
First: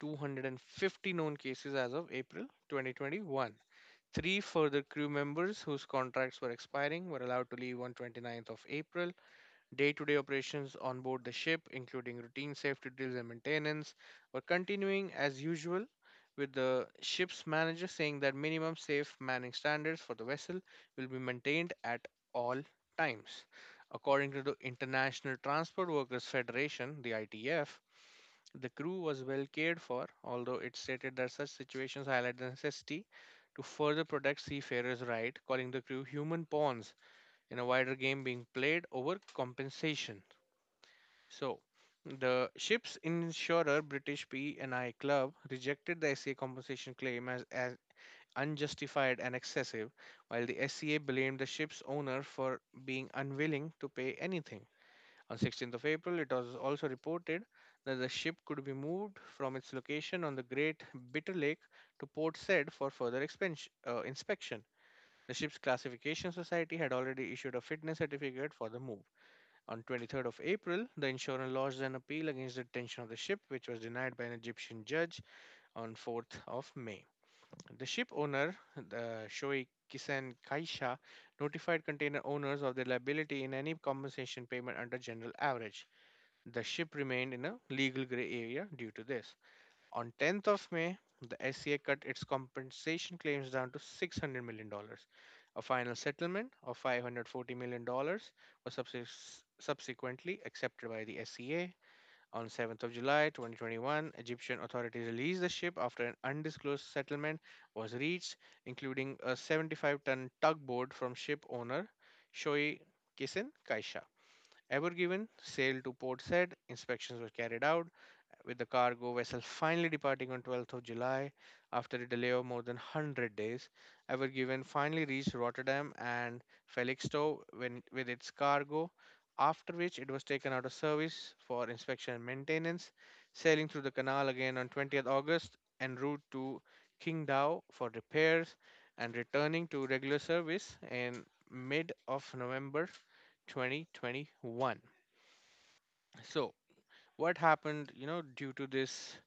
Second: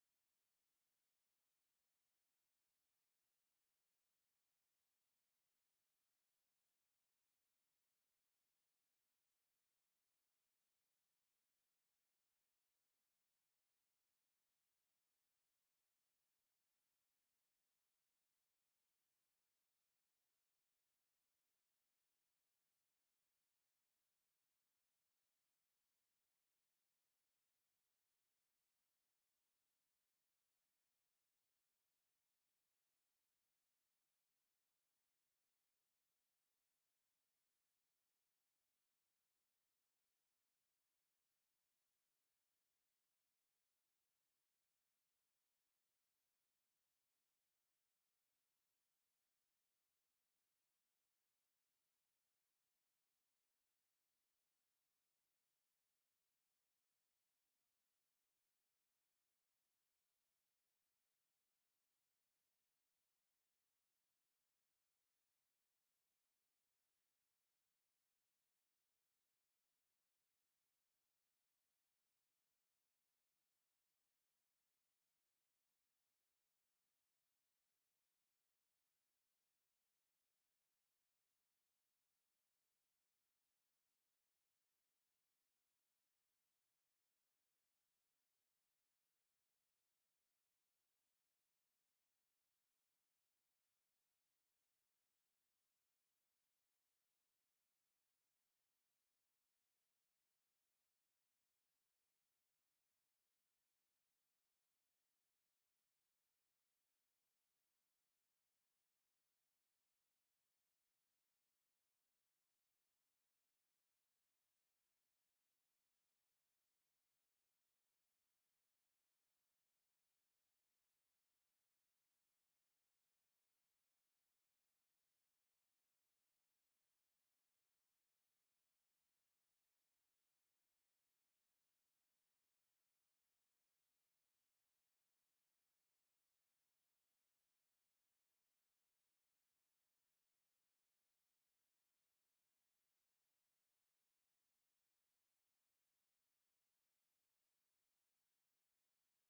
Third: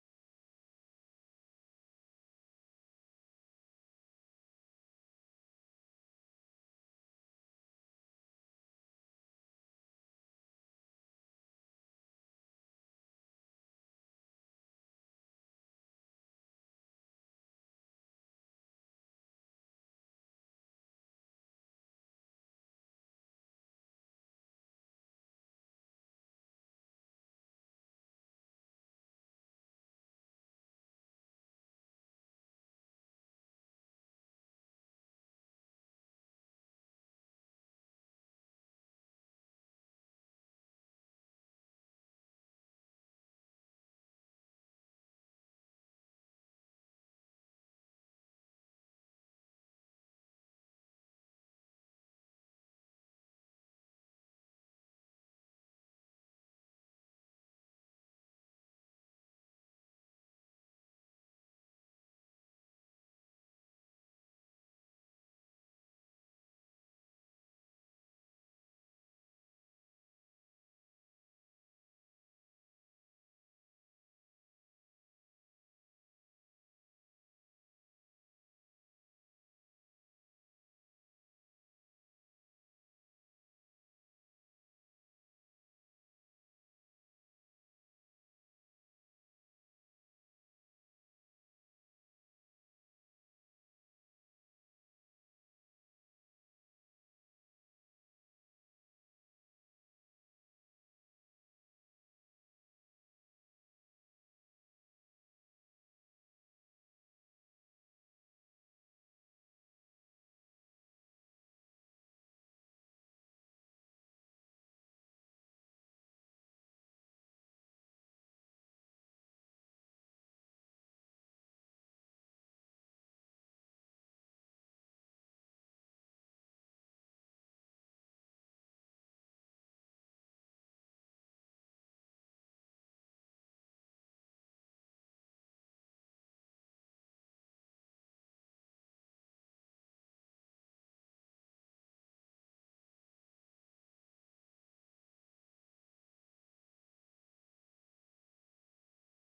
250 known cases as of April 2021. Three further crew members whose contracts were expiring were allowed to leave on 29th of April. Day-to-day operations on board the ship, including routine safety drills and maintenance, were continuing as usual, with the ship's manager saying that minimum safe manning standards for the vessel will be maintained at all times. According to the International Transport Workers Federation, the ITF, the crew was well cared for, although it stated that such situations highlight the necessity to further protect seafarers' rights, calling the crew human pawns in a wider game being played over compensation. So, the ship's insurer, British P&I Club, rejected the SCA compensation claim as unjustified and excessive, while the SCA blamed the ship's owner for being unwilling to pay anything. On 16th of April, it was also reported that the ship could be moved from its location on the Great Bitter Lake to Port Said for further inspection. The ship's classification society had already issued a fitness certificate for the move. On 23rd of April, the insurer lodged an appeal against the detention of the ship, which was denied by an Egyptian judge on 4th of May. The ship owner, the Shoei Kisen Kaisha, notified container owners of their liability in any compensation payment under general average. The ship remained in a legal gray area due to this. On 10th of May, the SCA cut its compensation claims down to $600 million dollars. A final settlement of $540 million dollars was subsequently accepted by the SCA. On 7th of July 2021, Egyptian authorities released the ship after an undisclosed settlement was reached, including a 75-ton tugboat from ship owner Shoei Kissen Kaisha Ever Given. Sail to Port Said, inspections were carried out, with the cargo vessel finally departing on 12th of July after a delay of more than 100 days. Ever Given finally reached Rotterdam and Felixstowe when, with its cargo, after which it was taken out of service for inspection and maintenance, sailing through the canal again on 20th August en route to Qingdao for repairs and returning to regular service in mid of November 2021. So, what happened, due to this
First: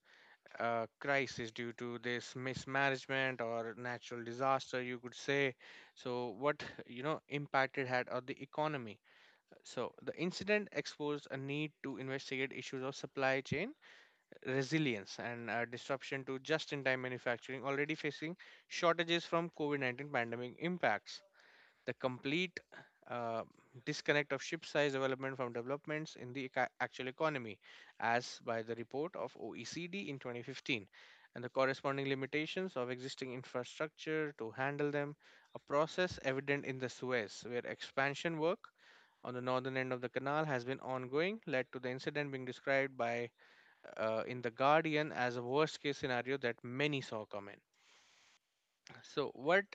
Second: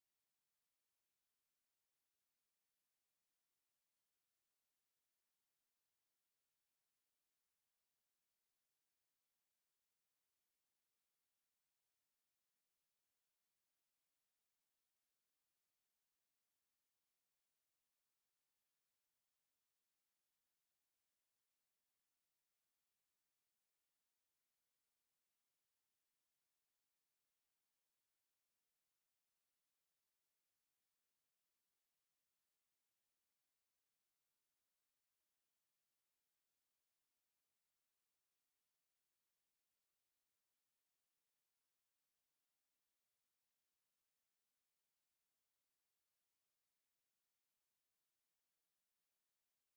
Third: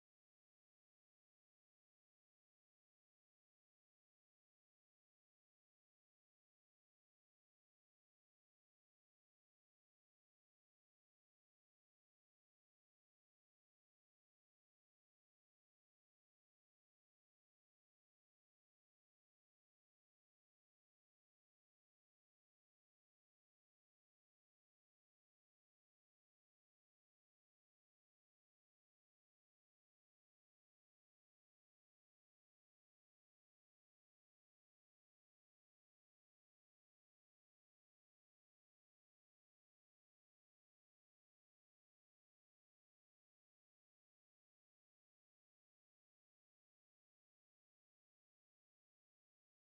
crisis, due to this mismanagement or natural disaster, you could say? So, what, impact it had on the economy? So, the incident exposed a need to investigate issues of supply chain resilience and disruption to just in time manufacturing already facing shortages from COVID 19 pandemic impacts. The complete uh, disconnect of ship size development from developments in the actual economy, as by the report of OECD in 2015, and the corresponding limitations of existing infrastructure to handle them, a process evident in the Suez, where expansion work on the northern end of the canal has been ongoing, led to the incident being described by in the Guardian as a worst case scenario that many saw coming. So, what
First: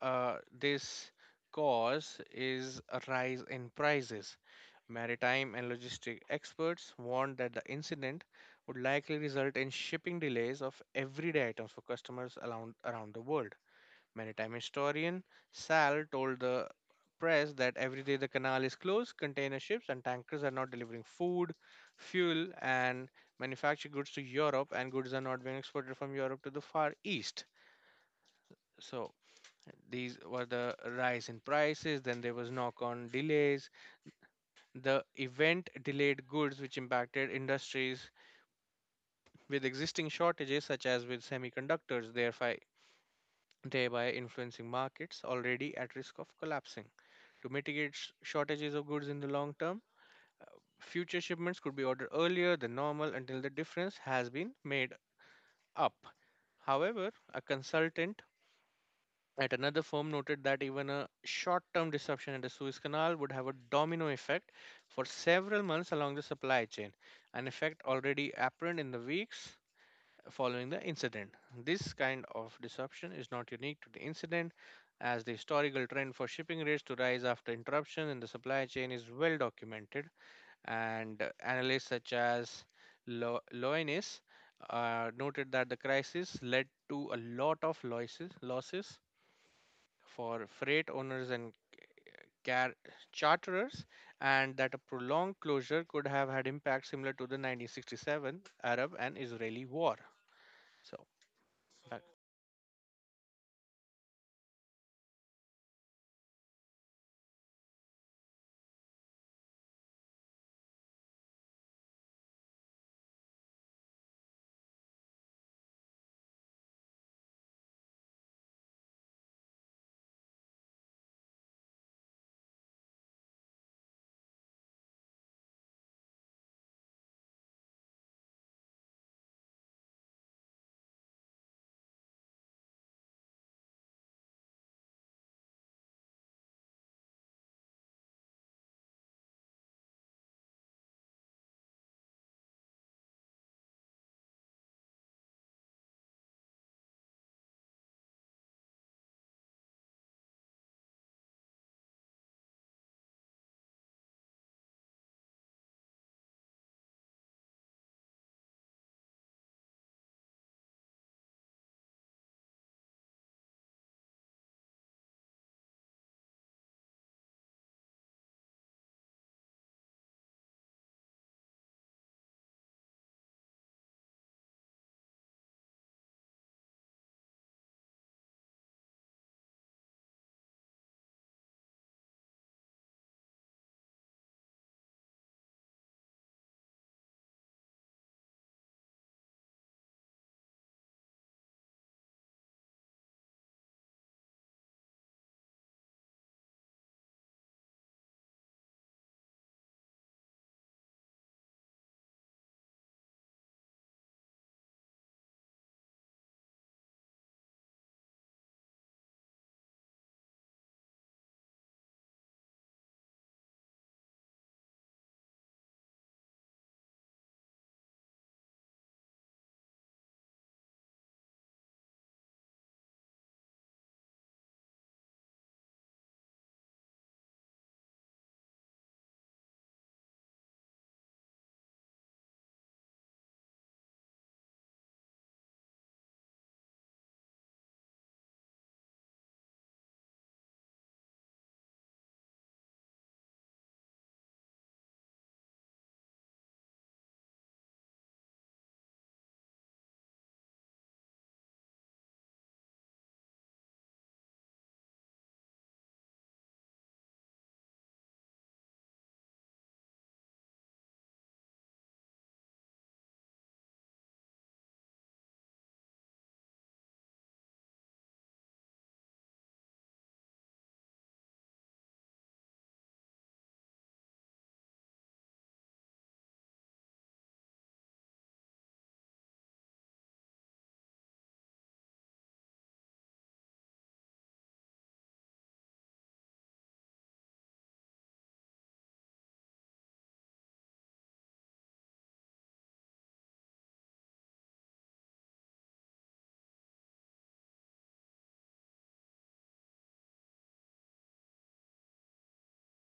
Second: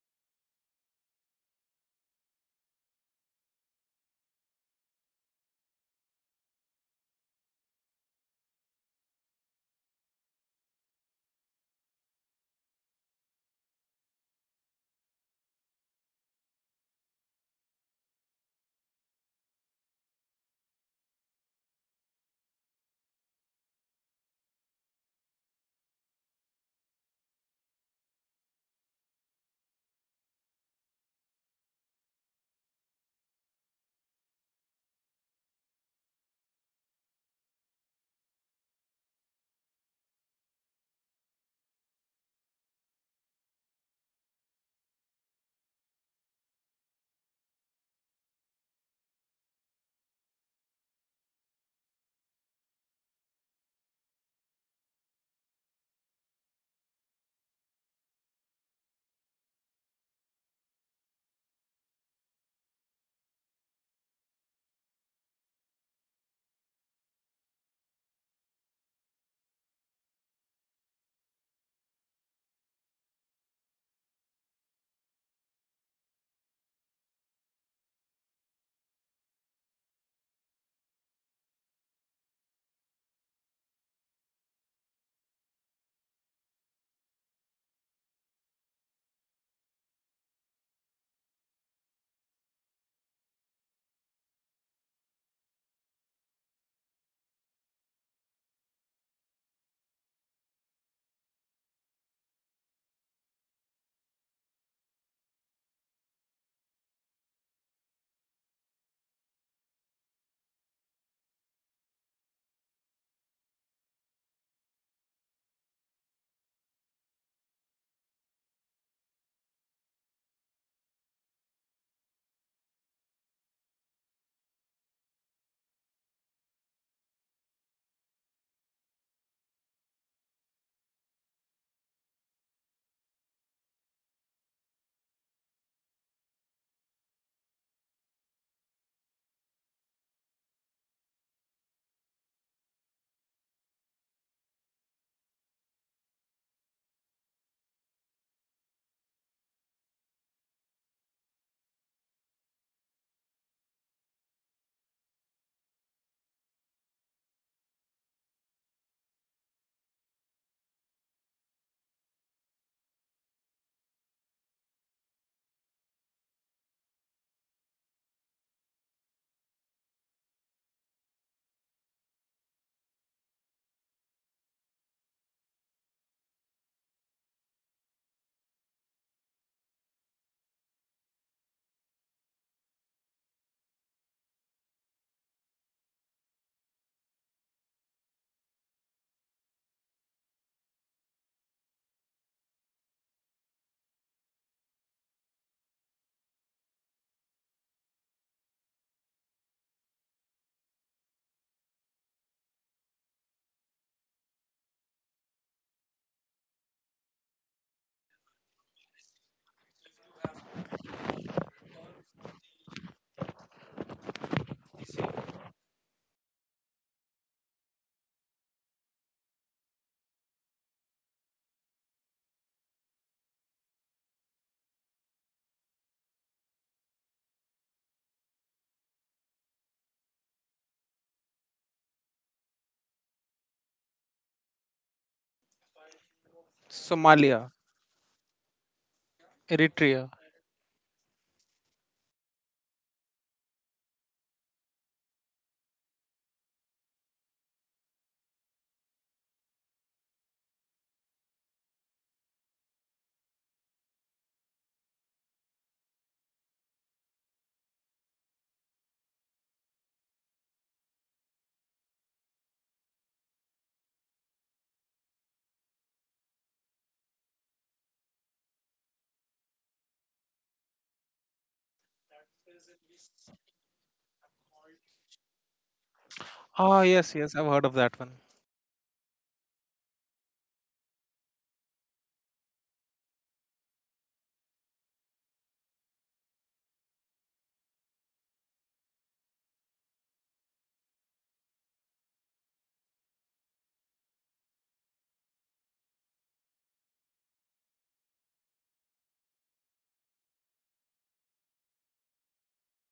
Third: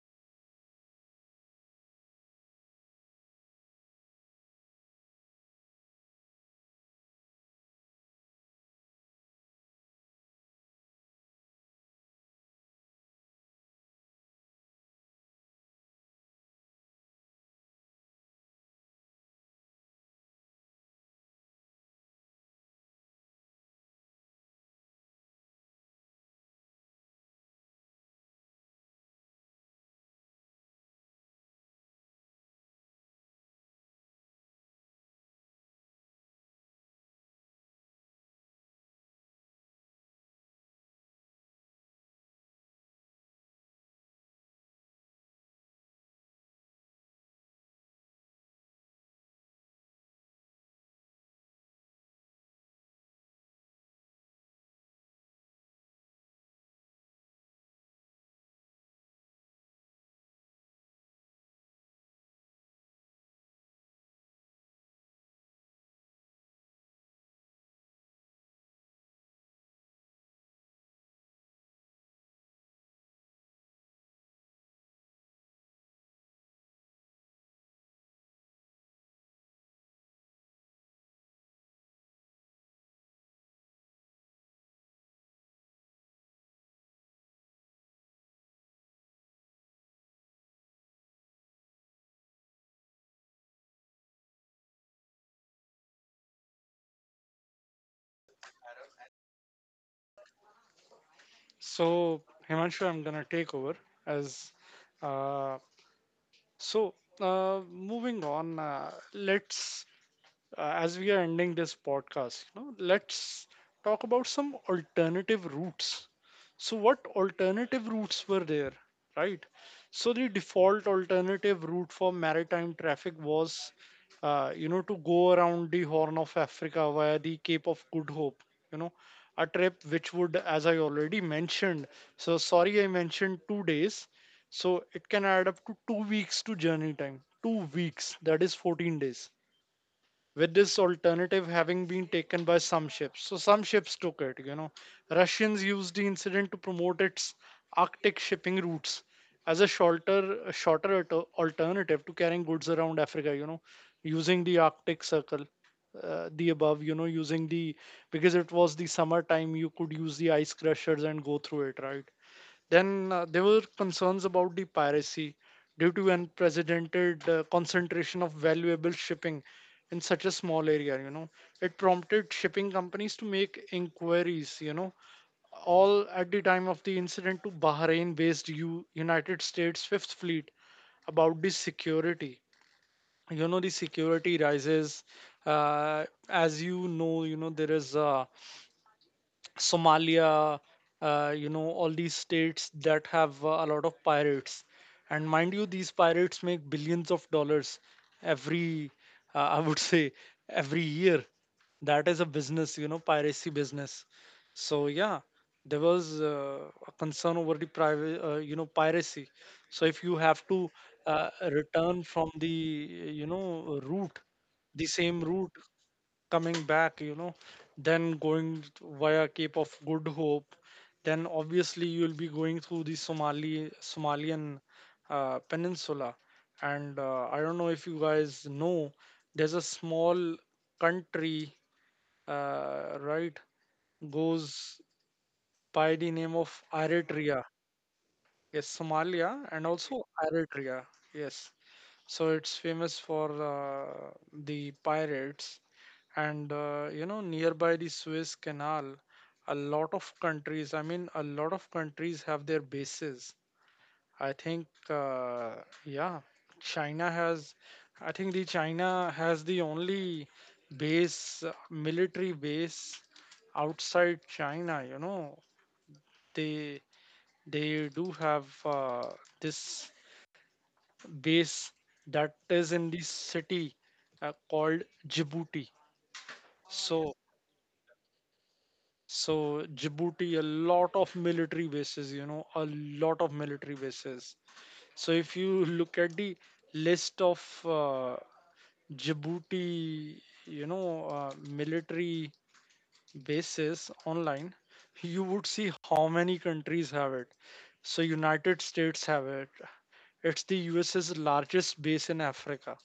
this cause is a rise in prices. Maritime and logistic experts warned that the incident would likely result in shipping delays of everyday items for customers around the world. Maritime historian Sal told the press that every day the canal is closed, container ships and tankers are not delivering food, fuel, and manufactured goods to Europe, and goods are not being exported from Europe to the Far East. So, these were the rise in prices. Then there was knock on delays, the event delayed goods, which impacted industries with existing shortages, such as with semiconductors, thereby influencing markets already at risk of collapsing. To mitigate shortages of goods in the long term, future shipments could be ordered earlier than normal until the difference has been made up. However, a consultant at another firm noted that even a short-term disruption at the Suez Canal would have a domino effect for several months along the supply chain, an effect already apparent in the weeks following the incident. This kind of disruption is not unique to the incident, as the historical trend for shipping rates to rise after interruption in the supply chain is well documented, and analysts such as Loenis noted that the crisis led to a lot of losses for freight owners and car- charterers, and that a prolonged closure could have had impact similar to the 1967 Arab and Israeli war. So, that- So, Himanshu, I'm gonna take over as uh, so, moving on, let's as we are ending this podcast, you know, let's talk about some alternative routes. So, what alternative routes were there, right? So, the default alternative route for maritime traffic was, you know, to go around the Horn of Africa via the Cape of Good Hope, you know, a trip which would, as I already mentioned, so sorry I mentioned 2 days. So, it can add up to 2 weeks to journey time. 2 weeks, that is 14 days, with this alternative having been taken by some ships. So some ships took it, you know. Russians used the incident to promote its Arctic shipping routes as a shorter alternative to carrying goods around Africa, you know, using the Arctic Circle. The above, you know, using the, because it was the summertime, you could use the ice crushers and go through it, right? Then there were concerns about the piracy due to unprecedented concentration of valuable shipping in such a small area, you know. It prompted shipping companies to make inquiries, you know, all at the time of the incident, to Bahrain based United States Fifth Fleet about the security, you know, the security rises, as you know, you know, there is a Somalia, you know, all these states that have a lot of pirates. And mind you, these pirates make billions of dollars every, I would say, every year. That is a business, you know, piracy business. So yeah, there was a concern over the private, you know, piracy. So if you have to return from the, you know, route, the same route coming back, you know, then going via Cape of Good Hope, then obviously you'll be going through the Somalian peninsula. And I don't know if you guys know, there's a small country, right, goes by the name of Eritrea. Somalia, Yes, Somalia and also Eritrea. Eritrea. Yes. So it's famous for the pirates, and you know, nearby the Suez Canal, a lot of countries, I mean, a lot of countries have their bases. I think, yeah, China has, I think the China has the only base, military base outside China, you know, they they do have this base that is in the city called Djibouti. Ah, yes, So, yes, I've heard of that one. so Djibouti, a lot of military bases, you know, a lot of military bases. So, if you look at the list of Djibouti, you know, military bases online, you would see how many countries have it. So, United States have it. It's the US's largest base in Africa.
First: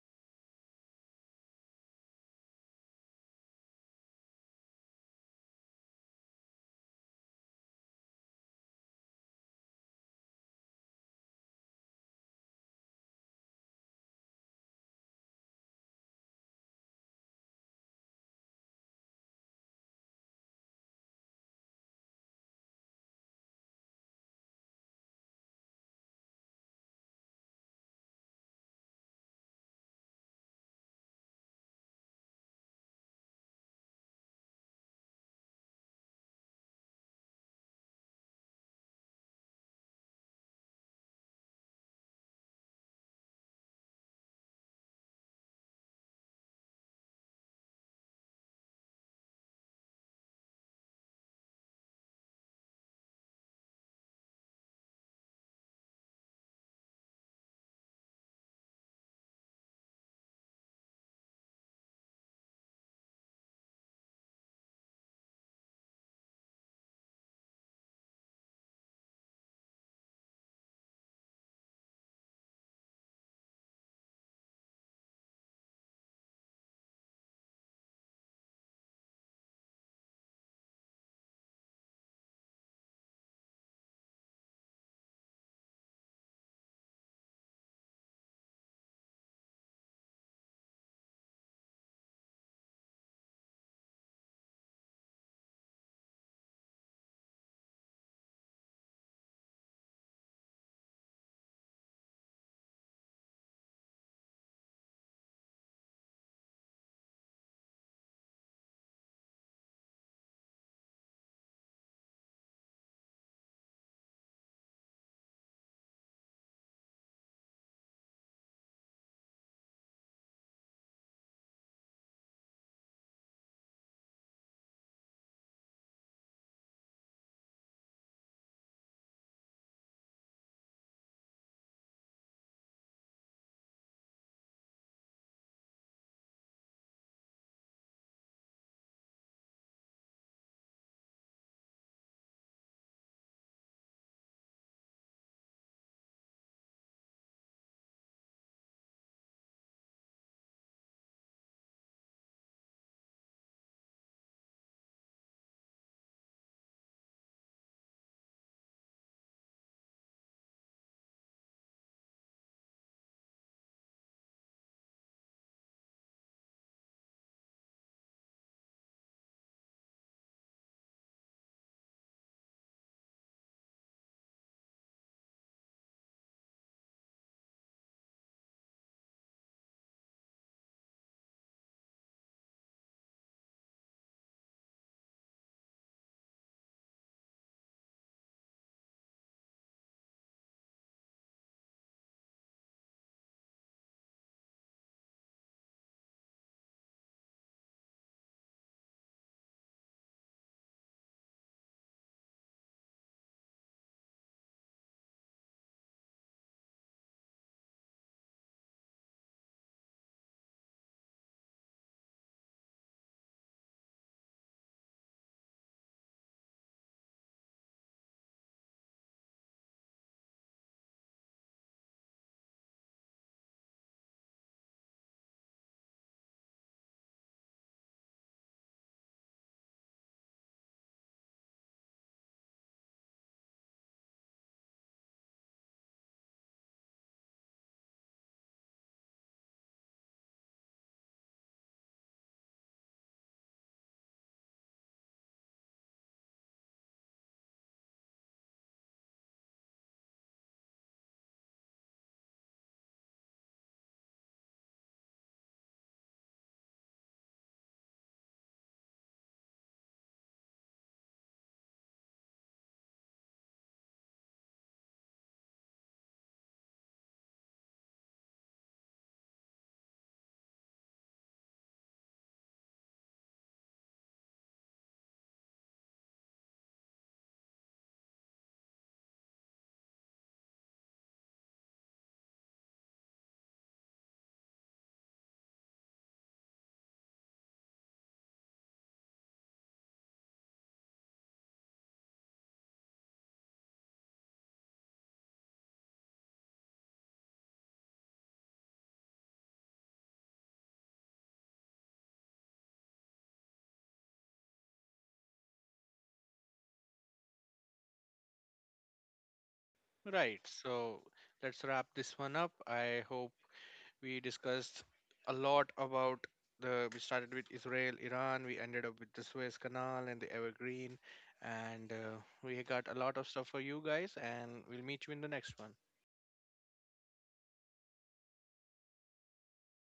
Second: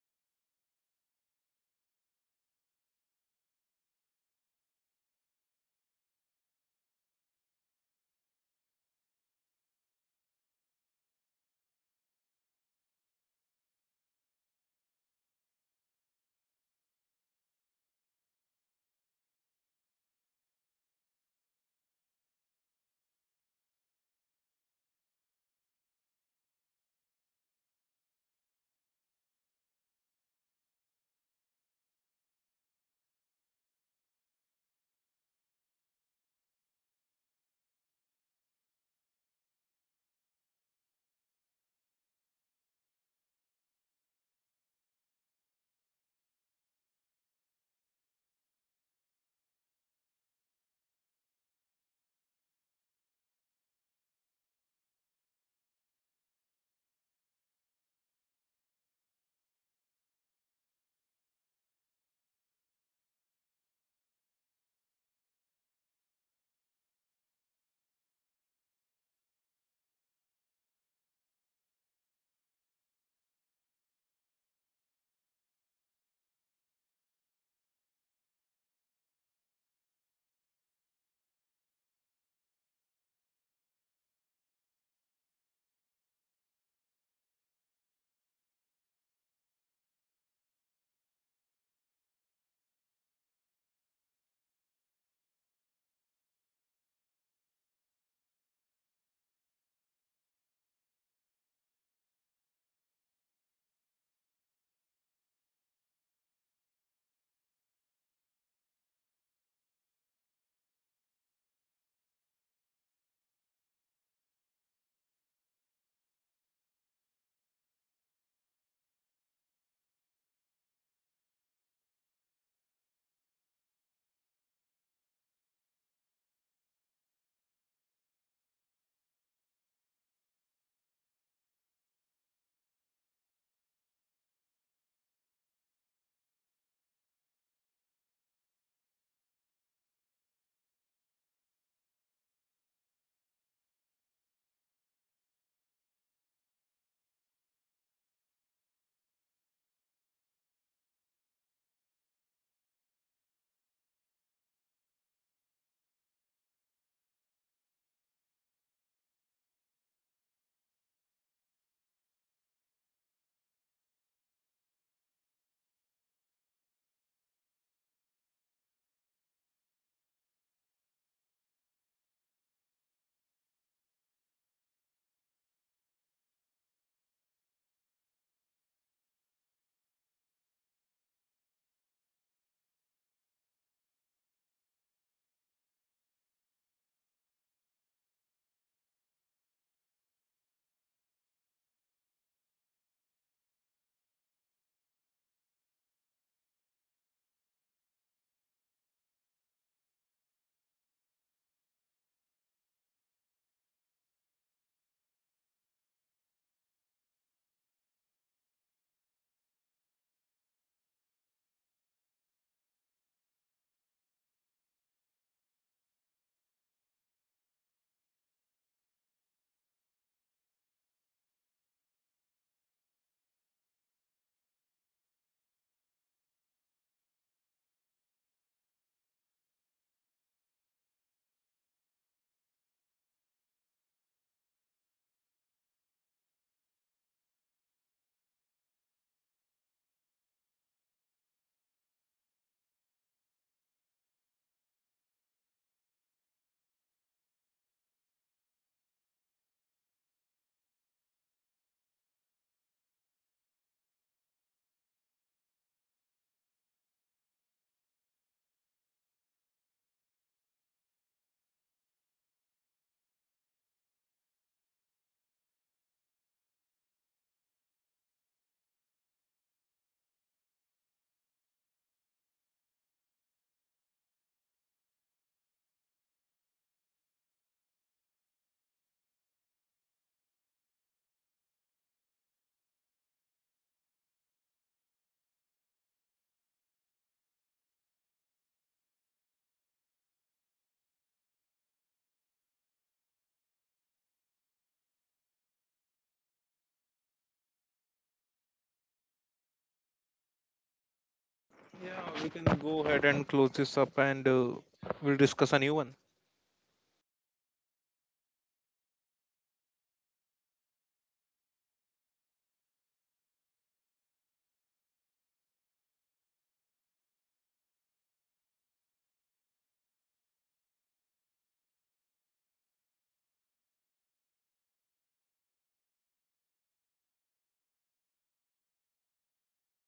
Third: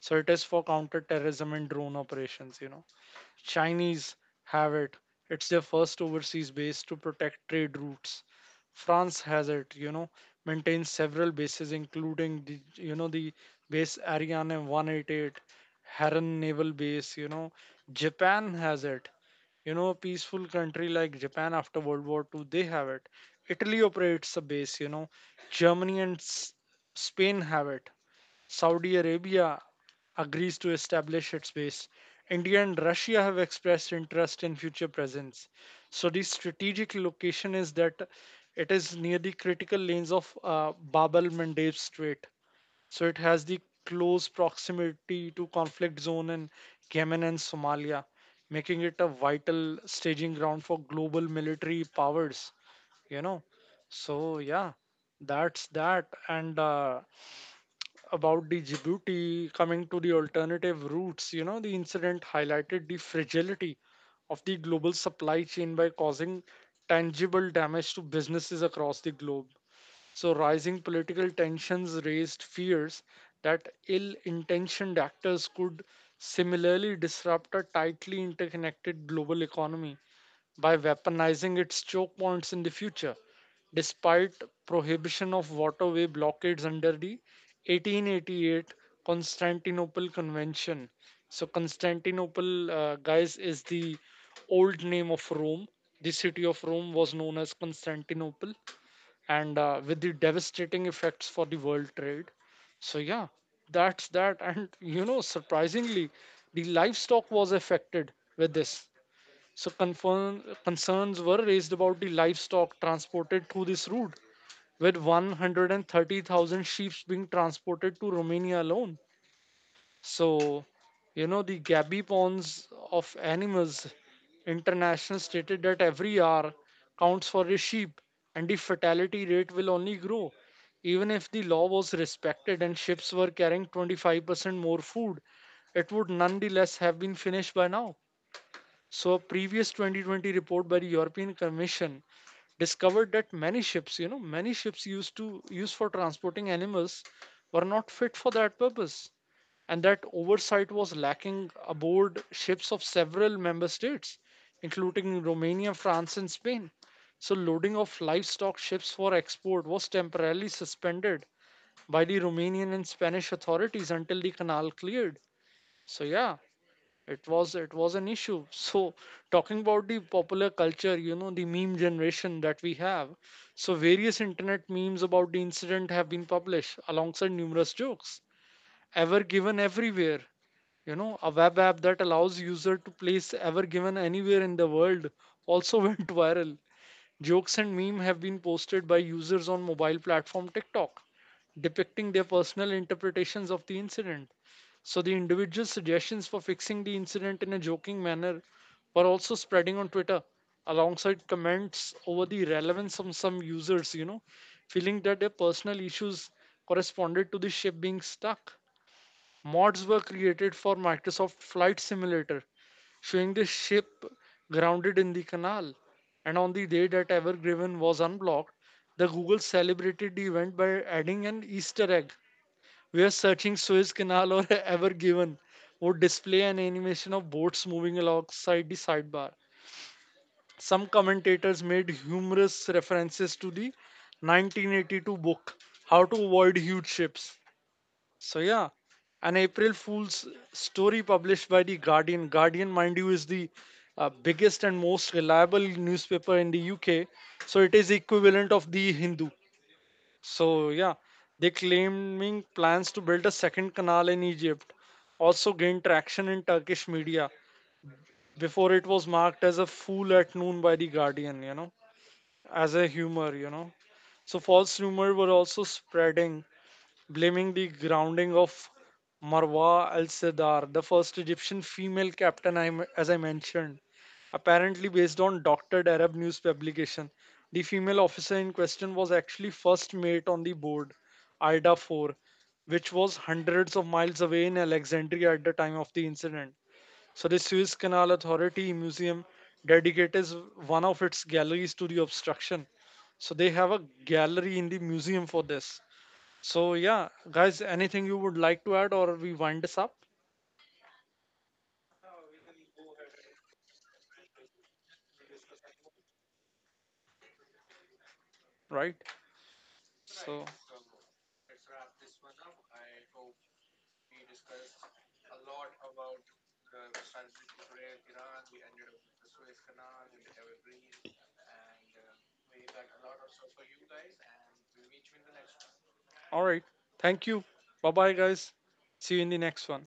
So it is for counterterrorism and drone operations, you know. Chinese have it. It's their first overseas base to protect trade routes. France has it, you know, maintains several bases, including the, you know, the base Ariane 188, Haran Naval Base, you know. Japan has it. You know, a peaceful country like Japan after World War II, they have it. Italy operates a base, you know. Germany and Spain have it. Saudi Arabia agrees to establish its base. India and Russia have expressed interest in future presence. So the strategic location is that it is near the critical lanes of Bab al-Mandeb Strait. So it has the close proximity to conflict zone in Yemen and Somalia, making it a vital staging ground for global military powers. You know, so yeah, that's that. And about the Djibouti, coming to the alternative routes, you know, the incident highlighted the fragility of the global supply chain by causing tangible damage to businesses across the globe. So, rising political tensions raised fears that ill intentioned actors could similarly disrupt a tightly interconnected global economy by weaponizing its choke points in the future, despite prohibition of waterway blockades under the 1888 Constantinople Convention. So, Constantinople, guys, is the old name of Rome. The city of Rome was known as Constantinople, and with the devastating effects for the world trade. So, yeah, that's that. And, you know, surprisingly, the livestock was affected with this. So concerns were raised about the livestock transported through this route, with 130,000 sheep being transported to Romania alone. So, you know, the Gabi Ponds of Animals International stated that every hour counts for a sheep, and the fatality rate will only grow. Even if the law was respected and ships were carrying 25% more food, it would nonetheless have been finished by now. So a previous 2020 report by the European Commission discovered that many ships, you know, many ships used to use for transporting animals were not fit for that purpose, and that oversight was lacking aboard ships of several member states, including Romania, France, and Spain. So, loading of livestock ships for export was temporarily suspended by the Romanian and Spanish authorities until the canal cleared. So, yeah, it was an issue. So talking about the popular culture, you know, the meme generation that we have, so various internet memes about the incident have been published alongside numerous jokes. Ever Given Everywhere, you know, a web app that allows user to place Ever Given anywhere in the world, also went viral. Jokes and meme have been posted by users on mobile platform TikTok, depicting their personal interpretations of the incident. So the individual suggestions for fixing the incident in a joking manner were also spreading on Twitter, alongside comments over the relevance of some users, you know, feeling that their personal issues corresponded to the ship being stuck. Mods were created for Microsoft Flight Simulator, showing the ship grounded in the canal. And on the day that Evergreen was unblocked, the Google celebrated the event by adding an Easter egg. We are searching Suez Canal or Ever Given would display an animation of boats moving alongside the sidebar. Some commentators made humorous references to the 1982 book How to Avoid Huge Ships. So yeah, an April Fool's story published by the Guardian. Guardian, mind you, is the biggest and most reliable newspaper in the UK, so it is equivalent of the Hindu. So yeah, they claiming plans to build a second canal in Egypt also gained traction in Turkish media before it was marked as a fool at noon by the Guardian, you know, as a humor, you know. So false rumor were also spreading, blaming the grounding of Marwa al Sadar, the first Egyptian female captain, as I mentioned. Apparently, based on doctored Arab news publication, the female officer in question was actually first mate on the board, Ida 4, which was hundreds of miles away in Alexandria at the time of the incident. So, the Suez Canal Authority Museum dedicates one of its galleries to the obstruction. So, they have a gallery in the museum for this. So yeah, guys, anything you would like to add or we wind this up, Yeah, we can go ahead and close this up, and we'll discuss a new one. right? right. So So, let's wrap this one up. I hope we discussed a lot about the. We started with Israel, Iran. We ended up with the Suez Canal and the Evergreen, and we got a lot of stuff for you guys. And we'll meet you in the next one. all right. Thank you. Bye bye guys. See you in the next one.